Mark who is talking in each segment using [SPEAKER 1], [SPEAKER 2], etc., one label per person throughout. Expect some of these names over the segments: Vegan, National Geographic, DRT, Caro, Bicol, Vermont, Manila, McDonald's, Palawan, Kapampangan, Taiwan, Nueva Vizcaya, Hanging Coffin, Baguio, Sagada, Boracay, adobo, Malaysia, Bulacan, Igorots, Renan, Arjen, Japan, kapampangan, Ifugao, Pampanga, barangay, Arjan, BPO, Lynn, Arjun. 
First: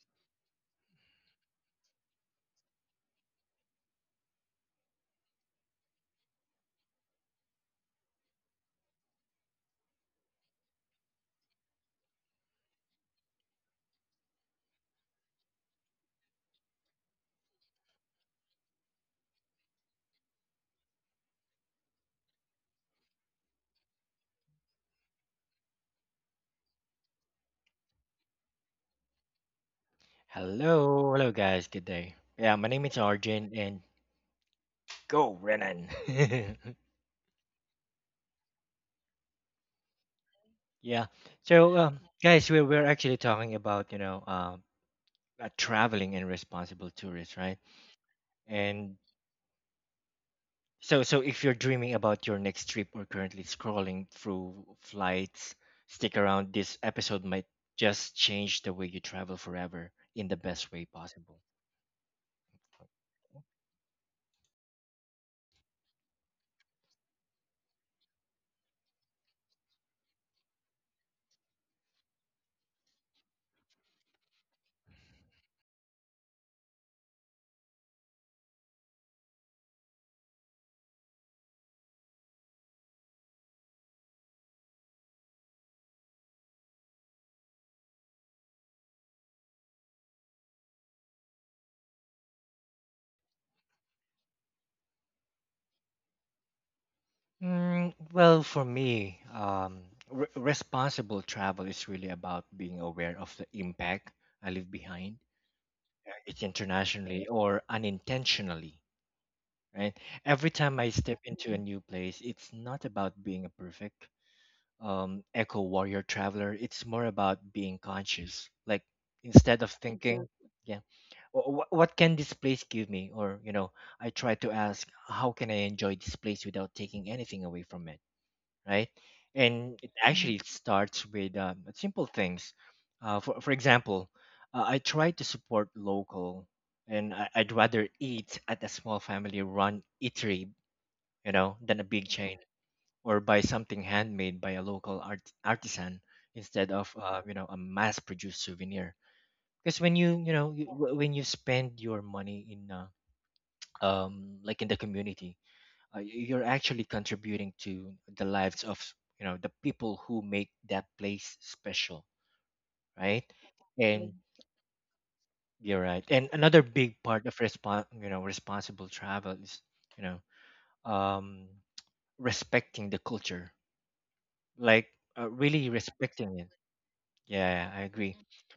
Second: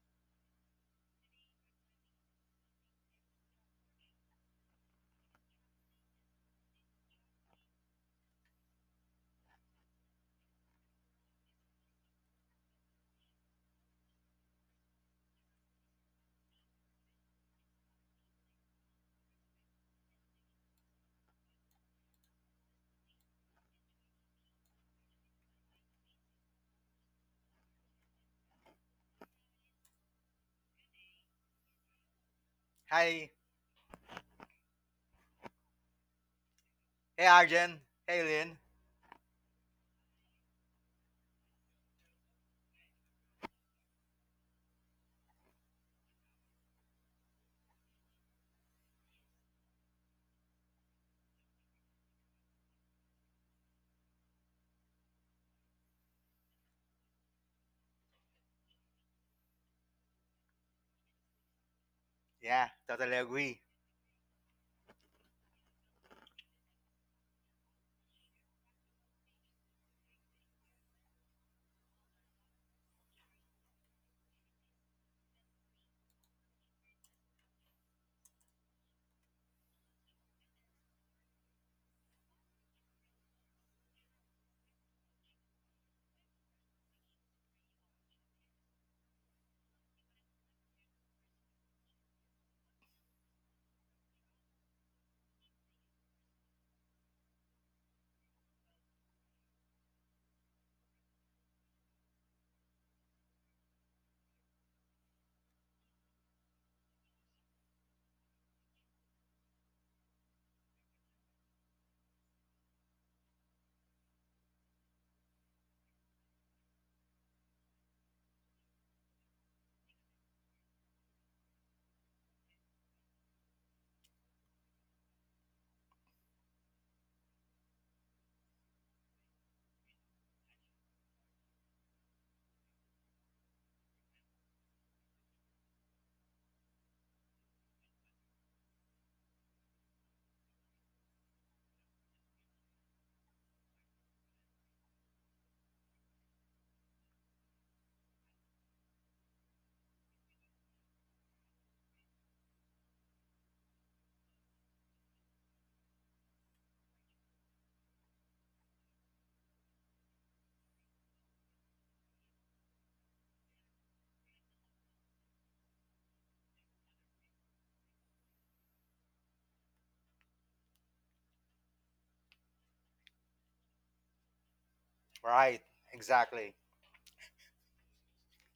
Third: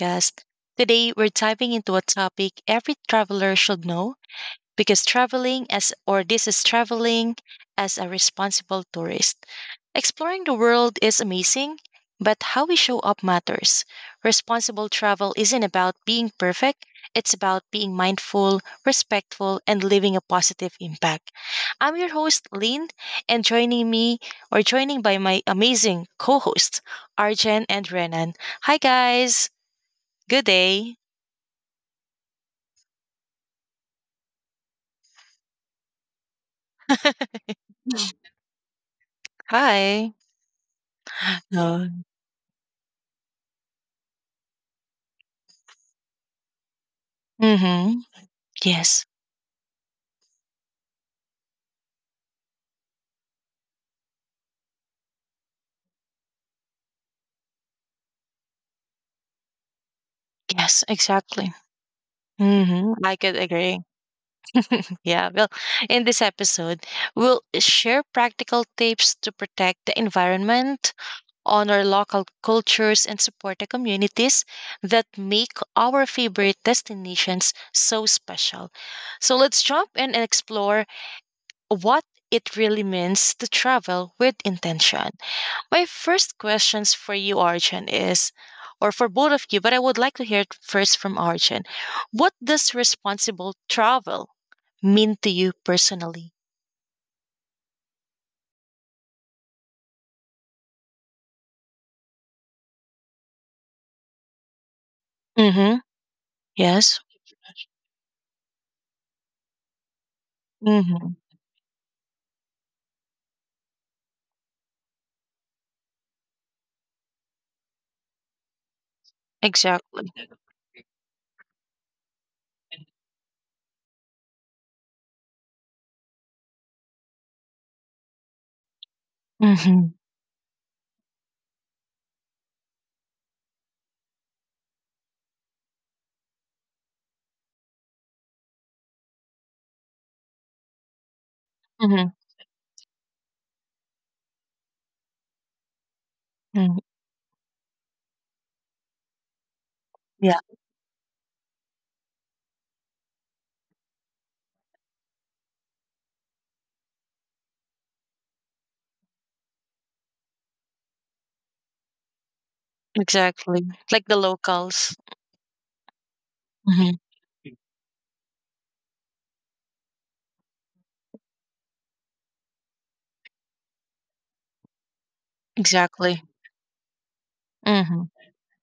[SPEAKER 1] podcast. Today we're diving into a topic every traveler should know because traveling as or this is traveling as a responsible tourist. Exploring the world is amazing, but how we show up matters. Responsible travel isn't about being perfect, it's about being mindful, respectful, and leaving a positive impact. I'm your host, Lynn, and joining me or joining by my amazing co hosts, Arjen and Renan. Hi, guys. Good day.
[SPEAKER 2] Hello, hello guys, good day. Yeah, my name is
[SPEAKER 3] Hi.
[SPEAKER 2] Arjun and go Renan.
[SPEAKER 3] Hey, Arjen. Hey, Lynn.
[SPEAKER 1] Hi.
[SPEAKER 2] yeah. So
[SPEAKER 1] Uh,
[SPEAKER 2] um, guys, we're actually talking about, traveling and responsible tourists, right?
[SPEAKER 1] mm-hmm.
[SPEAKER 2] And
[SPEAKER 1] Yes.
[SPEAKER 2] so if you're dreaming about your next trip or currently scrolling through flights, stick around. This episode might just change the way you travel forever in the best
[SPEAKER 1] Yes,
[SPEAKER 2] way possible.
[SPEAKER 1] exactly.
[SPEAKER 3] Yeah, totally
[SPEAKER 1] I could
[SPEAKER 3] agree.
[SPEAKER 1] agree. Yeah. Well, in this episode, we'll share practical tips to protect the environment, honor local cultures, and support the communities that make our favorite destinations so special. So let's jump in and explore what it really means to travel with intention. My first questions for you, Arjun, is, or for both of you, but I would like to hear it first from Arjun. What does responsible travel mean to you personally?
[SPEAKER 2] Well, for me, responsible travel is really about being aware of the impact I leave behind.
[SPEAKER 1] Mm-hmm.
[SPEAKER 2] It's
[SPEAKER 1] Yes.
[SPEAKER 2] internationally or unintentionally, right? Every time I
[SPEAKER 1] Mm-hmm.
[SPEAKER 2] step into a new place, it's not about being a perfect eco warrior traveler. It's more about being conscious. Like instead of
[SPEAKER 1] Exactly.
[SPEAKER 2] thinking, yeah, what can this place give me? Or I try to ask, how can I enjoy this place without taking anything away from it? Right? And
[SPEAKER 1] Mm-hmm.
[SPEAKER 2] it actually starts with simple things. For example, I try to support local, and I'd rather eat at a small family-run eatery, you know, than a
[SPEAKER 1] Mm-hmm.
[SPEAKER 2] big chain, or buy something handmade by a local art artisan instead
[SPEAKER 1] mm
[SPEAKER 2] of you know a mass-produced souvenir. Because when
[SPEAKER 1] Yeah.
[SPEAKER 2] when you spend your money in like in the community, you're actually contributing to the lives of you know the people who make that place special right
[SPEAKER 1] Exactly. Like the
[SPEAKER 2] and Exactly.
[SPEAKER 1] locals.
[SPEAKER 2] you're right and another
[SPEAKER 1] Mm-hmm.
[SPEAKER 2] big part of respon you know responsible travel is you know um respecting the culture like
[SPEAKER 3] Right.
[SPEAKER 2] really
[SPEAKER 1] Exactly.
[SPEAKER 2] respecting it
[SPEAKER 3] Exactly.
[SPEAKER 2] yeah I
[SPEAKER 1] Mm-hmm.
[SPEAKER 2] agree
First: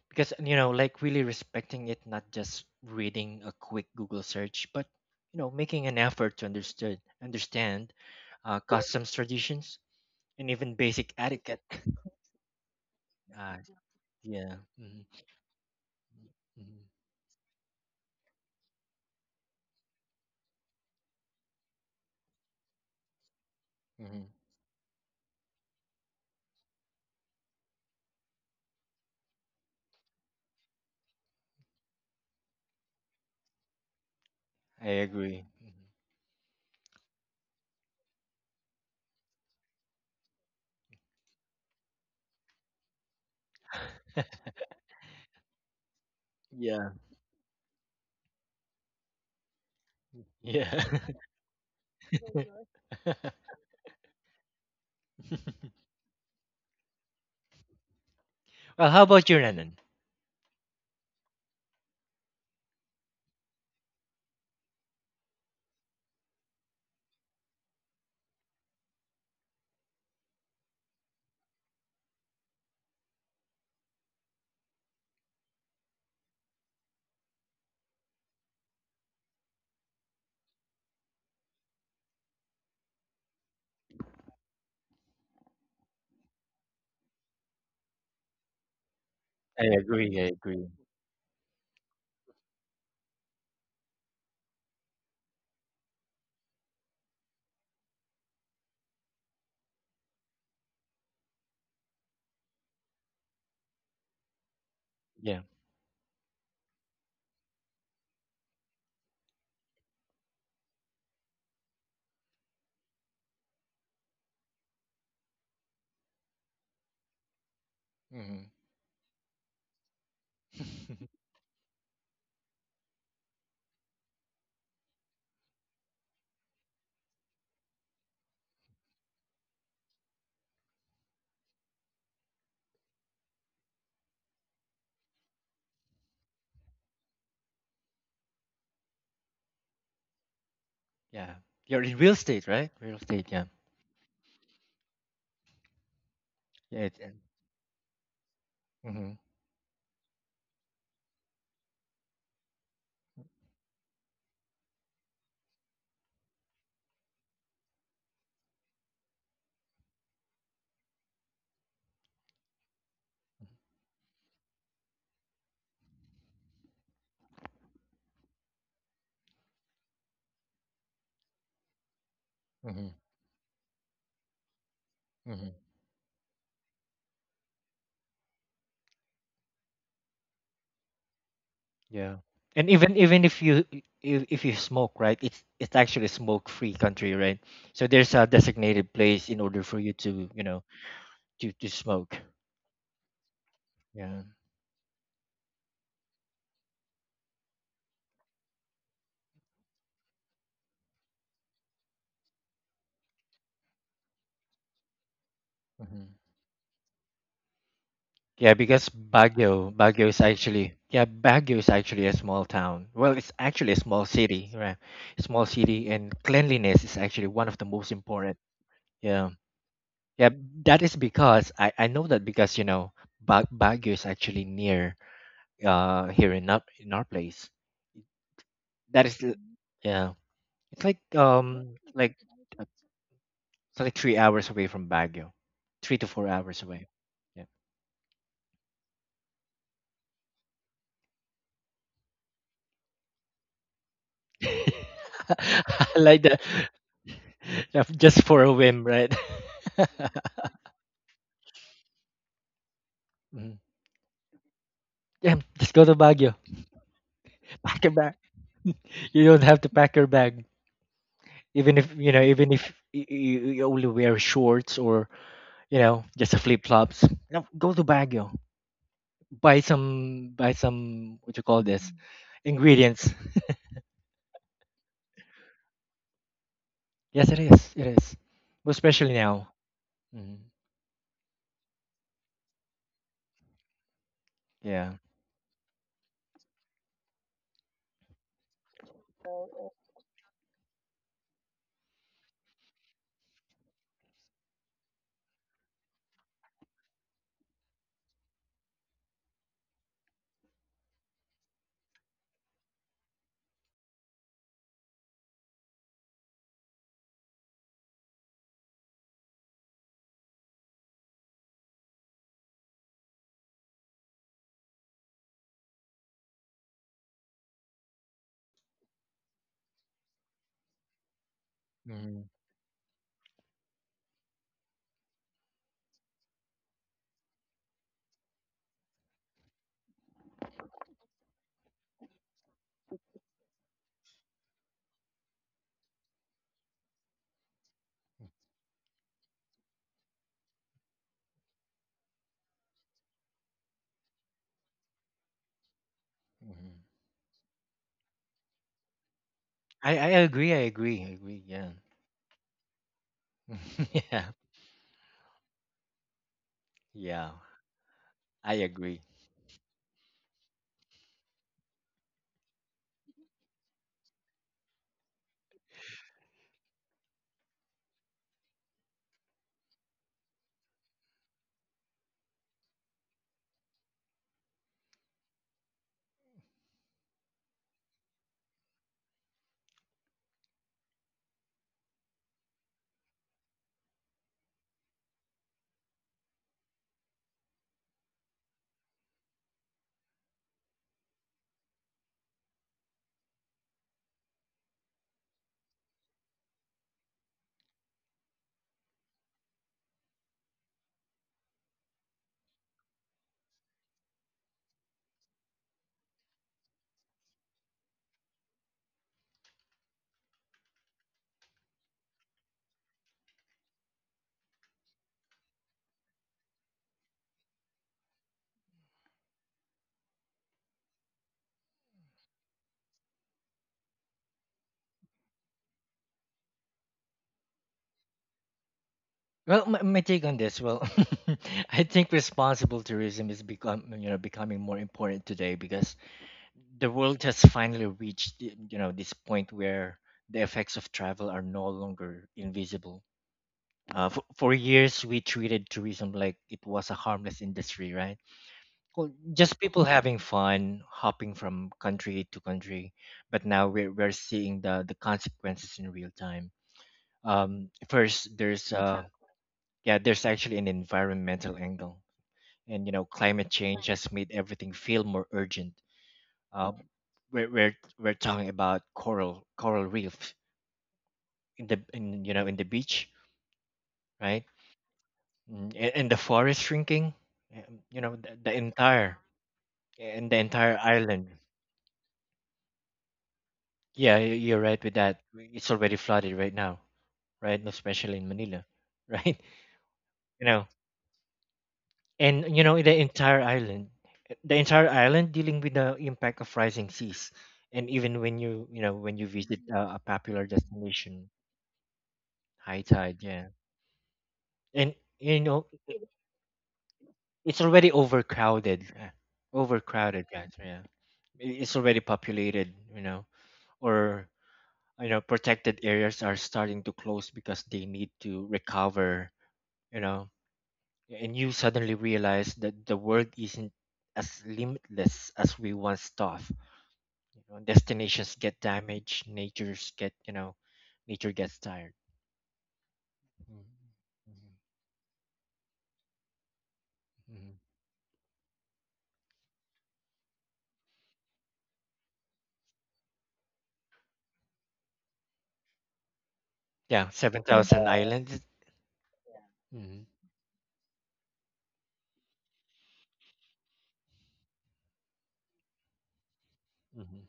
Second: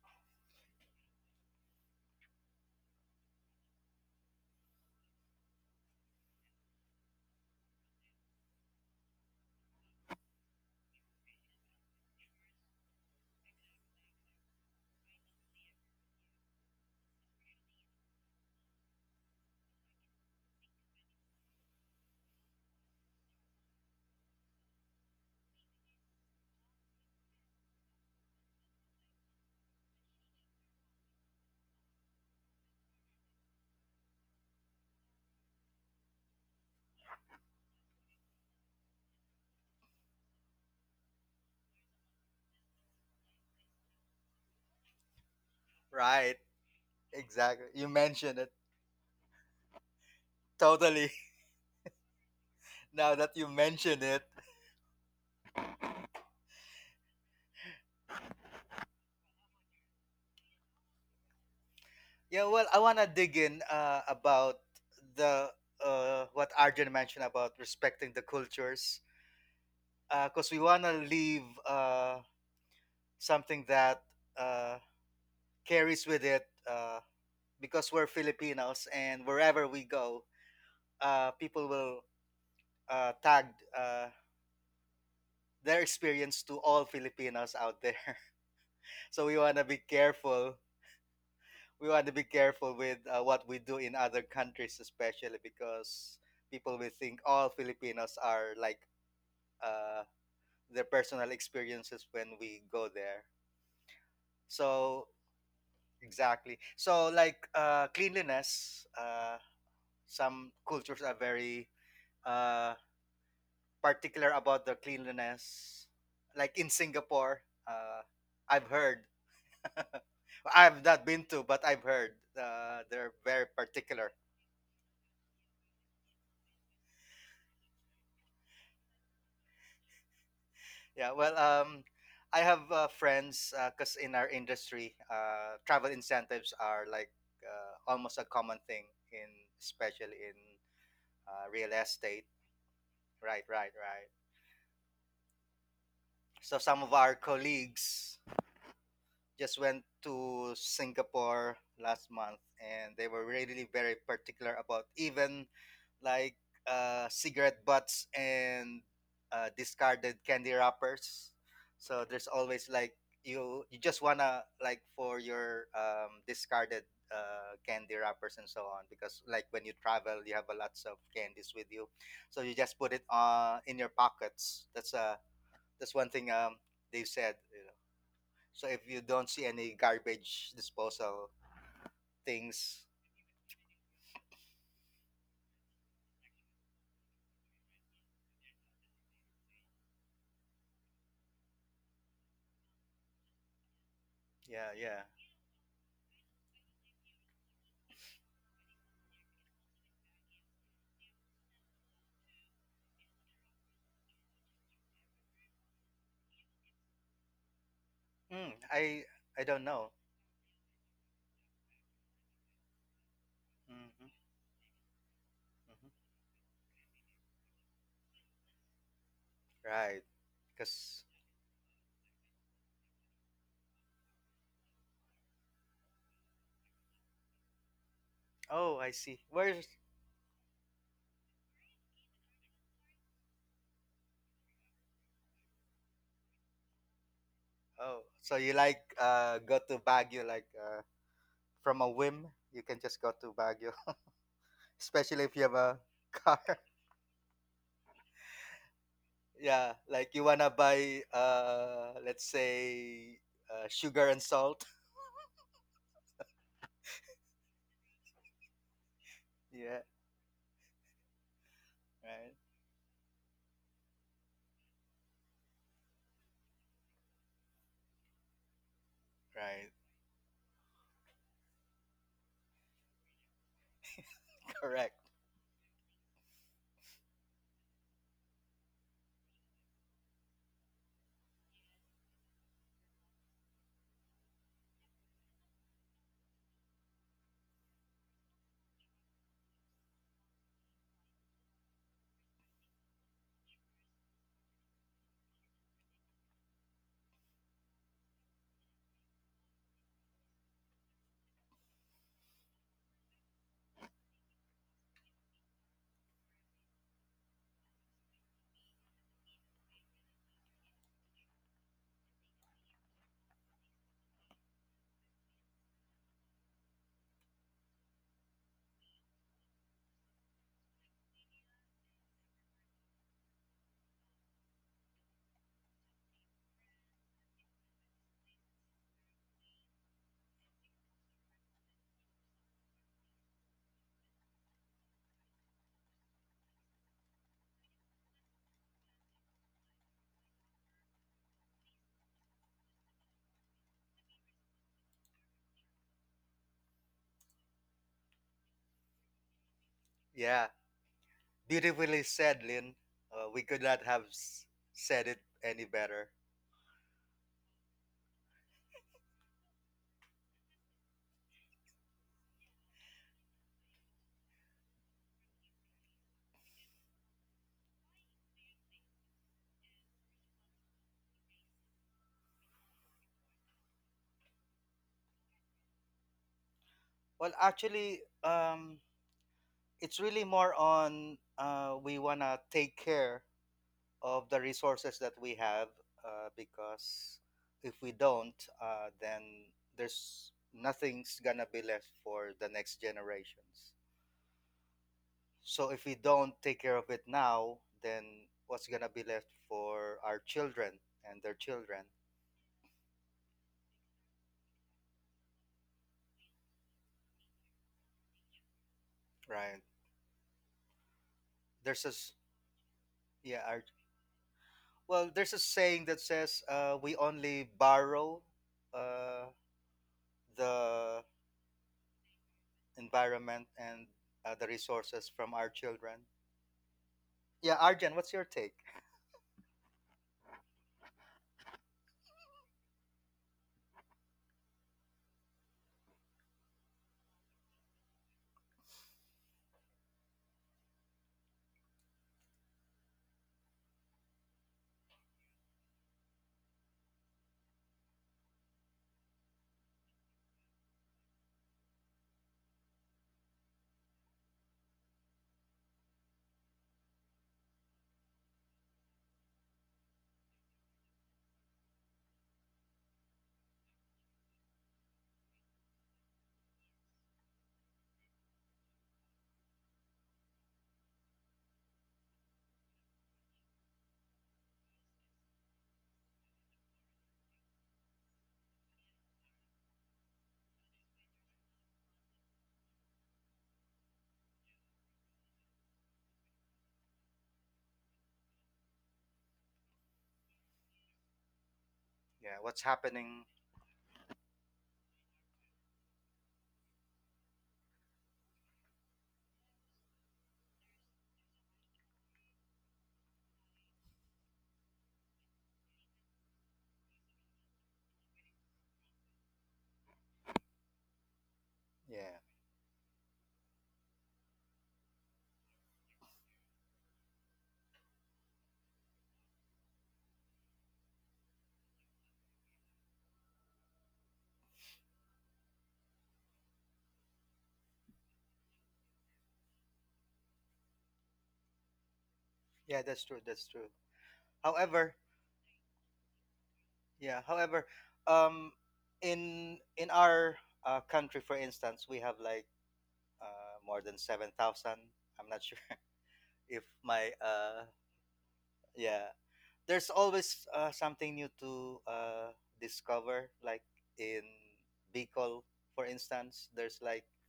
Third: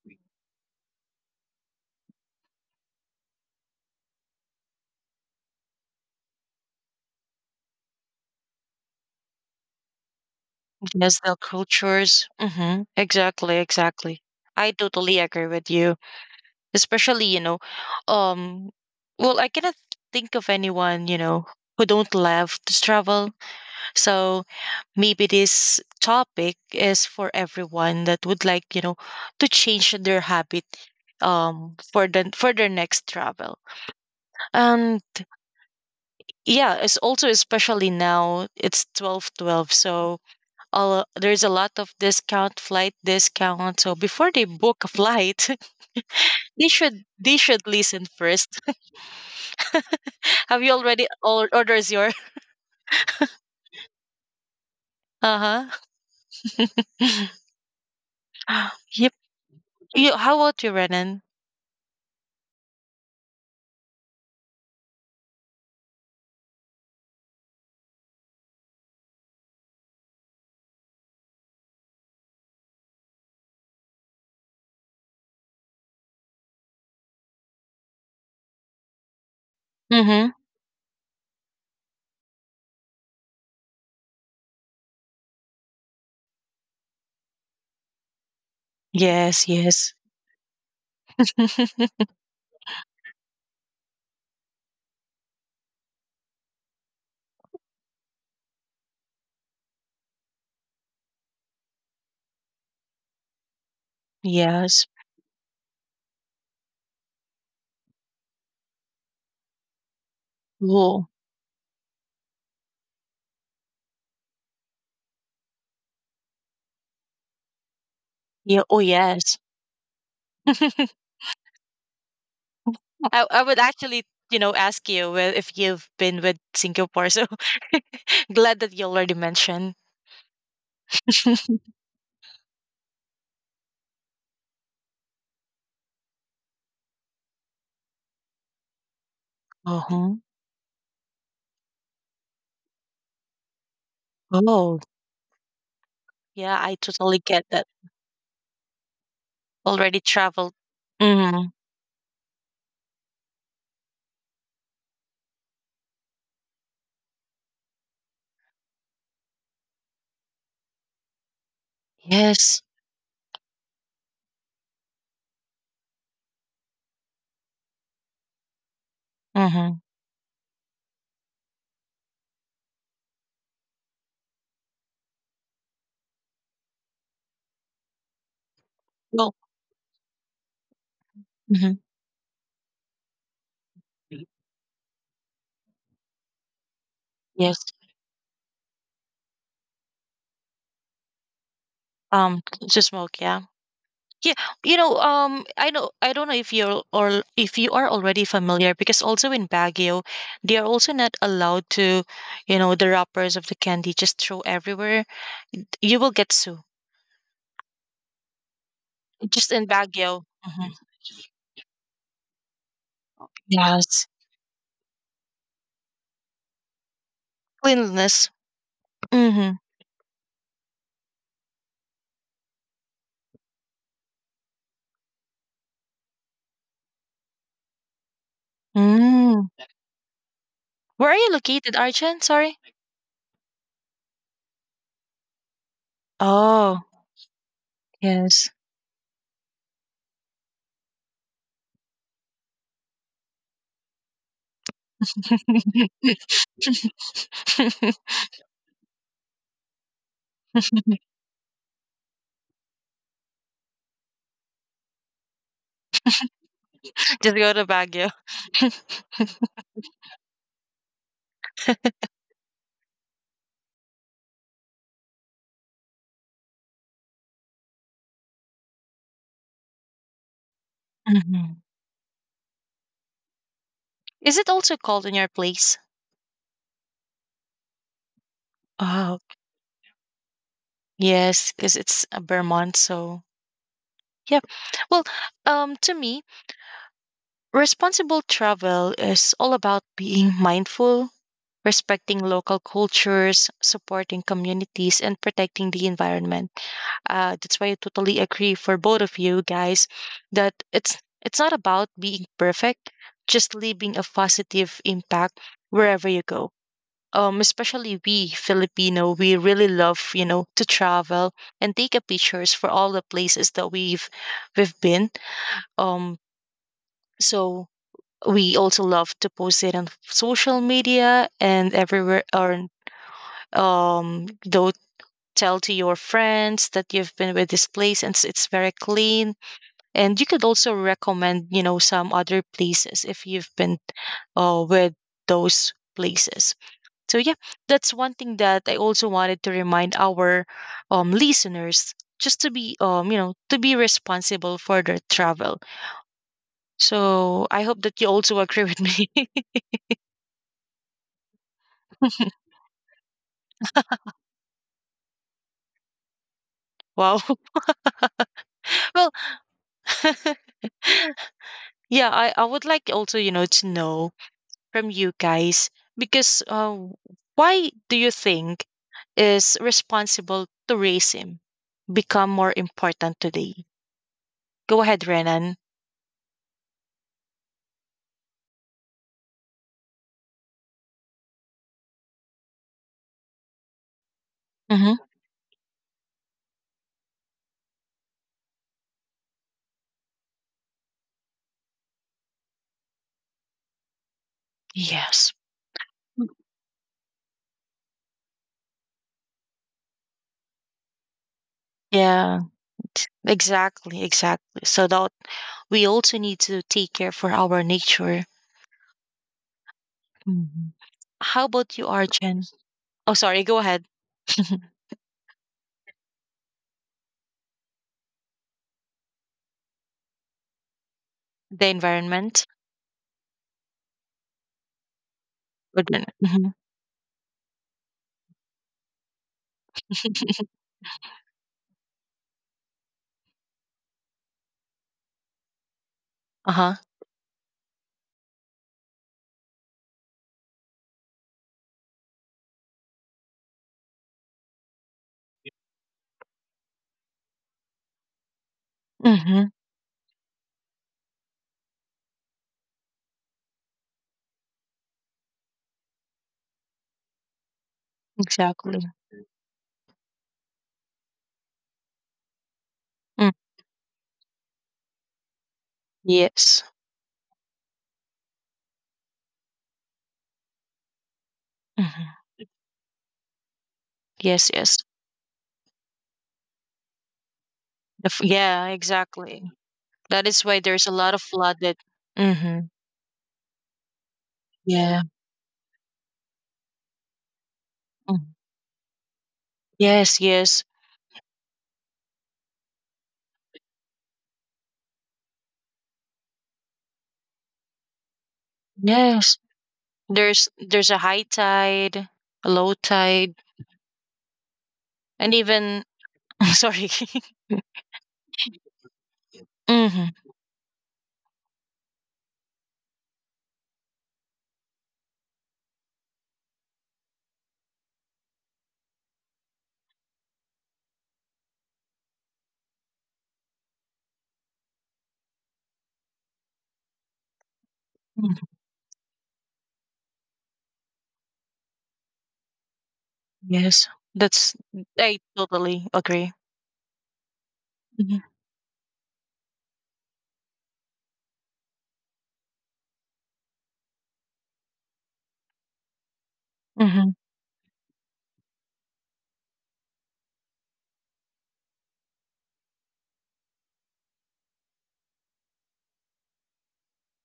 [SPEAKER 2] because you know like really respecting it not just reading a quick Google search but you know making an effort to understood understand customs traditions and even basic
[SPEAKER 1] Yes, the
[SPEAKER 2] etiquette.
[SPEAKER 1] cultures. Mm-hmm. Exactly.
[SPEAKER 2] Uh,
[SPEAKER 1] Exactly.
[SPEAKER 2] yeah.
[SPEAKER 1] I
[SPEAKER 2] hmm
[SPEAKER 1] totally agree with you.
[SPEAKER 2] hmm
[SPEAKER 1] Especially um well I cannot think of anyone who don't love to travel,
[SPEAKER 2] hmm
[SPEAKER 1] so maybe this topic is for everyone that would like, to change their habit for their next travel.
[SPEAKER 2] I
[SPEAKER 1] And
[SPEAKER 2] agree. Mhm.
[SPEAKER 1] yeah, it's also, especially now it's 12.12, so there's a lot of discount, flight discount, so before they book a flight
[SPEAKER 3] Right.
[SPEAKER 1] they
[SPEAKER 2] Yeah.
[SPEAKER 1] should they should
[SPEAKER 3] Exactly. You
[SPEAKER 1] listen
[SPEAKER 3] mentioned it.
[SPEAKER 1] first. Have you
[SPEAKER 2] Yeah.
[SPEAKER 1] already
[SPEAKER 3] Totally.
[SPEAKER 1] orders your?
[SPEAKER 3] Now that you mention it.
[SPEAKER 1] Uh huh
[SPEAKER 2] well, how
[SPEAKER 1] Yep.
[SPEAKER 2] about you, Renan?
[SPEAKER 1] You, how about you, Renan?
[SPEAKER 3] Yeah, well, I want to dig in about the what Arjun mentioned about respecting the cultures because we want to leave uh, something that uh, carries with it because we're Filipinos and wherever we go,
[SPEAKER 1] Mm-hmm.
[SPEAKER 3] people will tag uh, their experience to all Filipinos out there. So we
[SPEAKER 1] Yes.
[SPEAKER 3] want to
[SPEAKER 2] I
[SPEAKER 3] be
[SPEAKER 1] Yes.
[SPEAKER 2] agree. I
[SPEAKER 3] careful.
[SPEAKER 2] agree.
[SPEAKER 3] We want to be careful with what we do in other countries, especially because people will think all Filipinos are like uh, their personal experiences when we go there.
[SPEAKER 1] yes.
[SPEAKER 3] So
[SPEAKER 2] Yeah.
[SPEAKER 3] exactly. So like cleanliness, some cultures
[SPEAKER 1] Oh.
[SPEAKER 3] are very uh, particular about their cleanliness. Like in Singapore, uh,
[SPEAKER 2] hmm
[SPEAKER 1] Yeah.
[SPEAKER 3] I've
[SPEAKER 1] Oh
[SPEAKER 3] heard.
[SPEAKER 1] yes.
[SPEAKER 3] I've
[SPEAKER 1] I
[SPEAKER 3] not been to, but I've heard they're
[SPEAKER 1] I
[SPEAKER 3] very
[SPEAKER 1] would actually
[SPEAKER 3] particular.
[SPEAKER 1] ask you if you've been with Singapore. So glad that you already mentioned.
[SPEAKER 3] Yeah, well, I have friends because in our industry, travel incentives are like almost a common thing in, especially
[SPEAKER 1] Uh-huh.
[SPEAKER 3] in
[SPEAKER 2] yeah.
[SPEAKER 3] real
[SPEAKER 2] You're in real
[SPEAKER 3] estate.
[SPEAKER 2] estate, right? Real estate. Yeah.
[SPEAKER 3] Right, right, right.
[SPEAKER 1] Oh,
[SPEAKER 3] So
[SPEAKER 1] yeah,
[SPEAKER 2] Yeah.
[SPEAKER 1] I
[SPEAKER 3] some of our
[SPEAKER 1] totally get that.
[SPEAKER 3] colleagues
[SPEAKER 2] Mm-hmm.
[SPEAKER 3] just went
[SPEAKER 1] Already
[SPEAKER 3] to
[SPEAKER 1] traveled. Mm-hmm.
[SPEAKER 3] Singapore last month, and they were really very particular about even like cigarette butts and discarded candy wrappers. So there's
[SPEAKER 1] Yes.
[SPEAKER 3] always like you just wanna like for your discarded candy wrappers and so on because like when you
[SPEAKER 1] Mm-hmm.
[SPEAKER 3] travel you have a lots of candies with you, so you just
[SPEAKER 2] Mm-hmm.
[SPEAKER 3] put it in your pockets.
[SPEAKER 2] Mm-hmm.
[SPEAKER 3] That's one thing they said. You know. So if you don't
[SPEAKER 1] Well,
[SPEAKER 3] see any garbage disposal
[SPEAKER 1] mm-hmm.
[SPEAKER 2] Yeah. And
[SPEAKER 3] things,
[SPEAKER 2] even even if if you smoke, right? It's actually a smoke-free country, right?
[SPEAKER 1] Yes.
[SPEAKER 2] So there's a designated place in order for you to you know to smoke.
[SPEAKER 1] Um, to smoke, yeah.
[SPEAKER 2] Yeah.
[SPEAKER 1] Yeah,
[SPEAKER 3] yeah, yeah.
[SPEAKER 1] I know I don't know if you're or if you are already familiar, because also in Baguio, they are also not allowed to, you know, the wrappers of the candy just throw everywhere. You will
[SPEAKER 2] hmm
[SPEAKER 1] get sued
[SPEAKER 2] Yeah, because
[SPEAKER 3] I
[SPEAKER 1] just
[SPEAKER 3] don't
[SPEAKER 1] in
[SPEAKER 3] know.
[SPEAKER 2] Baguio is
[SPEAKER 1] Baguio. Mhm.
[SPEAKER 2] actually, yeah, Baguio is actually a small town. Well, it's actually a
[SPEAKER 3] Mm-hmm,
[SPEAKER 2] small
[SPEAKER 1] Yes,
[SPEAKER 2] city, right? Small city,
[SPEAKER 3] mm-hmm.
[SPEAKER 2] and cleanliness is actually one of the most
[SPEAKER 1] cleanliness.
[SPEAKER 2] important. Yeah.
[SPEAKER 1] Mm-hmm.
[SPEAKER 3] Right,
[SPEAKER 2] Yeah, that is
[SPEAKER 3] because
[SPEAKER 2] because I know that because, you know, ba Baguio is actually near here in in our place.
[SPEAKER 3] oh, I
[SPEAKER 2] That is,
[SPEAKER 3] see.
[SPEAKER 2] the-
[SPEAKER 1] Mm.
[SPEAKER 3] Where's
[SPEAKER 2] yeah. It's like
[SPEAKER 1] Where are you
[SPEAKER 2] um
[SPEAKER 1] located,
[SPEAKER 2] like
[SPEAKER 1] Arjun? Sorry.
[SPEAKER 2] uh, it's like 3 hours away from Baguio. 3 to 4 hours
[SPEAKER 1] Oh,
[SPEAKER 2] away. Yeah.
[SPEAKER 3] oh? So you
[SPEAKER 1] yes.
[SPEAKER 3] like go to Baguio like from a whim? You can just go to Baguio, especially if you have a
[SPEAKER 2] I like
[SPEAKER 3] car.
[SPEAKER 2] that. Yeah, just for a whim, right?
[SPEAKER 3] Yeah, like you wanna buy let's say
[SPEAKER 2] Mhm.
[SPEAKER 3] sugar and salt.
[SPEAKER 2] yeah, just go to Baguio.
[SPEAKER 1] Just go to
[SPEAKER 2] Pack your
[SPEAKER 1] Baguio.
[SPEAKER 2] bag. You don't have to
[SPEAKER 3] Yeah,
[SPEAKER 2] pack your bag. Even if
[SPEAKER 3] right,
[SPEAKER 2] you only wear shorts or you know just a flip flops, no, go to Baguio.
[SPEAKER 3] right,
[SPEAKER 2] Buy some. What you call
[SPEAKER 1] Mhm.
[SPEAKER 2] this? Ingredients.
[SPEAKER 1] Is it also
[SPEAKER 3] correct.
[SPEAKER 1] cold in your place?
[SPEAKER 2] Yes, it is. It is. Well, especially
[SPEAKER 1] Oh,
[SPEAKER 2] now. hmm
[SPEAKER 1] yes, because it's Vermont, so yeah.
[SPEAKER 2] Yeah.
[SPEAKER 1] Well, to me, responsible travel is all about being mindful, respecting local cultures, supporting communities, and protecting the environment. That's why I totally agree for both of you guys that it's not about being perfect, just leaving a positive impact wherever you go, especially we Filipino, we really love to travel and take a pictures for all the places that we've been. Um, so we also love to post it on social media and everywhere,
[SPEAKER 2] hmm
[SPEAKER 1] or though tell to your friends that you've been with this place and it's very clean, and you could also recommend, some other places if you've been with those places. So yeah, that's one thing that I also wanted to remind our listeners just to be to be responsible for their travel.
[SPEAKER 2] hmm
[SPEAKER 1] So I hope that you also agree with me.
[SPEAKER 2] I
[SPEAKER 3] Yeah,
[SPEAKER 2] agree. I agree. I agree. Yeah.
[SPEAKER 3] beautifully said, Lynn. We could not have
[SPEAKER 2] yeah.
[SPEAKER 3] said it any better.
[SPEAKER 1] Wow.
[SPEAKER 2] Yeah. I agree.
[SPEAKER 1] Well, yeah, I would like also to know from you guys because, why do you think is responsible tourism become more important today? Go ahead, Renan.
[SPEAKER 3] Well, actually, it's really more on we want to take care of the resources
[SPEAKER 1] Mm-hmm.
[SPEAKER 3] that we have because if we don't, then there's nothing's going to be left for the next generations.
[SPEAKER 1] Yes.
[SPEAKER 3] So if we don't take care of it now, then what's going to be left for our children and their children,
[SPEAKER 1] Yeah. Exactly, exactly. So that we also need to take care for our nature.
[SPEAKER 3] right?
[SPEAKER 1] Mhm. How about
[SPEAKER 3] There's a
[SPEAKER 1] you,
[SPEAKER 3] s-
[SPEAKER 1] Arjun? Oh,
[SPEAKER 3] yeah,
[SPEAKER 1] sorry. Go
[SPEAKER 3] our
[SPEAKER 1] ahead.
[SPEAKER 3] well, there's a saying that says we only borrow uh, the
[SPEAKER 1] The environment.
[SPEAKER 3] environment and the resources from our children.
[SPEAKER 1] mm
[SPEAKER 3] Yeah, Arjan, what's your take?
[SPEAKER 2] Well, my take on this, well, I think responsible tourism is become you know becoming more important today because
[SPEAKER 1] Uh huh.
[SPEAKER 2] the world has finally reached you know this point where the effects of travel are no longer invisible. For years, we treated tourism like it was a harmless industry, right? Well,
[SPEAKER 1] Mm-hmm.
[SPEAKER 2] just people having fun, hopping from country to country. But now we're seeing the consequences in real time. Um, first, there's
[SPEAKER 1] Exactly.
[SPEAKER 2] uh, yeah there's actually an environmental angle and you know
[SPEAKER 1] Mm.
[SPEAKER 2] climate change has made everything feel more urgent
[SPEAKER 1] Yes.
[SPEAKER 2] uh, we're talking about coral reefs in the
[SPEAKER 1] Mm-hmm.
[SPEAKER 2] in you know in the beach right
[SPEAKER 1] Yes. Yes.
[SPEAKER 2] And the forest shrinking you know the
[SPEAKER 1] Yeah.
[SPEAKER 2] entire
[SPEAKER 1] Exactly. That
[SPEAKER 2] and the
[SPEAKER 1] is why
[SPEAKER 2] entire
[SPEAKER 1] there's a lot of
[SPEAKER 2] island
[SPEAKER 1] flooded. Mm-hmm.
[SPEAKER 2] yeah you're right with
[SPEAKER 1] Yeah.
[SPEAKER 2] that it's already flooded right now right especially
[SPEAKER 1] Mm.
[SPEAKER 2] in Manila right
[SPEAKER 1] Yes.
[SPEAKER 2] you
[SPEAKER 1] Yes.
[SPEAKER 2] know
[SPEAKER 3] Yeah,
[SPEAKER 2] and
[SPEAKER 3] what's
[SPEAKER 2] you know
[SPEAKER 3] happening?
[SPEAKER 2] the entire island dealing with the impact of rising seas and even when when you
[SPEAKER 1] Yes.
[SPEAKER 2] visit a popular
[SPEAKER 1] There's a high
[SPEAKER 2] destination
[SPEAKER 1] tide, a low
[SPEAKER 2] high tide
[SPEAKER 1] tide,
[SPEAKER 2] yeah and
[SPEAKER 1] and
[SPEAKER 2] you know
[SPEAKER 1] even sorry.
[SPEAKER 2] it's already overcrowded yeah. overcrowded
[SPEAKER 1] mm-hmm.
[SPEAKER 2] guys yeah it's already
[SPEAKER 3] Yeah,
[SPEAKER 2] populated you know or you know protected areas are starting to close because they need to recover you know and you suddenly realize that the world isn't as limitless as we once thought. You know, destinations
[SPEAKER 1] Mhm.
[SPEAKER 2] get damaged. Nature gets tired.
[SPEAKER 3] yeah, that's true. That's
[SPEAKER 2] Mhm,
[SPEAKER 3] true.
[SPEAKER 1] Yes,
[SPEAKER 2] mhm,
[SPEAKER 1] that's
[SPEAKER 3] However,
[SPEAKER 1] I totally agree.
[SPEAKER 3] yeah,
[SPEAKER 2] mhm.
[SPEAKER 3] however,
[SPEAKER 1] Mhm.
[SPEAKER 3] um, in our country, for instance, we have like more than 7,000. I'm not sure if
[SPEAKER 2] Yeah,
[SPEAKER 3] my
[SPEAKER 1] Mhm.
[SPEAKER 2] seven And thousand Yeah. islands.
[SPEAKER 3] yeah there's
[SPEAKER 2] hmm
[SPEAKER 3] always something new to discover. Like in Bicol, for instance, there's like
[SPEAKER 2] hmm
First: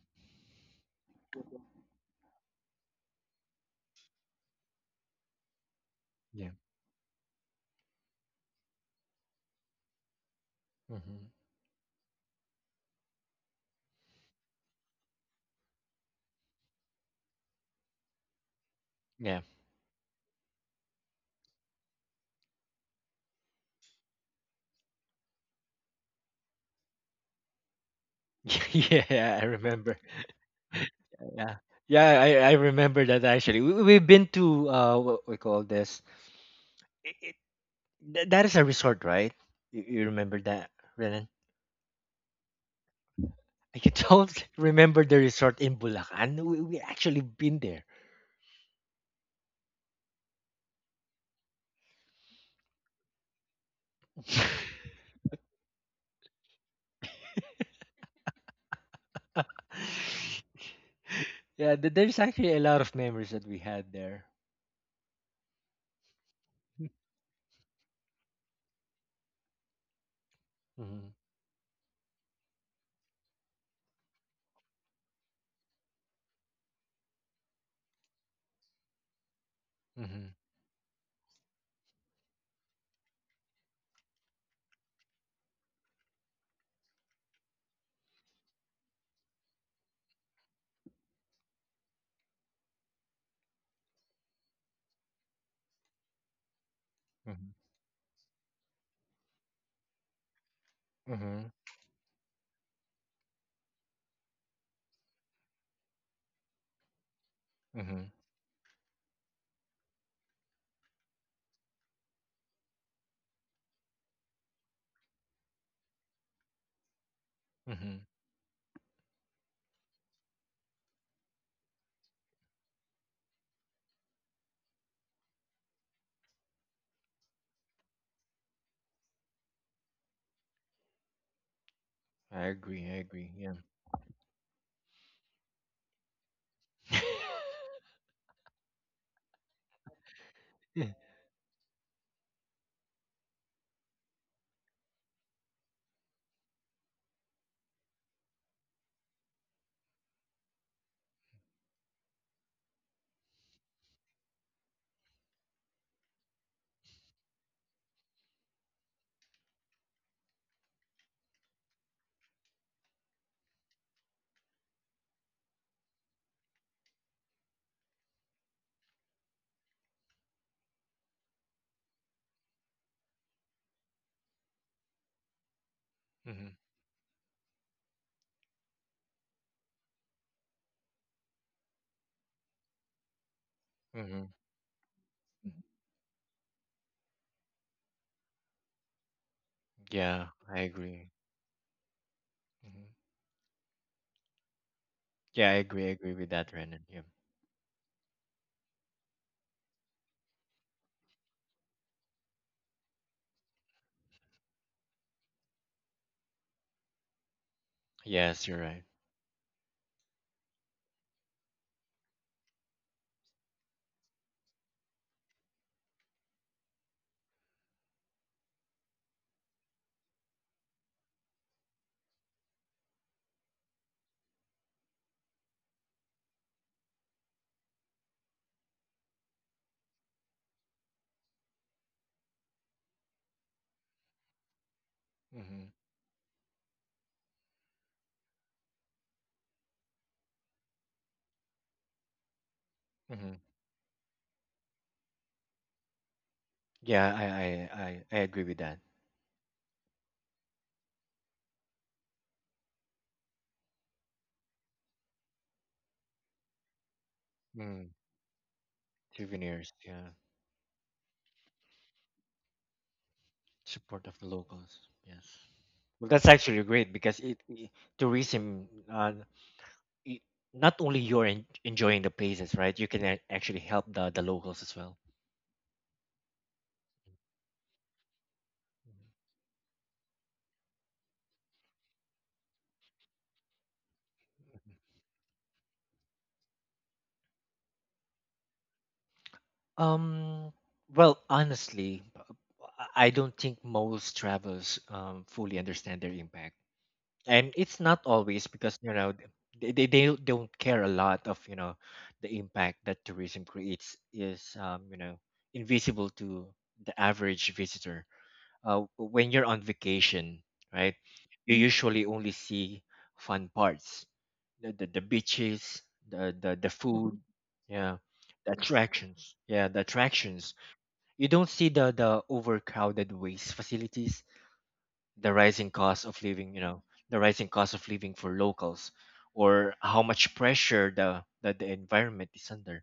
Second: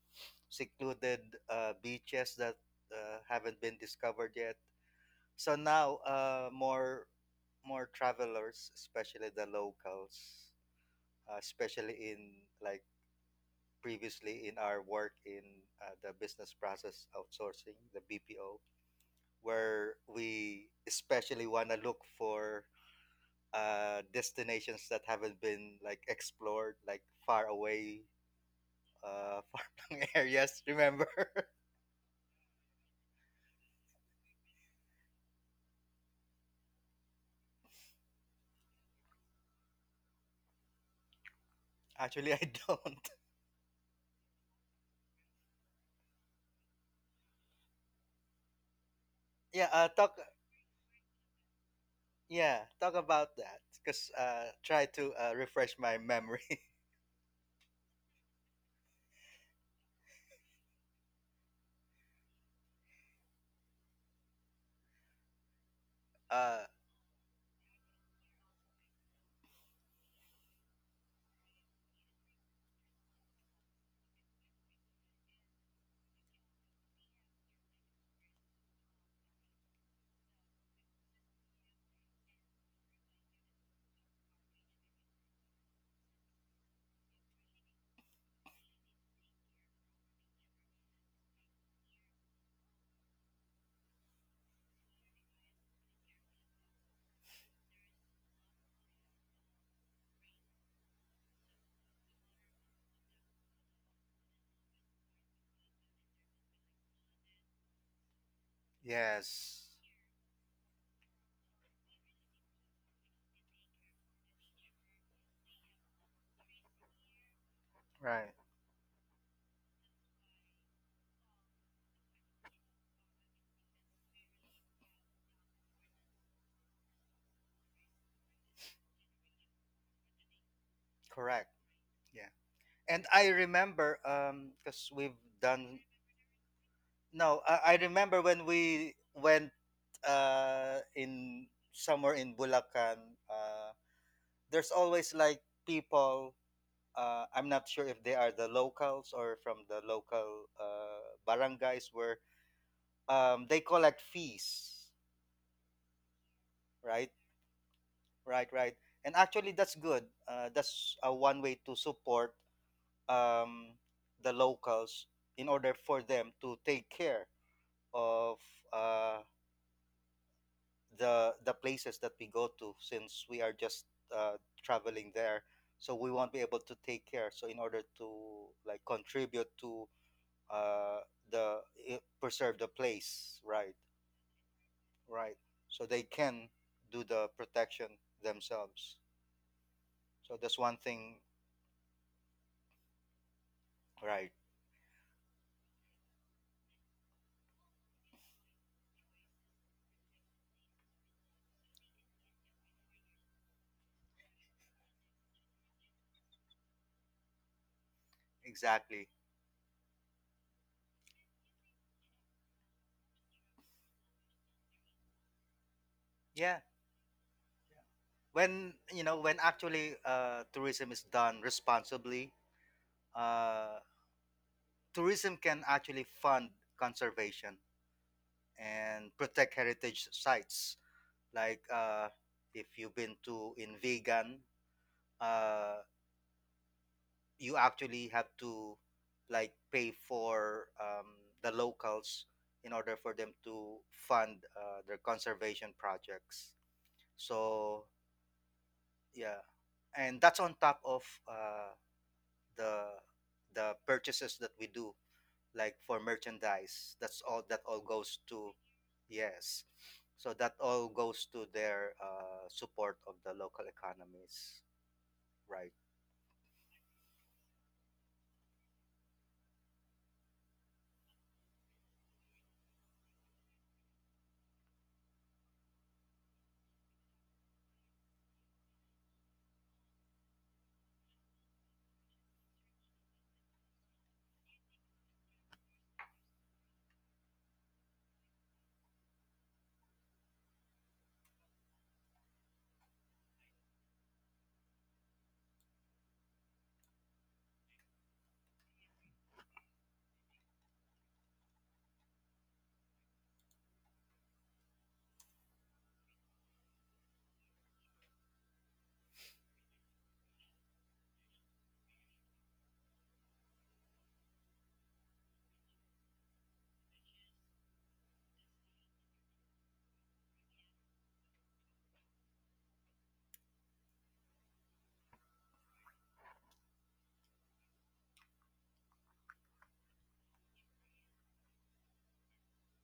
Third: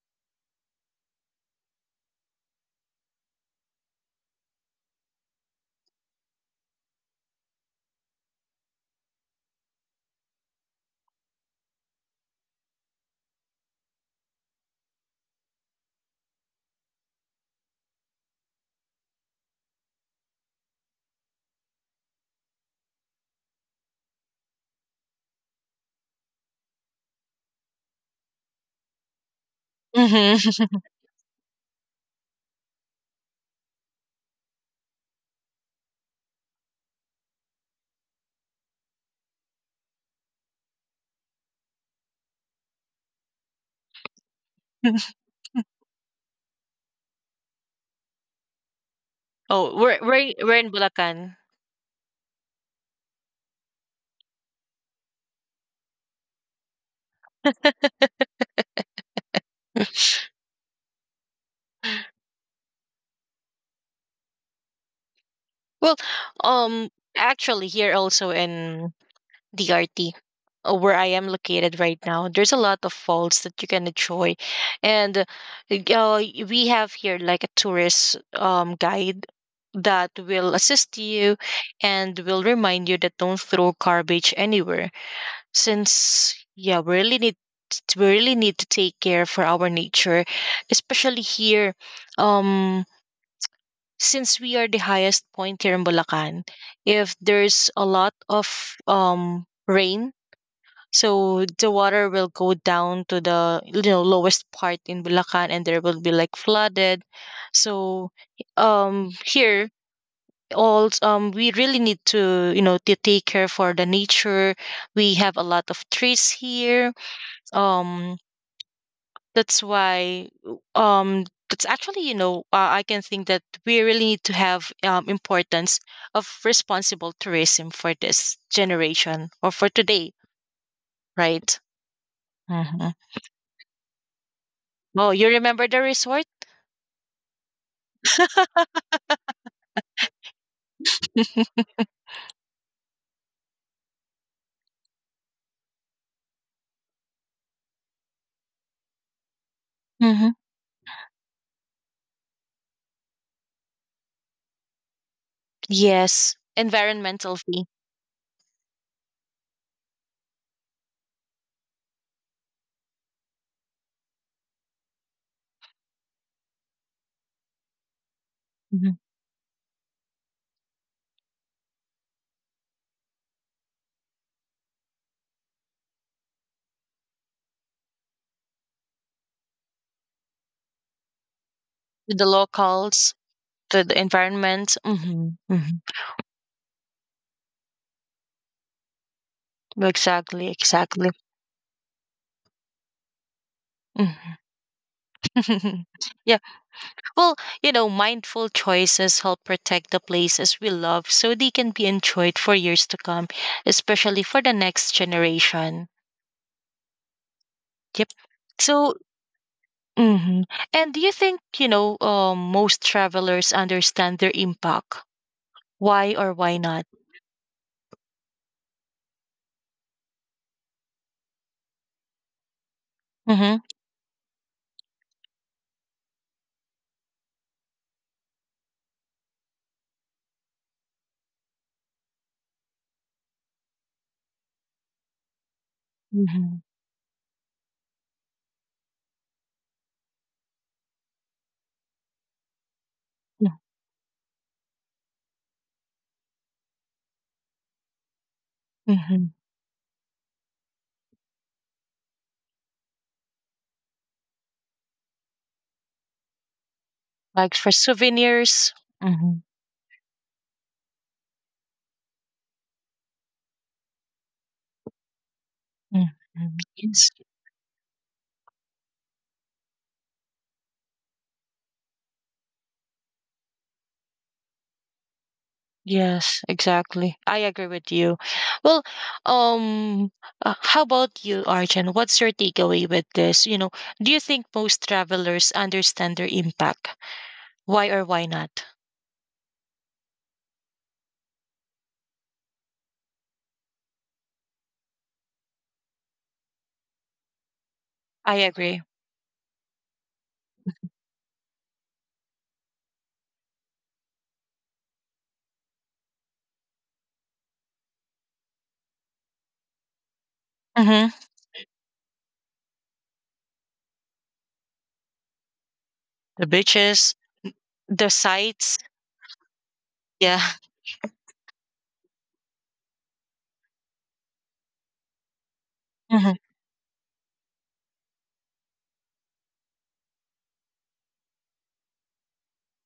[SPEAKER 3] secluded beaches that haven't been discovered yet. So now,
[SPEAKER 2] Yeah.
[SPEAKER 3] more travelers, especially the locals,
[SPEAKER 2] hmm
[SPEAKER 3] especially in like previously in our work in the business process outsourcing, the BPO,
[SPEAKER 2] Yeah.
[SPEAKER 3] where we especially want to look for destinations that haven't been like explored, like far away,
[SPEAKER 2] yeah, I remember.
[SPEAKER 3] farming areas.
[SPEAKER 1] Mhm.
[SPEAKER 3] Remember?
[SPEAKER 2] Yeah. Yeah, I remember that actually. We've been to what we call this. It, it, that is a resort, right? You remember that, Renan?
[SPEAKER 3] Actually, I don't.
[SPEAKER 2] I don't remember the resort in Bulacan. We actually been there.
[SPEAKER 3] Yeah,
[SPEAKER 1] Oh,
[SPEAKER 3] uh,
[SPEAKER 1] we're
[SPEAKER 3] talk.
[SPEAKER 1] we're we're in Bulacan.
[SPEAKER 3] Yeah, talk about that. Cause try to refresh my memory.
[SPEAKER 2] Yeah, there's actually a lot of memories that we had there.
[SPEAKER 1] Well,
[SPEAKER 3] Uh,
[SPEAKER 1] um, actually, here also in DRT, where I
[SPEAKER 2] Mm-hmm.
[SPEAKER 1] am located right now, there's a lot of falls that you can enjoy, and we have here like a tourist guide that
[SPEAKER 2] Mm-hmm.
[SPEAKER 1] will assist you and will remind you that don't throw garbage anywhere, since yeah we really need we really need to take care for our nature, especially here, um since we are the highest point here in Bulacan. If
[SPEAKER 2] Mm-hmm.
[SPEAKER 1] there's a lot of rain, so
[SPEAKER 2] Mm-hmm.
[SPEAKER 1] the water will go down to the, you know, lowest part in Bulacan and there will be like flooded. So
[SPEAKER 2] Mm-hmm.
[SPEAKER 3] yes,
[SPEAKER 1] here all we really need to, you know, to take care for the nature. We have a lot of trees here,
[SPEAKER 2] Mm-hmm.
[SPEAKER 1] um
[SPEAKER 3] right,
[SPEAKER 1] that's why, that's actually, you know, I can think that we really need to have importance of responsible tourism for this generation or for today,
[SPEAKER 3] correct.
[SPEAKER 1] right?
[SPEAKER 3] Yeah,
[SPEAKER 2] I
[SPEAKER 1] hmm
[SPEAKER 2] agree. I
[SPEAKER 3] and I
[SPEAKER 2] agree. Yeah.
[SPEAKER 3] remember cause
[SPEAKER 1] oh
[SPEAKER 3] we've
[SPEAKER 1] you remember the
[SPEAKER 3] done.
[SPEAKER 1] resort?
[SPEAKER 3] No, I remember when we went in somewhere in Bulacan. Uh, there's always like people I'm not sure if they are the locals or from the
[SPEAKER 1] hmm
[SPEAKER 3] local barangays where they collect fees,
[SPEAKER 1] yes,
[SPEAKER 3] right?
[SPEAKER 1] environmental fee.
[SPEAKER 3] Right, right. And actually, that's good. That's one way to support um, the locals in order for them to take care of
[SPEAKER 1] Mhm.
[SPEAKER 3] uh, the places that we go to, since we are just uh, traveling there. So we won't be
[SPEAKER 2] mm-hmm.
[SPEAKER 3] able to take care. So in order to like contribute to uh, the
[SPEAKER 1] To the
[SPEAKER 3] preserve the
[SPEAKER 1] locals,
[SPEAKER 3] place, right?
[SPEAKER 1] to the
[SPEAKER 2] Mm-hmm.
[SPEAKER 1] environment.
[SPEAKER 3] Right. So they can do the protection themselves.
[SPEAKER 2] Yeah,
[SPEAKER 3] So
[SPEAKER 1] Exactly,
[SPEAKER 3] that's
[SPEAKER 2] I
[SPEAKER 3] one
[SPEAKER 1] exactly.
[SPEAKER 2] agree.
[SPEAKER 3] thing,
[SPEAKER 2] hmm
[SPEAKER 3] right?
[SPEAKER 1] hmm
[SPEAKER 2] Yeah, I agree. I agree with
[SPEAKER 1] Yeah.
[SPEAKER 2] that, Renan. Yeah.
[SPEAKER 1] Well, you know, mindful choices help protect the places we love so they can be enjoyed for years to come, especially for the next generation. Yep.
[SPEAKER 2] Yes, you're right.
[SPEAKER 1] So,
[SPEAKER 3] Exactly.
[SPEAKER 1] hmm and do you think, you know, most travelers understand their impact? Why or why
[SPEAKER 3] Yeah.
[SPEAKER 1] not?
[SPEAKER 3] When when actually tourism is done responsibly,
[SPEAKER 1] Mm-hmm.
[SPEAKER 3] uh, tourism can actually fund conservation and protect heritage sites. Like if you've been to in Vegan,
[SPEAKER 2] Mm-hmm.
[SPEAKER 3] uh,
[SPEAKER 1] Mm-hmm.
[SPEAKER 3] you actually have to like pay for the locals in order for them
[SPEAKER 2] Mm-hmm.
[SPEAKER 3] to fund their conservation projects
[SPEAKER 2] Yeah,
[SPEAKER 3] so
[SPEAKER 2] I agree with that.
[SPEAKER 1] Mm-hmm. Mm-hmm.
[SPEAKER 3] yeah and that's on top of the purchases that we do like for merchandise that's all
[SPEAKER 1] Like
[SPEAKER 3] that
[SPEAKER 1] for
[SPEAKER 3] all
[SPEAKER 2] Mm.
[SPEAKER 3] goes to
[SPEAKER 1] souvenirs. Mm-hmm.
[SPEAKER 3] yes
[SPEAKER 2] Souvenirs. Yeah.
[SPEAKER 3] so that all goes to their support of the local
[SPEAKER 2] Support of the
[SPEAKER 3] economies
[SPEAKER 2] locals. Yes.
[SPEAKER 3] right
[SPEAKER 1] Mm-hmm.
[SPEAKER 2] Well, that's actually great
[SPEAKER 1] Yes.
[SPEAKER 2] because it tourism y- not only you're enjoying the places, right? You can actually help the locals as well.
[SPEAKER 1] Yes, exactly. I agree with you. Well, um, how about you, Arjun? What's your takeaway with this? You know, do you think most travelers understand their impact? Why or why not?
[SPEAKER 2] Um, well, honestly, I don't think most travelers fully understand their impact, and it's not
[SPEAKER 1] I
[SPEAKER 2] always because
[SPEAKER 1] agree.
[SPEAKER 2] you know they don't care a lot of you know the impact that tourism creates is you know invisible to the average visitor. When you're on vacation, right?
[SPEAKER 1] Mm-hmm.
[SPEAKER 2] You usually only see fun parts, the beaches,
[SPEAKER 1] The
[SPEAKER 2] the
[SPEAKER 1] beaches,
[SPEAKER 2] food, yeah,
[SPEAKER 1] the sights.
[SPEAKER 2] yeah, the
[SPEAKER 1] Yeah.
[SPEAKER 2] attractions. You don't see the overcrowded waste facilities, the rising cost of
[SPEAKER 1] hmm
[SPEAKER 2] living, you know, the rising cost of living for locals, or how much pressure the that the environment is under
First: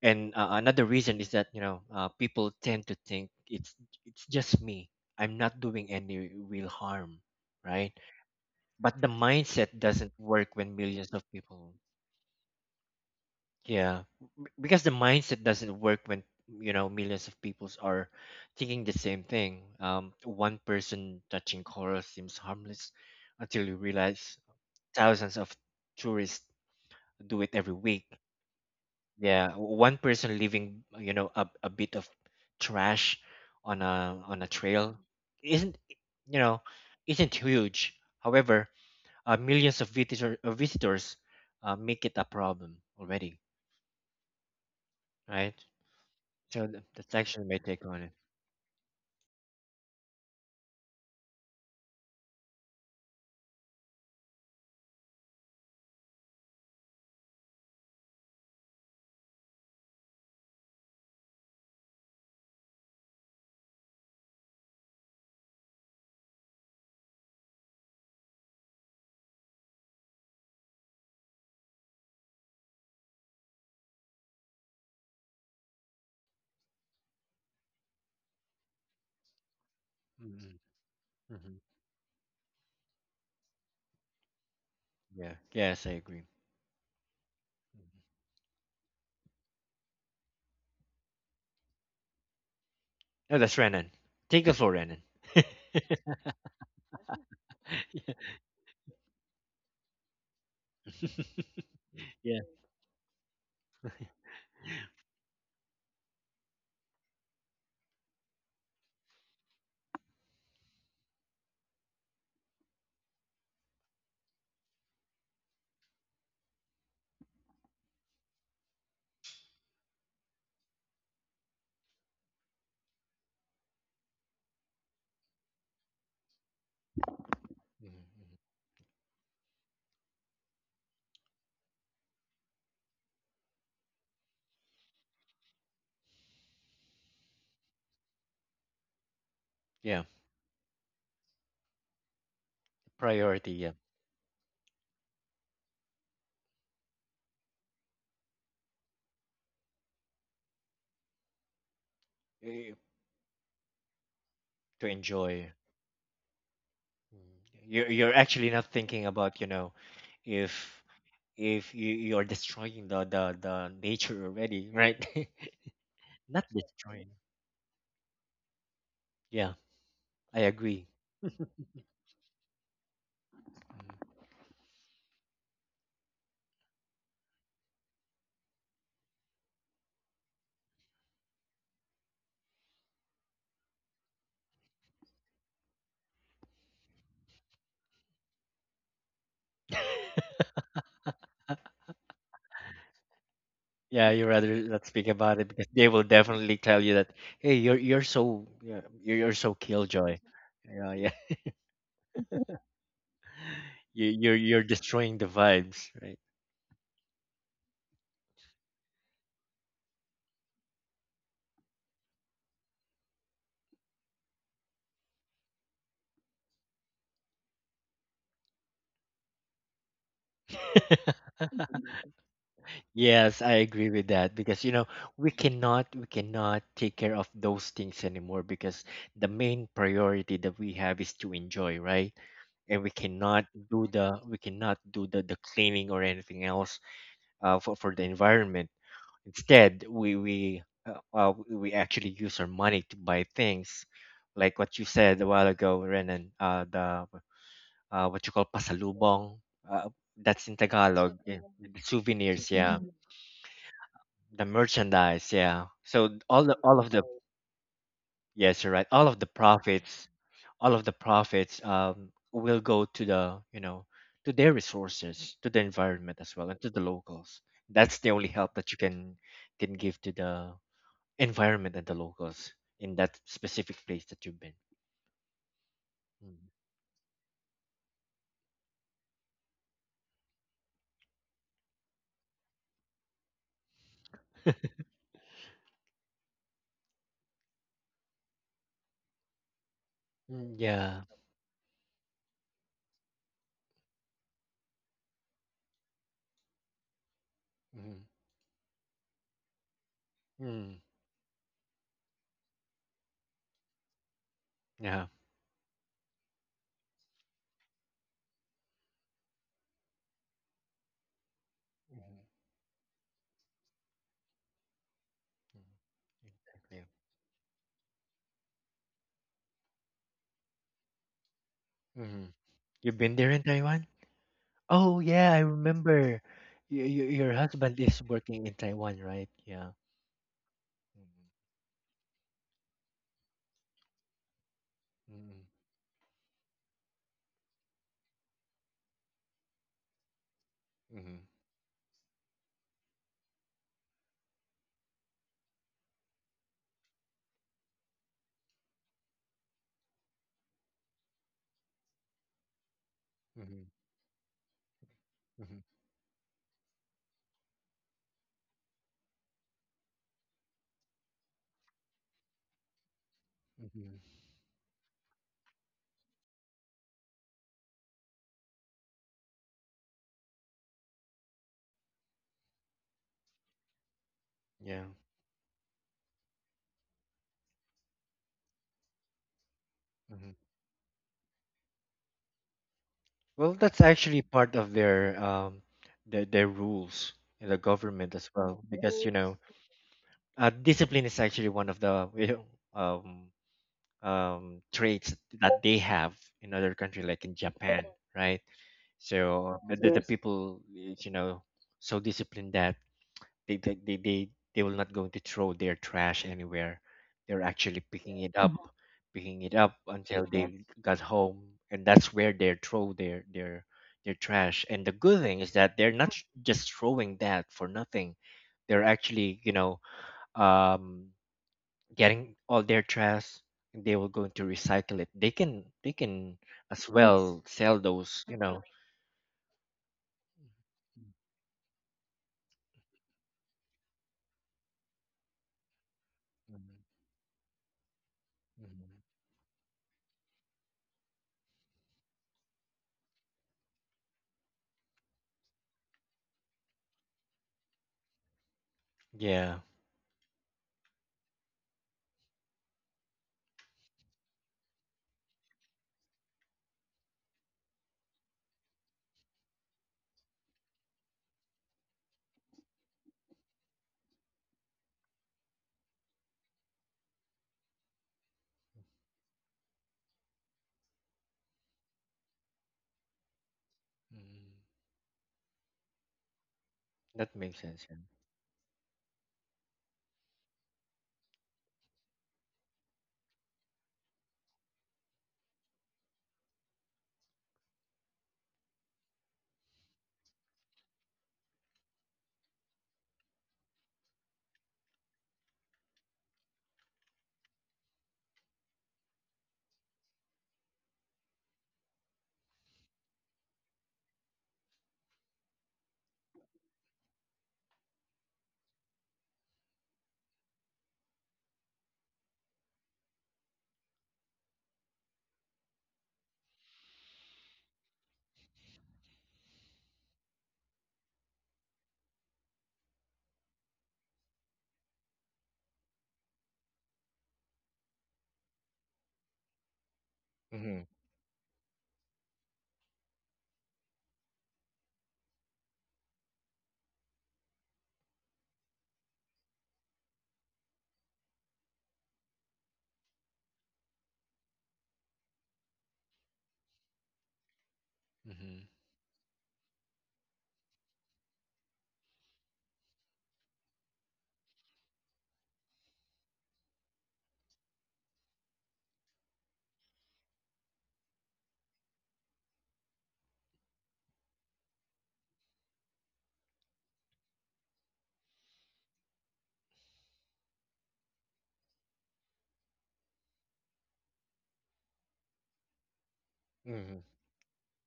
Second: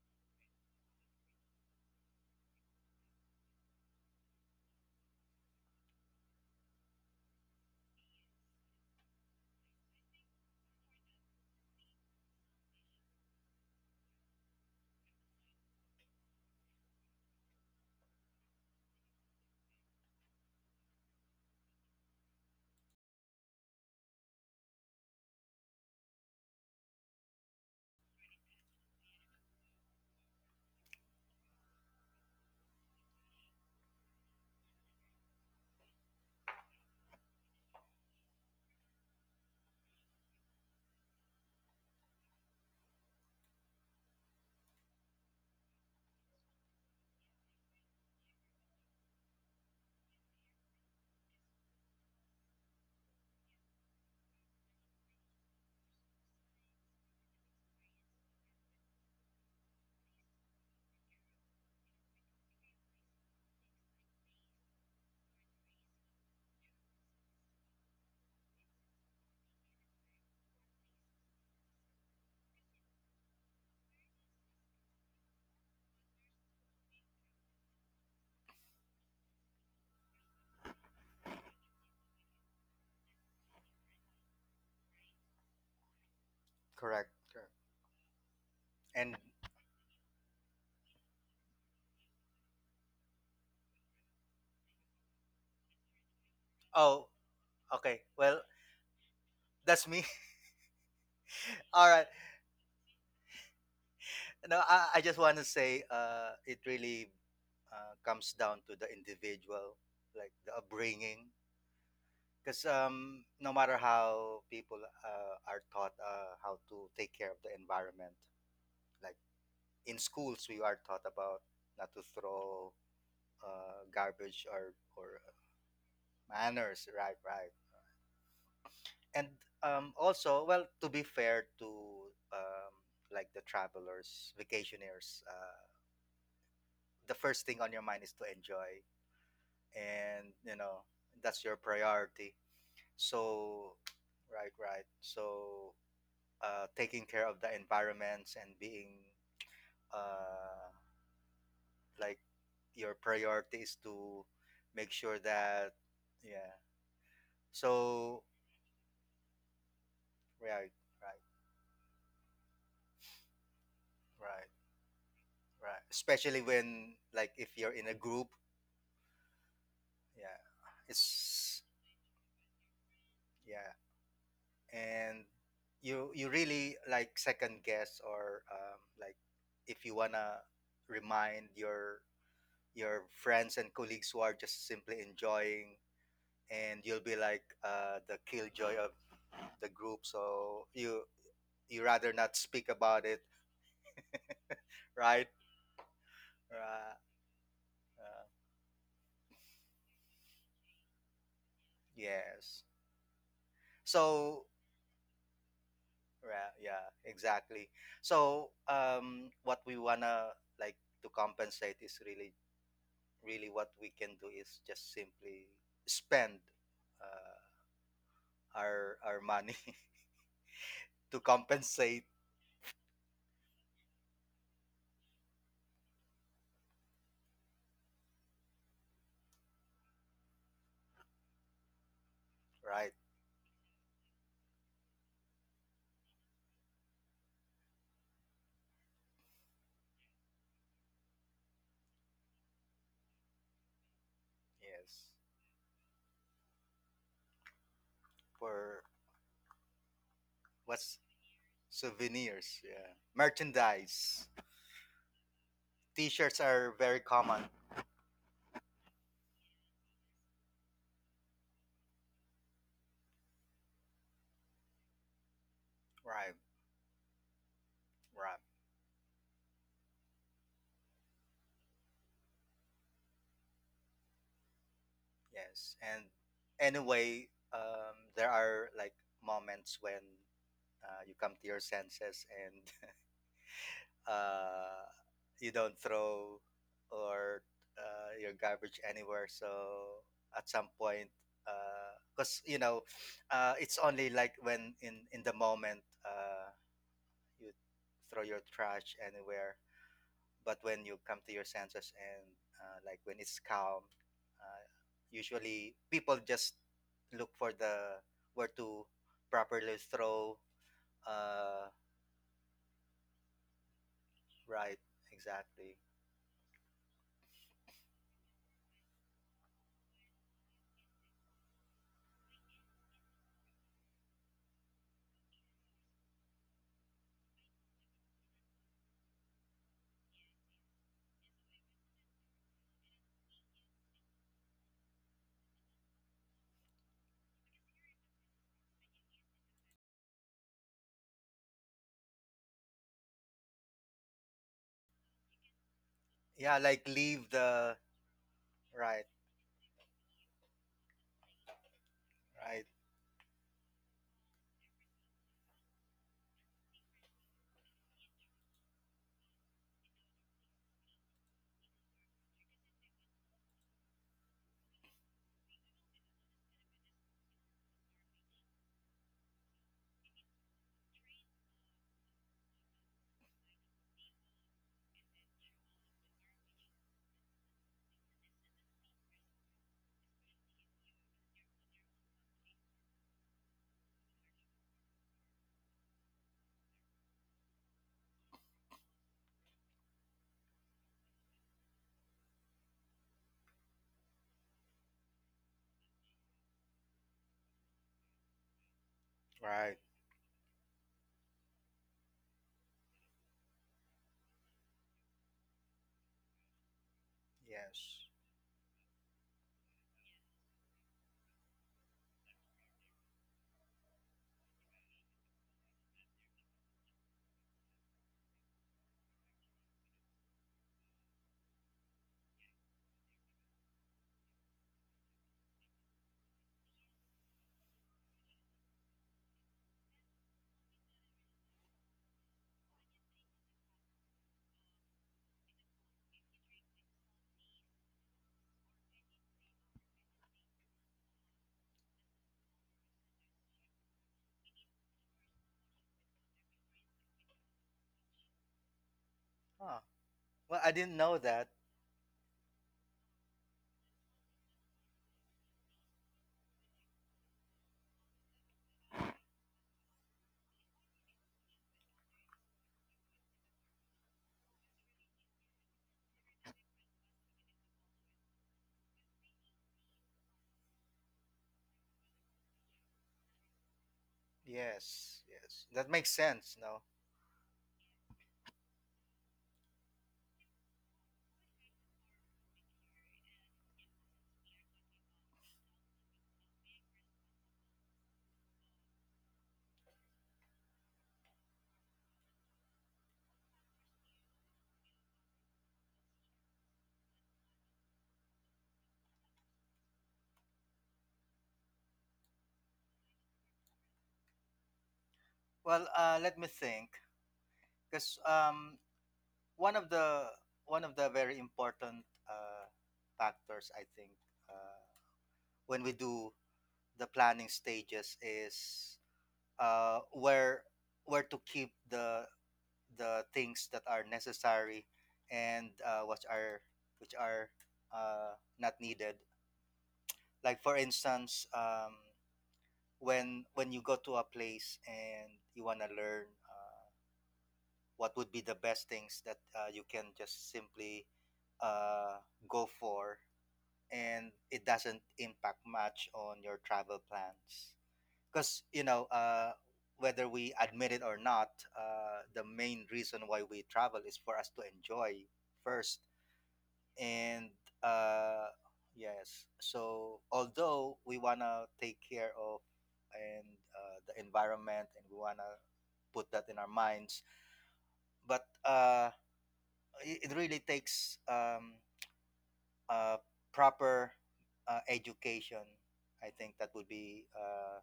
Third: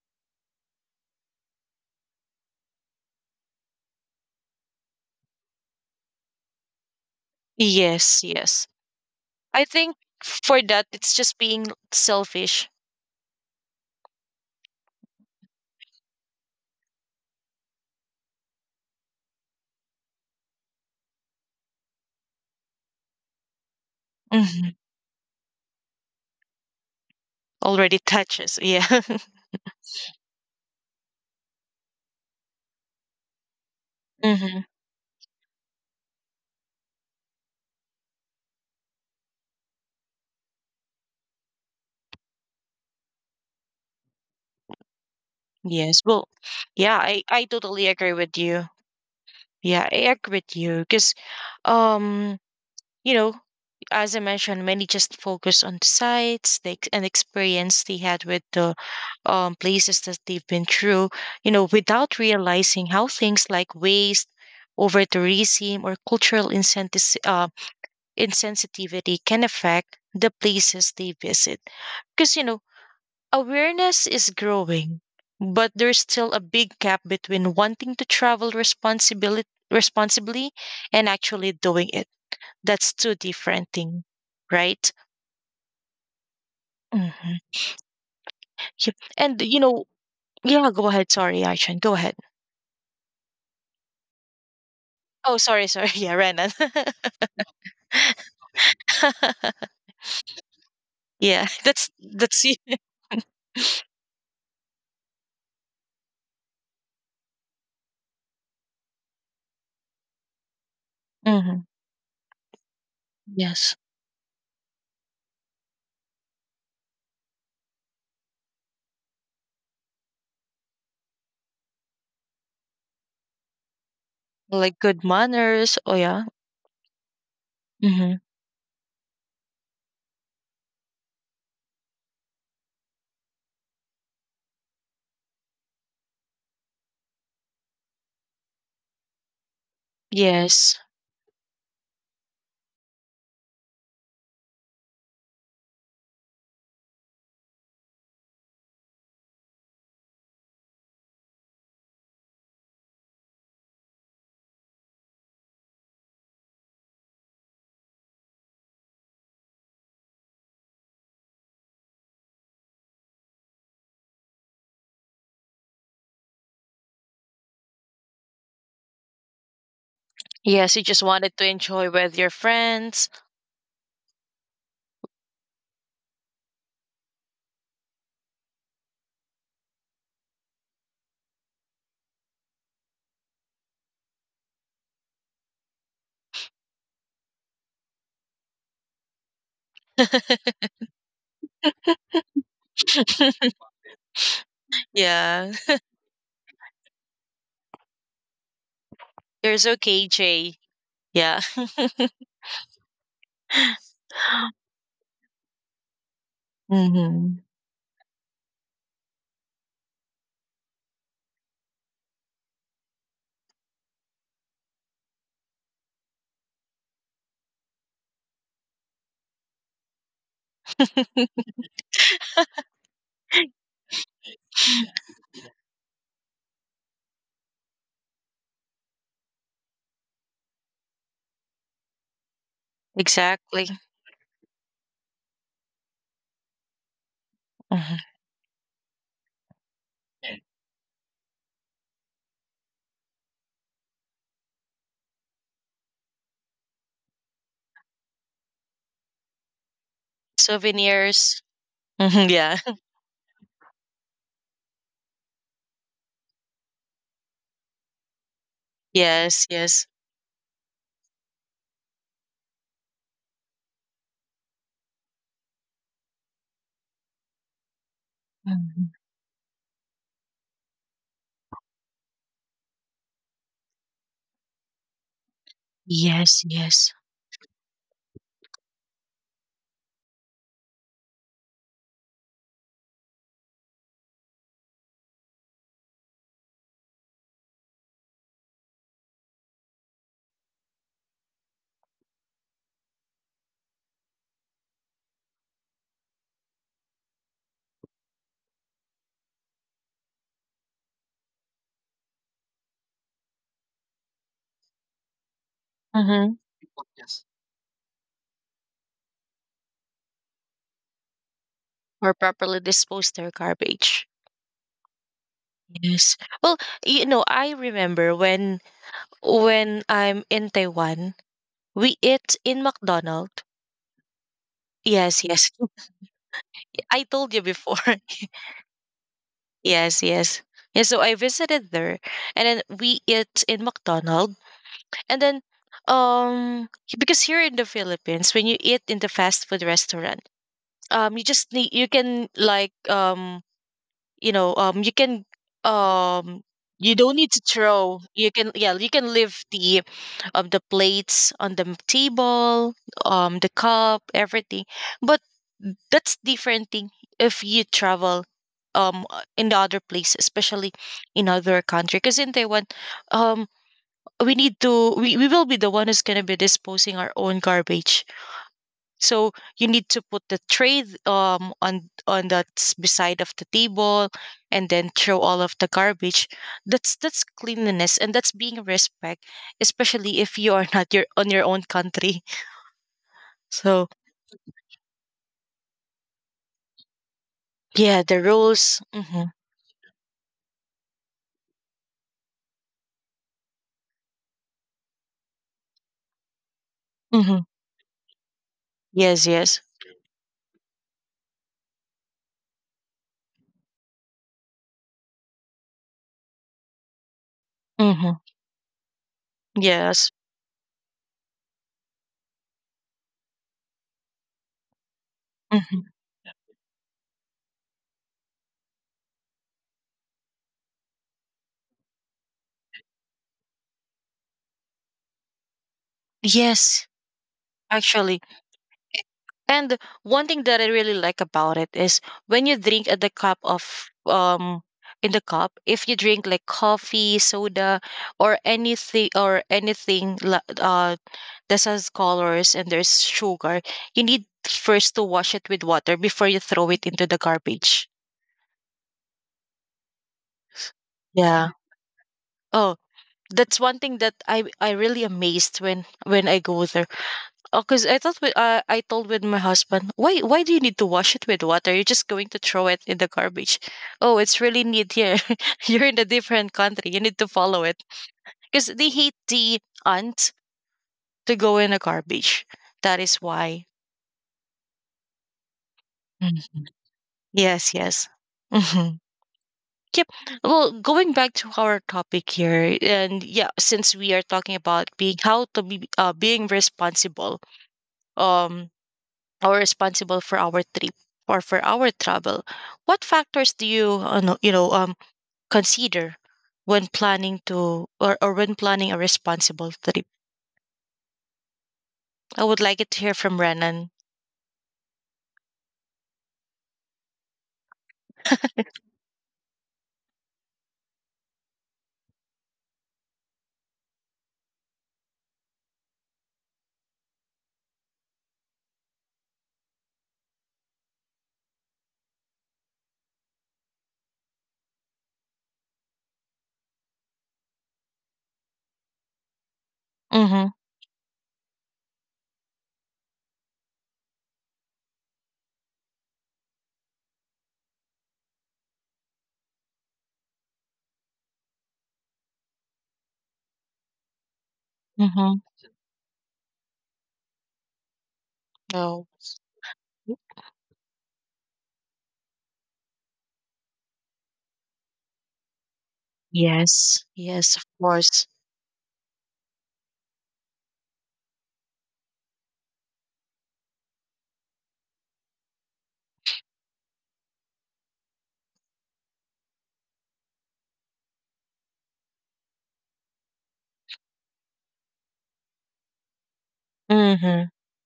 [SPEAKER 2] and another reason is that you know people tend to think it's just me I'm not doing any real harm right
[SPEAKER 1] Yes, yes.
[SPEAKER 2] but the
[SPEAKER 1] I
[SPEAKER 2] mindset
[SPEAKER 1] think
[SPEAKER 2] doesn't work
[SPEAKER 1] for
[SPEAKER 2] when
[SPEAKER 1] that,
[SPEAKER 2] millions
[SPEAKER 1] it's
[SPEAKER 2] of
[SPEAKER 1] just being
[SPEAKER 2] people
[SPEAKER 1] selfish.
[SPEAKER 2] yeah because the mindset doesn't work when you know millions of peoples are thinking the same thing one person touching coral seems harmless until you realize
[SPEAKER 1] hmm
[SPEAKER 2] thousands of tourists do it every
[SPEAKER 1] Already
[SPEAKER 2] week.
[SPEAKER 1] touches. Yeah.
[SPEAKER 2] Yeah, one person leaving, you know, a bit of trash on a
[SPEAKER 1] hmm
[SPEAKER 2] trail isn't, you know, isn't huge. However, uh, visitors make it a problem already, right?
[SPEAKER 1] Yes. Well,
[SPEAKER 2] So
[SPEAKER 1] yeah,
[SPEAKER 2] that's
[SPEAKER 1] I
[SPEAKER 2] actually my take
[SPEAKER 1] totally
[SPEAKER 2] on it.
[SPEAKER 1] agree with you. Yeah, I agree with you because, um, you know, as I mentioned, many just focus on the sites, and experience they had with the places that they've been through, you know, without realizing how things like waste, over tourism, or insensitivity can affect the places they visit. Because you know, awareness is growing, but there's still a big gap between wanting responsibly
[SPEAKER 2] hmm
[SPEAKER 1] and actually
[SPEAKER 2] hmm
[SPEAKER 1] doing it. That's two different things, right?
[SPEAKER 2] Yeah. Yes, I agree.
[SPEAKER 3] correct
[SPEAKER 1] hmm
[SPEAKER 3] Correct.
[SPEAKER 2] Mhm.
[SPEAKER 1] Yep.
[SPEAKER 3] And
[SPEAKER 1] And you know, yeah, go ahead. Sorry, Aishan. Go ahead.
[SPEAKER 2] No, that's Renan. Take the floor, Renan.
[SPEAKER 1] Oh, sorry, sorry. Yeah, Renan.
[SPEAKER 3] oh okay
[SPEAKER 2] yeah.
[SPEAKER 3] well that's me.
[SPEAKER 1] Yeah,
[SPEAKER 3] All right.
[SPEAKER 2] yeah.
[SPEAKER 1] that's it.
[SPEAKER 3] No, I just want to say it really comes down to the individual, like the upbringing.
[SPEAKER 1] hmm
[SPEAKER 3] Because no
[SPEAKER 1] Yes,
[SPEAKER 3] matter how people are taught how to take care of the environment, like in schools, we are taught about not to throw garbage
[SPEAKER 1] like good
[SPEAKER 3] or
[SPEAKER 1] manners. Oh yeah.
[SPEAKER 3] manners, right? Right.
[SPEAKER 2] Mhm,
[SPEAKER 1] hmm
[SPEAKER 2] mhm.
[SPEAKER 3] And also, well, to be fair to um, like the travelers, vacationers, the first thing on your mind is to enjoy
[SPEAKER 2] Yeah.
[SPEAKER 3] and you
[SPEAKER 1] Yes.
[SPEAKER 3] know that's your priority
[SPEAKER 2] Priority. Yeah.
[SPEAKER 3] so right right so taking care of the environments and being uh, like
[SPEAKER 2] Eh,
[SPEAKER 3] your priority is to
[SPEAKER 2] to
[SPEAKER 3] make sure
[SPEAKER 2] enjoy.
[SPEAKER 3] that yeah
[SPEAKER 2] Mm. You're
[SPEAKER 3] so
[SPEAKER 2] actually not thinking about you know, if
[SPEAKER 3] right right
[SPEAKER 2] if you you're destroying the the nature
[SPEAKER 3] right
[SPEAKER 2] already, right?
[SPEAKER 3] right especially
[SPEAKER 2] not
[SPEAKER 3] when
[SPEAKER 2] destroying.
[SPEAKER 3] like if you're in a group
[SPEAKER 2] Yeah,
[SPEAKER 3] yeah
[SPEAKER 2] I
[SPEAKER 1] Yes, you
[SPEAKER 2] agree.
[SPEAKER 1] just wanted to
[SPEAKER 3] it's
[SPEAKER 1] enjoy with your friends.
[SPEAKER 2] Mm.
[SPEAKER 3] yeah and you really like second guess or like if you wanna remind your friends and colleagues who are just simply enjoying and you'll be like the killjoy of the group so you rather not speak about it
[SPEAKER 2] Yeah, you rather not speak
[SPEAKER 3] right
[SPEAKER 2] about it
[SPEAKER 1] yeah,
[SPEAKER 2] because they will definitely tell
[SPEAKER 3] uh,
[SPEAKER 2] you that, hey, you're
[SPEAKER 3] uh,
[SPEAKER 2] so yeah, you're so
[SPEAKER 1] there's okay,
[SPEAKER 2] killjoy.
[SPEAKER 1] Jay.
[SPEAKER 2] Yeah, yeah.
[SPEAKER 1] Yeah.
[SPEAKER 3] yes so
[SPEAKER 2] You're destroying the vibes, right?
[SPEAKER 3] yeah
[SPEAKER 1] hmm
[SPEAKER 3] exactly so what we wanna like to compensate is really what we can do is just simply spend uh, our money to compensate,
[SPEAKER 2] Yes, I agree with that because you know we cannot take care of those things anymore because the main priority that we have is to enjoy, right? And
[SPEAKER 3] right?
[SPEAKER 1] Exactly.
[SPEAKER 2] we cannot do the cleaning or anything else uh, for
[SPEAKER 1] Mhm.
[SPEAKER 2] the environment. Instead, we actually use our money to buy things like what you
[SPEAKER 3] Yes,
[SPEAKER 2] said a while ago, Renan. The what you call
[SPEAKER 3] for
[SPEAKER 2] pasalubong. Uh, that's in
[SPEAKER 3] what's
[SPEAKER 2] Tagalog. Yeah,
[SPEAKER 1] Souvenirs.
[SPEAKER 2] the souvenirs,
[SPEAKER 3] souvenirs,
[SPEAKER 1] Yeah.
[SPEAKER 2] yeah
[SPEAKER 3] yeah, merchandise.
[SPEAKER 2] the merchandise, yeah. So
[SPEAKER 3] T-shirts are
[SPEAKER 2] all of
[SPEAKER 3] very
[SPEAKER 2] the
[SPEAKER 3] common,
[SPEAKER 2] yes, you're right. All of the
[SPEAKER 1] Yes, yes.
[SPEAKER 2] profits, all of the profits will go to the, you know, to their resources, to the environment
[SPEAKER 3] right?
[SPEAKER 2] as well, and to the locals. That's the only
[SPEAKER 3] Right.
[SPEAKER 2] help that you
[SPEAKER 1] Mhm.
[SPEAKER 2] can give to the environment and the locals in that specific place that you've been.
[SPEAKER 3] Yes, and
[SPEAKER 2] Mm.
[SPEAKER 1] Yes, yes.
[SPEAKER 3] anyway, there are like moments when you come to your senses and uh, you don't throw or your garbage anywhere. So at
[SPEAKER 2] Mm,
[SPEAKER 3] some
[SPEAKER 2] Yeah.
[SPEAKER 3] point, because you know, it's only like when in the moment you
[SPEAKER 2] Mm.
[SPEAKER 3] throw your trash anywhere. But
[SPEAKER 2] Mm.
[SPEAKER 3] when you come to your senses and like when it's calm, uh,
[SPEAKER 2] Yeah.
[SPEAKER 3] usually people
[SPEAKER 1] hmm
[SPEAKER 3] just look for the where to properly throw. Uh,
[SPEAKER 1] Or
[SPEAKER 2] Mhm.
[SPEAKER 1] properly dispose their garbage.
[SPEAKER 3] right,
[SPEAKER 2] Mm.
[SPEAKER 3] exactly.
[SPEAKER 1] Yes. Well,
[SPEAKER 2] Exactly.
[SPEAKER 1] you know, I remember when I'm in Taiwan, we
[SPEAKER 2] Mhm.
[SPEAKER 1] eat in
[SPEAKER 2] You've been there in
[SPEAKER 1] McDonald's.
[SPEAKER 2] Taiwan? Oh
[SPEAKER 1] Yes,
[SPEAKER 2] yeah, I
[SPEAKER 1] yes.
[SPEAKER 2] remember.
[SPEAKER 1] I
[SPEAKER 2] Your
[SPEAKER 1] told you before.
[SPEAKER 2] husband is working in Taiwan, right? Yeah.
[SPEAKER 1] Yes, yes. Yeah, so I visited there and then we eat in McDonald's. And then
[SPEAKER 2] Mm-hmm.
[SPEAKER 1] because here in the Philippines when you eat in the fast food restaurant,
[SPEAKER 2] Mm-hmm.
[SPEAKER 1] you just need you can like you know um
[SPEAKER 3] Yeah, like
[SPEAKER 1] you don't
[SPEAKER 3] leave
[SPEAKER 1] need to
[SPEAKER 3] the
[SPEAKER 1] throw, you can, yeah, you
[SPEAKER 3] Right,
[SPEAKER 1] can leave the plates on the
[SPEAKER 3] right,
[SPEAKER 1] table, the
[SPEAKER 2] Mm-hmm.
[SPEAKER 1] cup, everything. But
[SPEAKER 2] Mm-hmm.
[SPEAKER 1] that's different thing if you travel in the other place, especially in other country, because in Taiwan, um
[SPEAKER 2] Mm-hmm.
[SPEAKER 1] we need to, we will be the one who's going to be disposing our own garbage. So you need to put the tray on that beside of the table and
[SPEAKER 2] Yeah.
[SPEAKER 1] then throw all of the garbage. That's cleanliness and that's being respect, especially
[SPEAKER 2] Mm-hmm.
[SPEAKER 1] if you are not your on your own country.
[SPEAKER 2] Well, that's
[SPEAKER 1] So
[SPEAKER 2] actually part of their rules in the
[SPEAKER 1] yeah,
[SPEAKER 2] government
[SPEAKER 1] the
[SPEAKER 2] as well,
[SPEAKER 1] rules.
[SPEAKER 2] because you know, discipline is actually one of the you know, um traits that they have in other country like in
[SPEAKER 1] Hmm
[SPEAKER 2] Japan, right?
[SPEAKER 1] yes, yes.
[SPEAKER 2] So
[SPEAKER 3] right.
[SPEAKER 2] the Yes. people is, you know so disciplined that they they they they, they will not going to throw their trash anywhere they're actually
[SPEAKER 3] Yes.
[SPEAKER 1] hmm
[SPEAKER 2] picking it up Mhm. picking it up
[SPEAKER 1] yes.
[SPEAKER 2] until Yes. they Correct. Got home and that's where they throw their trash. And the good thing is that
[SPEAKER 1] hmm
[SPEAKER 2] they're not just throwing that for nothing. They're actually um getting all their trash, and they will going to recycle it. They can, they can, as
[SPEAKER 1] yes,
[SPEAKER 2] Yes. well sell
[SPEAKER 1] actually.
[SPEAKER 2] those
[SPEAKER 1] And one thing that I really like about it is when you drink at the cup of um in the cup, if you drink like
[SPEAKER 2] Mhm,
[SPEAKER 1] coffee, soda, or
[SPEAKER 2] mhm.
[SPEAKER 1] anything or that has colors and there's sugar, you need first to wash it with water before you throw it into the garbage.
[SPEAKER 2] Yeah.
[SPEAKER 3] Huh. Well, I didn't know that.
[SPEAKER 1] Yeah. Oh, that's one thing that I really amazed when I go there. Oh, because I thought with, I told with my husband, why do you need to wash it with water? You're just going to throw it in the garbage. Oh, it's really neat here. You're in a different country. You need to follow it because they hate the aunt to go in the garbage. That is why.
[SPEAKER 2] Mhm.
[SPEAKER 3] Yes, yes. That makes sense,
[SPEAKER 1] Mhm.
[SPEAKER 3] no?
[SPEAKER 2] That makes
[SPEAKER 1] Yes,
[SPEAKER 2] sense, yeah.
[SPEAKER 1] yes. hmm Yep. Well, going back to our topic here, and yeah, since we are talking about being how to be being responsible, um, or responsible for our trip or for our travel, what factors do you no- you know consider when planning to or when planning a responsible trip? I would like it to hear from Renan.
[SPEAKER 3] Well, let me think. Because one of the one of the very important factors, I think, uh, when we do the planning stages is uh, where where to keep the things that are necessary and which are not needed
[SPEAKER 1] Mm-hmm.
[SPEAKER 3] like for
[SPEAKER 2] Mm-hmm.
[SPEAKER 3] instance when you go to a place and you want to learn what would be the best things that you can just simply uh, go for and it doesn't
[SPEAKER 1] Mm-hmm.
[SPEAKER 3] impact much on your travel plans
[SPEAKER 2] Mm-hmm.
[SPEAKER 3] because you
[SPEAKER 1] Oh,
[SPEAKER 3] know whether we admit it or not the main reason why we travel is for us to enjoy first
[SPEAKER 1] yes, yes,
[SPEAKER 3] and
[SPEAKER 1] of course.
[SPEAKER 3] uh yes so although we want to take care of and the environment and we want to put that in our minds but it, it really takes uh proper education I think that would
[SPEAKER 2] Mm-hmm.
[SPEAKER 3] be
[SPEAKER 1] Mm-hmm.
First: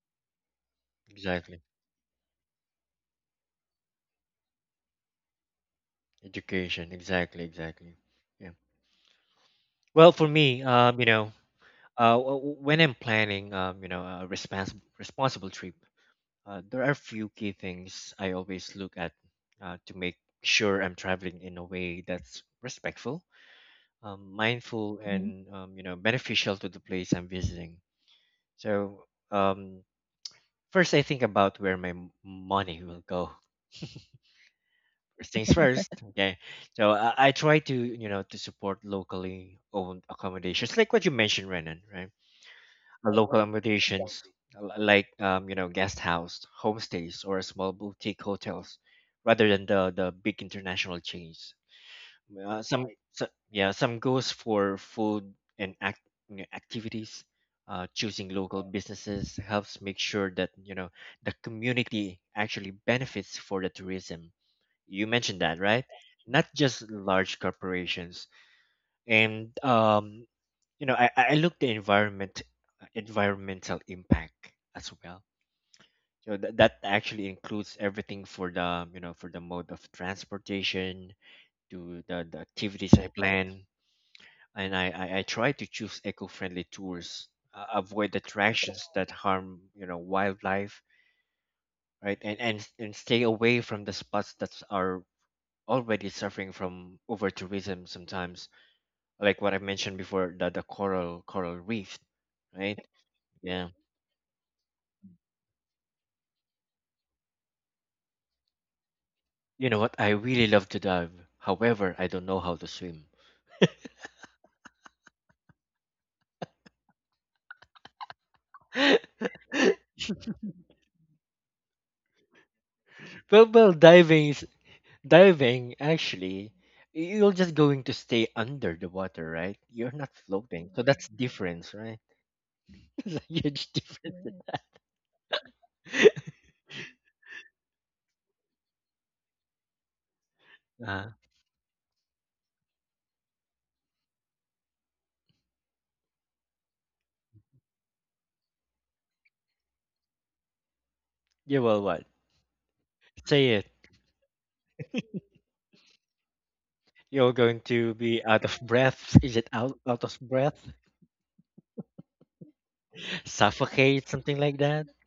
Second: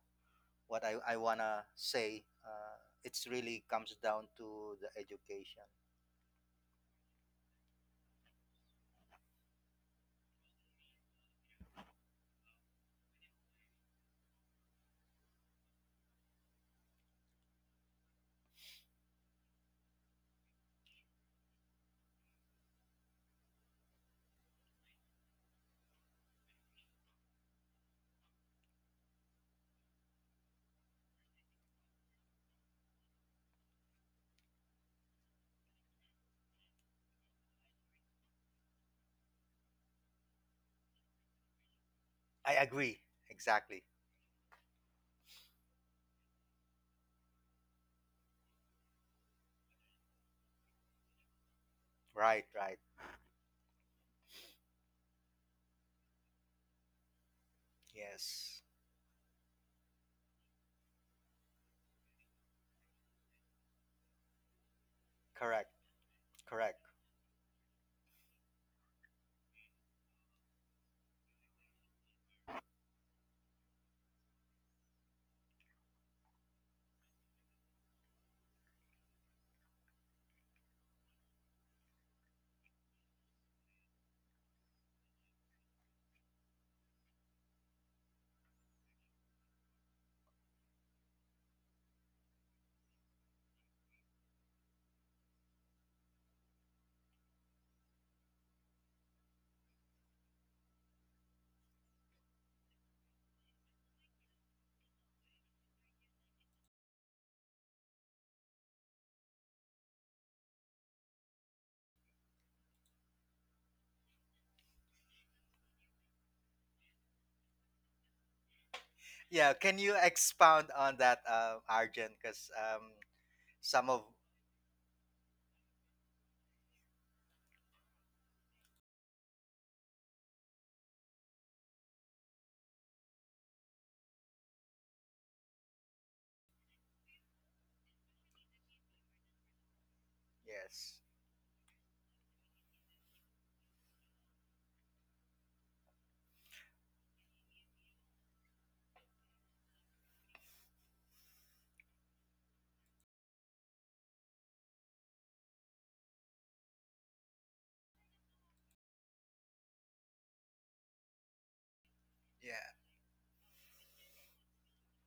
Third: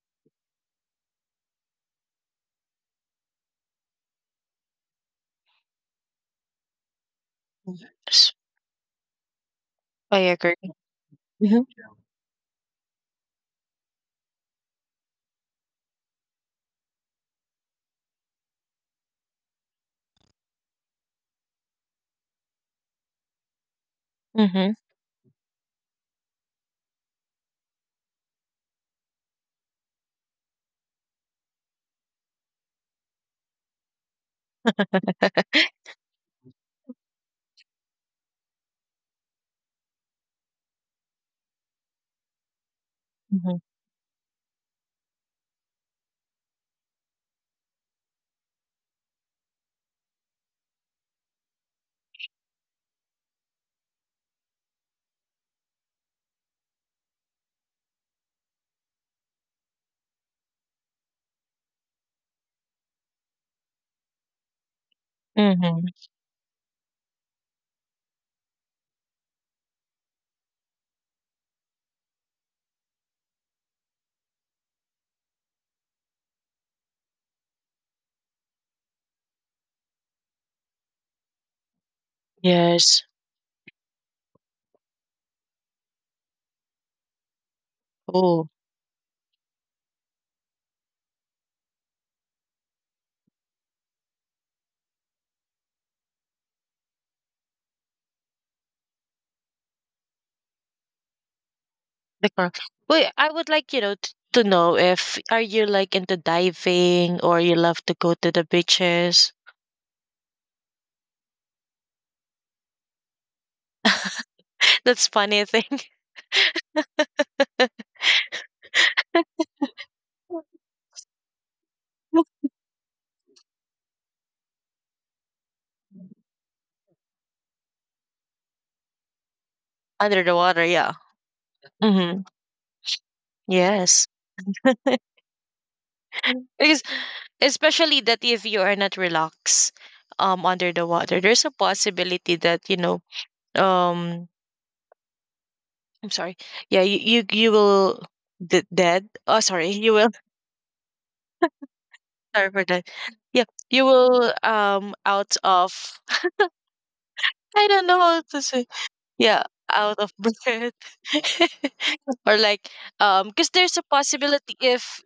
[SPEAKER 3] what I want
[SPEAKER 2] Exactly.
[SPEAKER 3] to say it's really comes down to the education
[SPEAKER 2] Education. Exactly. Exactly. Yeah. Well,
[SPEAKER 1] I
[SPEAKER 2] for
[SPEAKER 1] agree.
[SPEAKER 2] me,
[SPEAKER 1] Mm-hmm.
[SPEAKER 2] when I'm planning, a responsible trip, there are a few key things I always look at to make sure I'm traveling in a way that's respectful,
[SPEAKER 1] Mm-hmm.
[SPEAKER 2] mindful, and beneficial to the place I'm visiting. So, um, first, I think about where my money will go. First things first. Okay, so I try to to support locally owned accommodations, like what you mentioned, Renan, right?
[SPEAKER 3] I agree
[SPEAKER 2] Local
[SPEAKER 3] exactly
[SPEAKER 2] accommodations like guest house, homestays, or small boutique hotels, rather than the big international chains.
[SPEAKER 3] right
[SPEAKER 2] Uh,
[SPEAKER 3] right
[SPEAKER 2] some, so, yeah, some goes for food and act, activities. Choosing
[SPEAKER 3] yes
[SPEAKER 2] local businesses helps make sure that the community actually benefits for the tourism. You mentioned that,
[SPEAKER 3] correct
[SPEAKER 2] right?
[SPEAKER 1] Mm-hmm.
[SPEAKER 2] Not just
[SPEAKER 3] correct.
[SPEAKER 2] large corporations. And I look the environmental impact as well. So that actually includes everything for the for the mode of transportation to the activities
[SPEAKER 1] Yes.
[SPEAKER 2] I plan. And I try to choose eco-friendly tours, avoid
[SPEAKER 1] Oh.
[SPEAKER 2] attractions that harm wildlife, right? And and stay away from the spots that are already suffering from over tourism sometimes, like what I mentioned before, the coral reef,
[SPEAKER 1] The.
[SPEAKER 2] right?
[SPEAKER 1] Wait, I would
[SPEAKER 2] Yeah,
[SPEAKER 1] like, you know, to know if are you like into diving or you love to go to the beaches?
[SPEAKER 2] you know what, I really love to dive. However, I don't know how to swim.
[SPEAKER 1] That's funny thing.
[SPEAKER 3] Yeah, can you expound on that, Arjun? Because
[SPEAKER 2] Well,
[SPEAKER 3] some of
[SPEAKER 2] diving is diving actually, you're just going to stay under the water, right? You're not
[SPEAKER 1] Under the water,
[SPEAKER 2] floating, so
[SPEAKER 1] yeah.
[SPEAKER 2] that's difference, right?
[SPEAKER 1] Mm-hmm.
[SPEAKER 2] It's a huge
[SPEAKER 1] Yes.
[SPEAKER 2] difference.
[SPEAKER 1] Because especially that if you are not relaxed under the
[SPEAKER 3] yes,
[SPEAKER 2] Uh,
[SPEAKER 1] water, there's a possibility that, um I'm sorry. Yeah, you will dead. Oh sorry, you will.
[SPEAKER 2] yeah, well, what?
[SPEAKER 1] Sorry for that. Yeah.
[SPEAKER 2] Say it.
[SPEAKER 1] You will out of
[SPEAKER 2] You're going
[SPEAKER 1] I don't
[SPEAKER 2] to
[SPEAKER 1] know how
[SPEAKER 2] be
[SPEAKER 1] to
[SPEAKER 2] out of
[SPEAKER 1] say.
[SPEAKER 2] breath, is
[SPEAKER 1] Yeah,
[SPEAKER 2] it
[SPEAKER 1] out
[SPEAKER 2] out
[SPEAKER 1] of
[SPEAKER 2] of breath?
[SPEAKER 1] breath. Or like
[SPEAKER 3] yeah,
[SPEAKER 1] because there's a
[SPEAKER 2] Suffocate, something like
[SPEAKER 1] possibility
[SPEAKER 2] that.
[SPEAKER 1] if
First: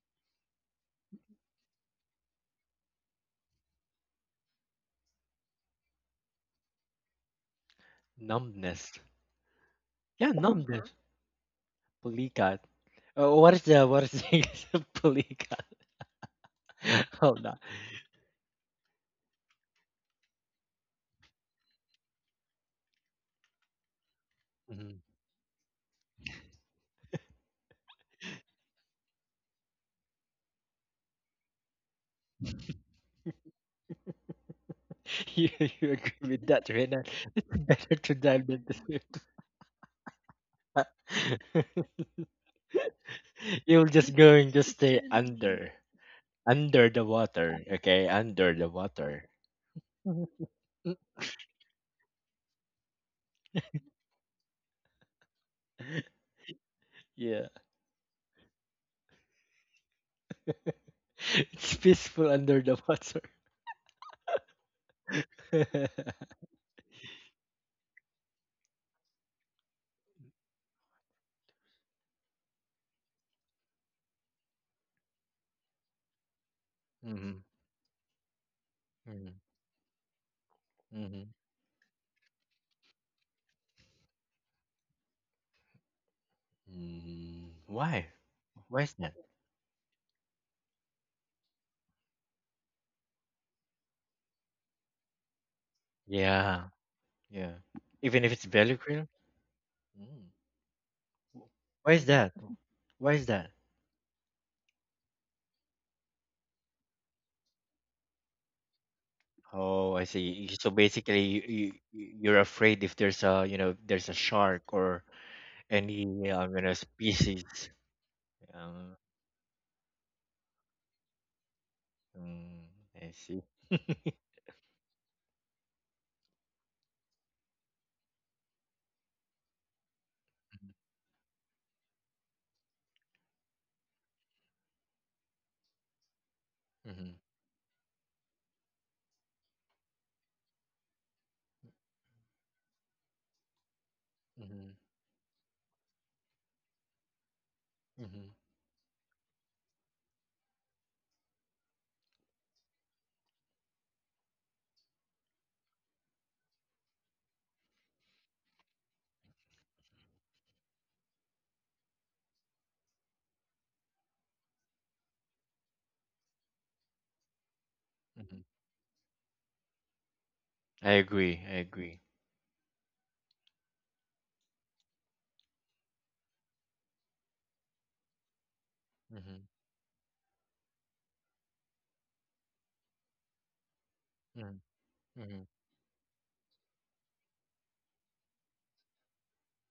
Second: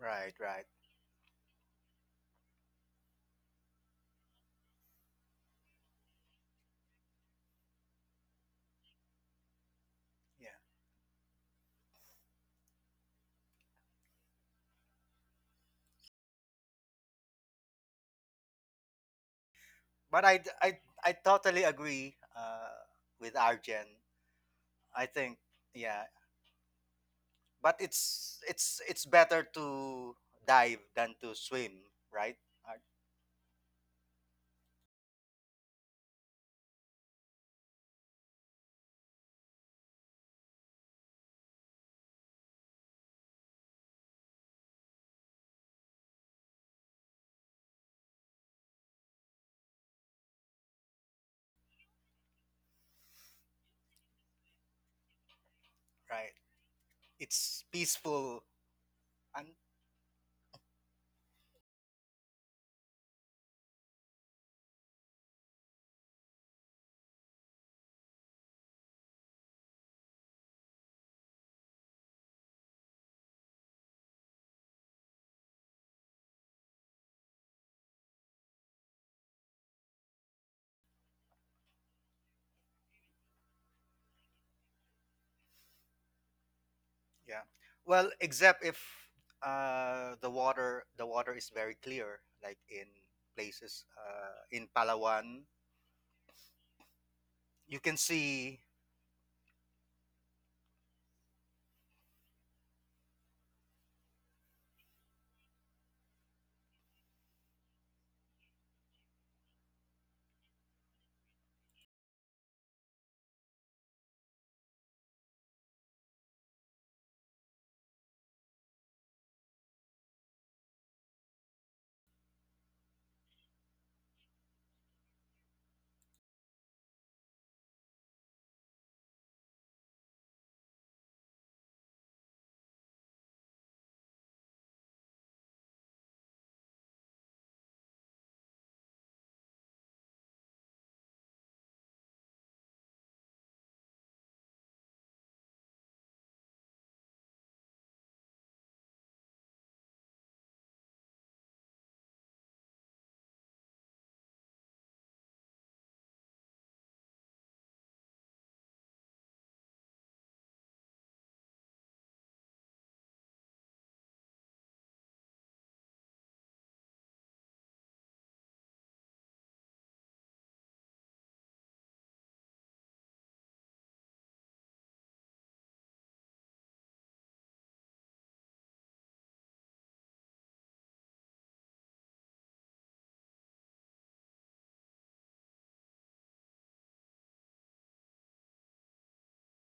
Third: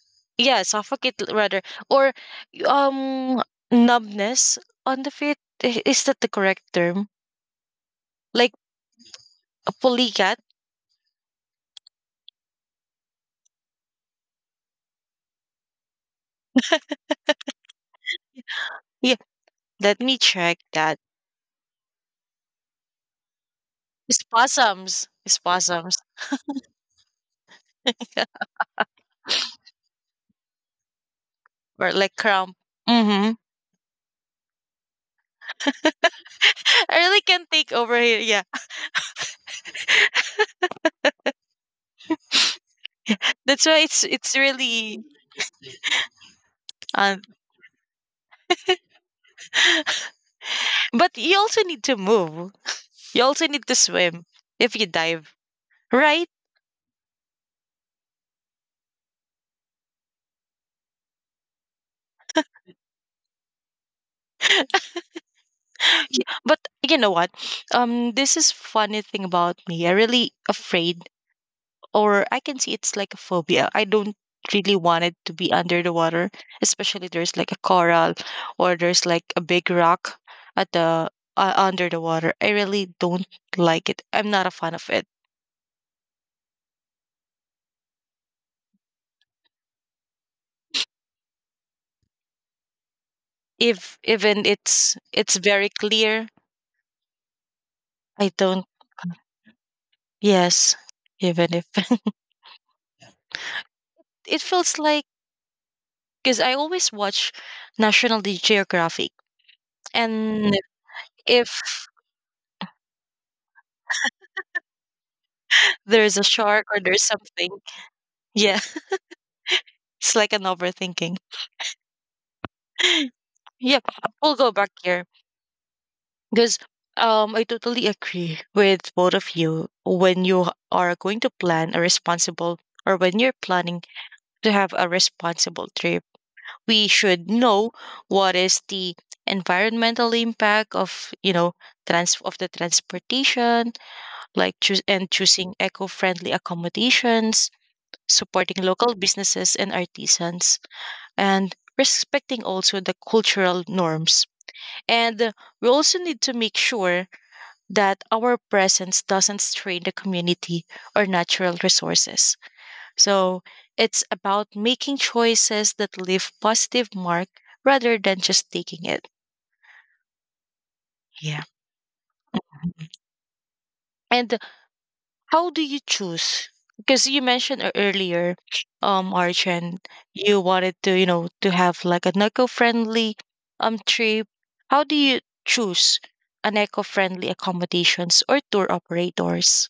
[SPEAKER 3] right,
[SPEAKER 1] yeah,
[SPEAKER 3] right,
[SPEAKER 1] suffocate, rather, or um numbness on the feet. Is that the correct term? Like
[SPEAKER 2] Numbness.
[SPEAKER 1] a
[SPEAKER 2] Yeah,
[SPEAKER 1] polycat?
[SPEAKER 3] yeah.
[SPEAKER 2] numbness. Pulikat. What is the English of pulikat? Hold on.
[SPEAKER 1] Yeah, let me
[SPEAKER 3] But
[SPEAKER 1] check
[SPEAKER 3] I,
[SPEAKER 1] that.
[SPEAKER 3] I totally agree with Arjun.
[SPEAKER 2] Mhm.
[SPEAKER 3] I
[SPEAKER 1] Spasms.
[SPEAKER 3] think yeah,
[SPEAKER 1] Spasms
[SPEAKER 3] but it's it's better to dive than to swim,
[SPEAKER 1] or like
[SPEAKER 3] right?
[SPEAKER 1] cramp.
[SPEAKER 3] Ar-
[SPEAKER 1] Mm-hmm.
[SPEAKER 2] You, you agree with that,
[SPEAKER 1] I
[SPEAKER 2] Renan?
[SPEAKER 1] really
[SPEAKER 2] It's
[SPEAKER 1] can't take
[SPEAKER 2] better
[SPEAKER 1] over
[SPEAKER 2] to
[SPEAKER 1] here. Yeah.
[SPEAKER 2] dive than to swim.
[SPEAKER 1] That's why
[SPEAKER 2] You're just
[SPEAKER 1] it's
[SPEAKER 2] going to stay
[SPEAKER 1] really
[SPEAKER 2] under the
[SPEAKER 1] um
[SPEAKER 2] water. Okay, under the water. Mhm. Mm,
[SPEAKER 1] but you also need to move. You also need to swim if you dive. Right?
[SPEAKER 3] Right.
[SPEAKER 2] yeah,
[SPEAKER 3] It's peaceful and
[SPEAKER 2] it's peaceful under the water.
[SPEAKER 1] But you know what? This is funny thing about me. I really afraid, or I can see it's like a phobia. I don't really want it to be under the water, especially
[SPEAKER 2] Mm-hmm.
[SPEAKER 1] there's like a coral or there's like a big rock at the
[SPEAKER 2] Mm-hmm.
[SPEAKER 1] under the water. I really don't like it. I'm not a fan of it.
[SPEAKER 3] yeah.
[SPEAKER 2] Mm-hmm. Why?
[SPEAKER 3] Well, except if
[SPEAKER 2] Why is that?
[SPEAKER 3] the water is very clear, like in places
[SPEAKER 1] If even
[SPEAKER 3] in
[SPEAKER 1] it's
[SPEAKER 3] Palawan
[SPEAKER 1] very clear,
[SPEAKER 2] Yeah, yeah.
[SPEAKER 3] you can
[SPEAKER 2] Even
[SPEAKER 1] I
[SPEAKER 2] if it's
[SPEAKER 3] see
[SPEAKER 1] don't.
[SPEAKER 2] belly cream, mm.
[SPEAKER 1] Yes, even if
[SPEAKER 2] Why is that? Why is that?
[SPEAKER 1] it feels like because I always watch National Geographic
[SPEAKER 2] Oh, I see.
[SPEAKER 1] and
[SPEAKER 2] So basically,
[SPEAKER 1] if
[SPEAKER 2] you're afraid if there's a there's a shark or
[SPEAKER 1] there's a
[SPEAKER 2] any
[SPEAKER 1] shark or there's
[SPEAKER 2] species.
[SPEAKER 1] something. Yeah,
[SPEAKER 2] Um,
[SPEAKER 1] it's like an overthinking.
[SPEAKER 2] mm, I see.
[SPEAKER 1] Yeah, we'll go back here because I totally agree with both of you. When you are going to plan a responsible, or when you're planning to have a responsible trip, we
[SPEAKER 2] Mm-hmm.
[SPEAKER 1] should know what is the environmental impact of you know trans of the transportation, like
[SPEAKER 2] Mm-hmm.
[SPEAKER 1] choose and choosing eco-friendly accommodations,
[SPEAKER 2] Mm-hmm.
[SPEAKER 1] supporting local businesses and artisans, and respecting also the cultural norms. And we also need to make sure that our presence doesn't strain the community or natural resources. So it's about making choices that leave positive mark rather than just taking it.
[SPEAKER 2] I
[SPEAKER 1] Yeah.
[SPEAKER 2] agree. I agree.
[SPEAKER 1] And how do you choose? Because you mentioned earlier,
[SPEAKER 2] Mm-hmm.
[SPEAKER 1] Archand, you wanted to, you know, to have like an eco-friendly trip.
[SPEAKER 2] Mm-hmm.
[SPEAKER 1] How do you
[SPEAKER 2] Mm-hmm.
[SPEAKER 1] choose an eco-friendly accommodations or tour operators?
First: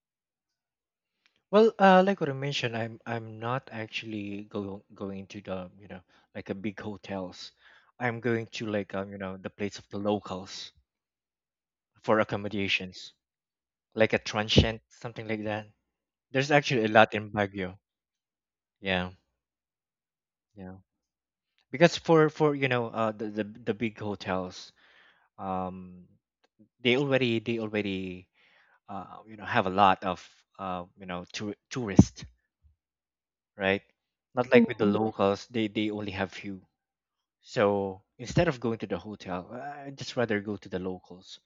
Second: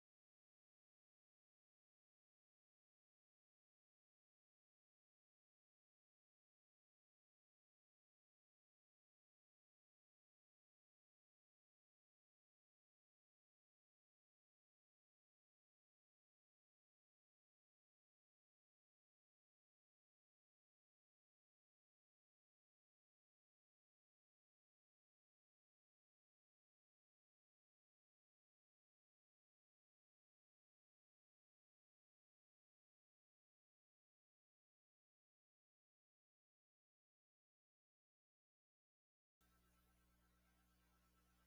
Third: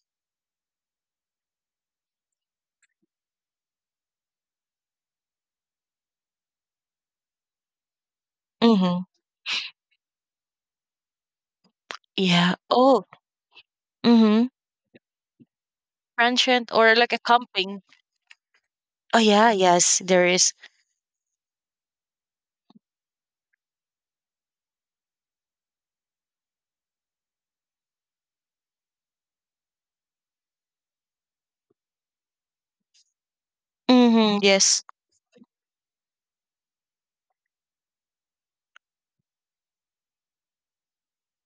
[SPEAKER 2] Well, like what I mentioned, I'm not actually going to the like a big hotels. I'm going to like
[SPEAKER 1] Mm-hmm.
[SPEAKER 2] the place of the locals for
[SPEAKER 1] Yeah. Oh.
[SPEAKER 2] accommodations, like a
[SPEAKER 1] Mm-hmm.
[SPEAKER 2] transient something like that. There's
[SPEAKER 1] Transient
[SPEAKER 2] actually a
[SPEAKER 1] or like
[SPEAKER 2] lot
[SPEAKER 1] a
[SPEAKER 2] in Baguio.
[SPEAKER 1] camping.
[SPEAKER 2] Yeah,
[SPEAKER 1] Oh yeah, yes, there is.
[SPEAKER 2] yeah. Because for uh, the big hotels, um they already uh, have a lot of tourists, right?
[SPEAKER 1] Mm-hmm.
[SPEAKER 2] Not like with
[SPEAKER 1] Yes.
[SPEAKER 2] the Mhm. locals, they only have few. So instead of going to the hotel, I just rather go to the locals.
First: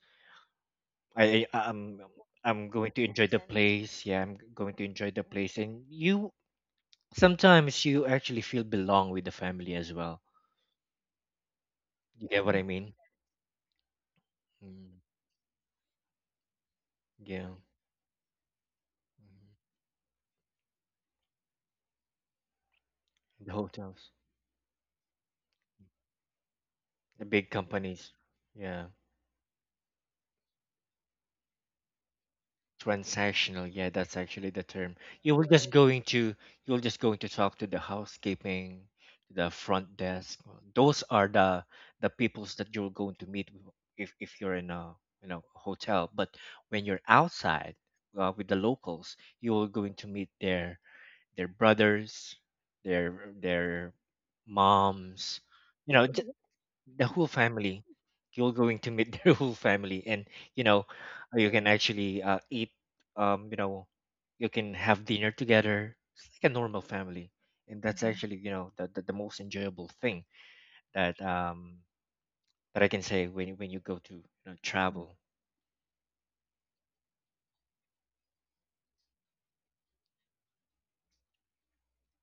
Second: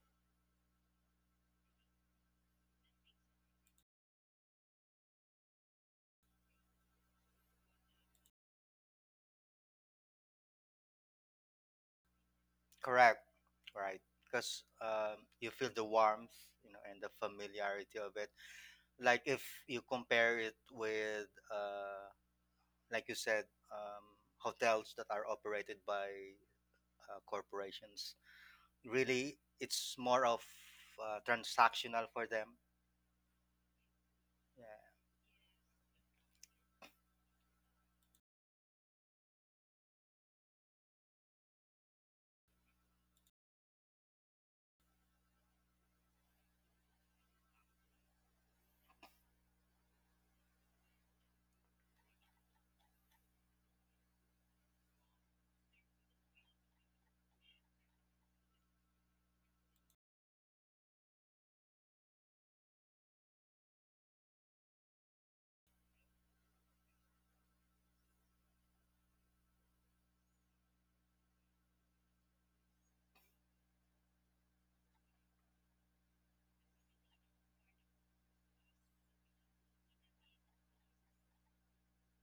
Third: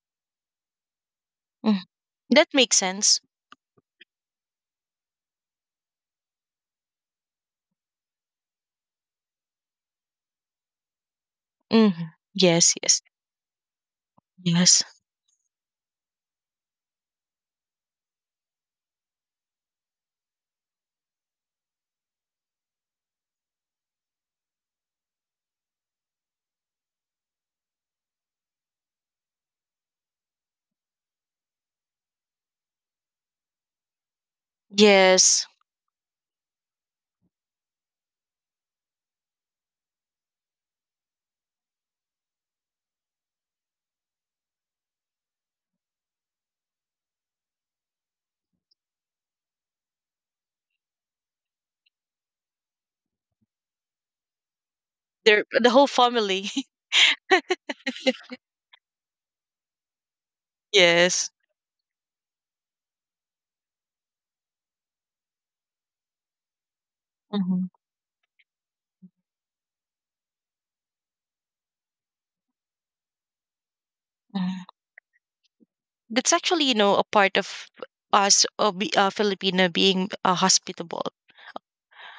[SPEAKER 1] Mm.
[SPEAKER 2] I'm
[SPEAKER 1] That makes
[SPEAKER 2] going to
[SPEAKER 1] sense.
[SPEAKER 2] enjoy the Exactly. place. Yeah, I'm going to enjoy the place. And you sometimes you actually feel belong with the family as well.
[SPEAKER 1] Mm-hmm.
[SPEAKER 2] You get what I
[SPEAKER 1] Yes,
[SPEAKER 2] mean?
[SPEAKER 1] yes,
[SPEAKER 3] correct right because
[SPEAKER 1] yes.
[SPEAKER 2] Mm,
[SPEAKER 3] you feel the warmth you know and the
[SPEAKER 2] yeah.
[SPEAKER 3] familiarity of it like if
[SPEAKER 2] Mhm.
[SPEAKER 3] you compare it with like you said
[SPEAKER 2] The
[SPEAKER 3] um,
[SPEAKER 2] hotels,
[SPEAKER 3] hotels that are operated by
[SPEAKER 2] the big companies.
[SPEAKER 3] corporations
[SPEAKER 2] Yeah.
[SPEAKER 3] really it's more of transactional for them
[SPEAKER 2] Transactional, yeah, that's actually the
[SPEAKER 3] yeah
[SPEAKER 2] term. You will
[SPEAKER 1] Yes.
[SPEAKER 2] just going to, you'll just going to talk to the housekeeping, the front desk. Those are the peoples that you're going to meet if you're in a hotel. But when you're outside, with the locals, you're going to meet their brothers, their their moms,
[SPEAKER 1] They're the whole
[SPEAKER 2] you know
[SPEAKER 1] family.
[SPEAKER 2] the whole family. You're going to meet the whole family. And you know
[SPEAKER 1] Yes.
[SPEAKER 2] you can actually eat, um, you know you can have dinner together. It's like a normal family, and that's actually the, the most enjoyable thing that I can say when you go to
[SPEAKER 1] Mhm.
[SPEAKER 2] travel.
[SPEAKER 1] That's actually, you know, a part of us, Filipino, being hospitable.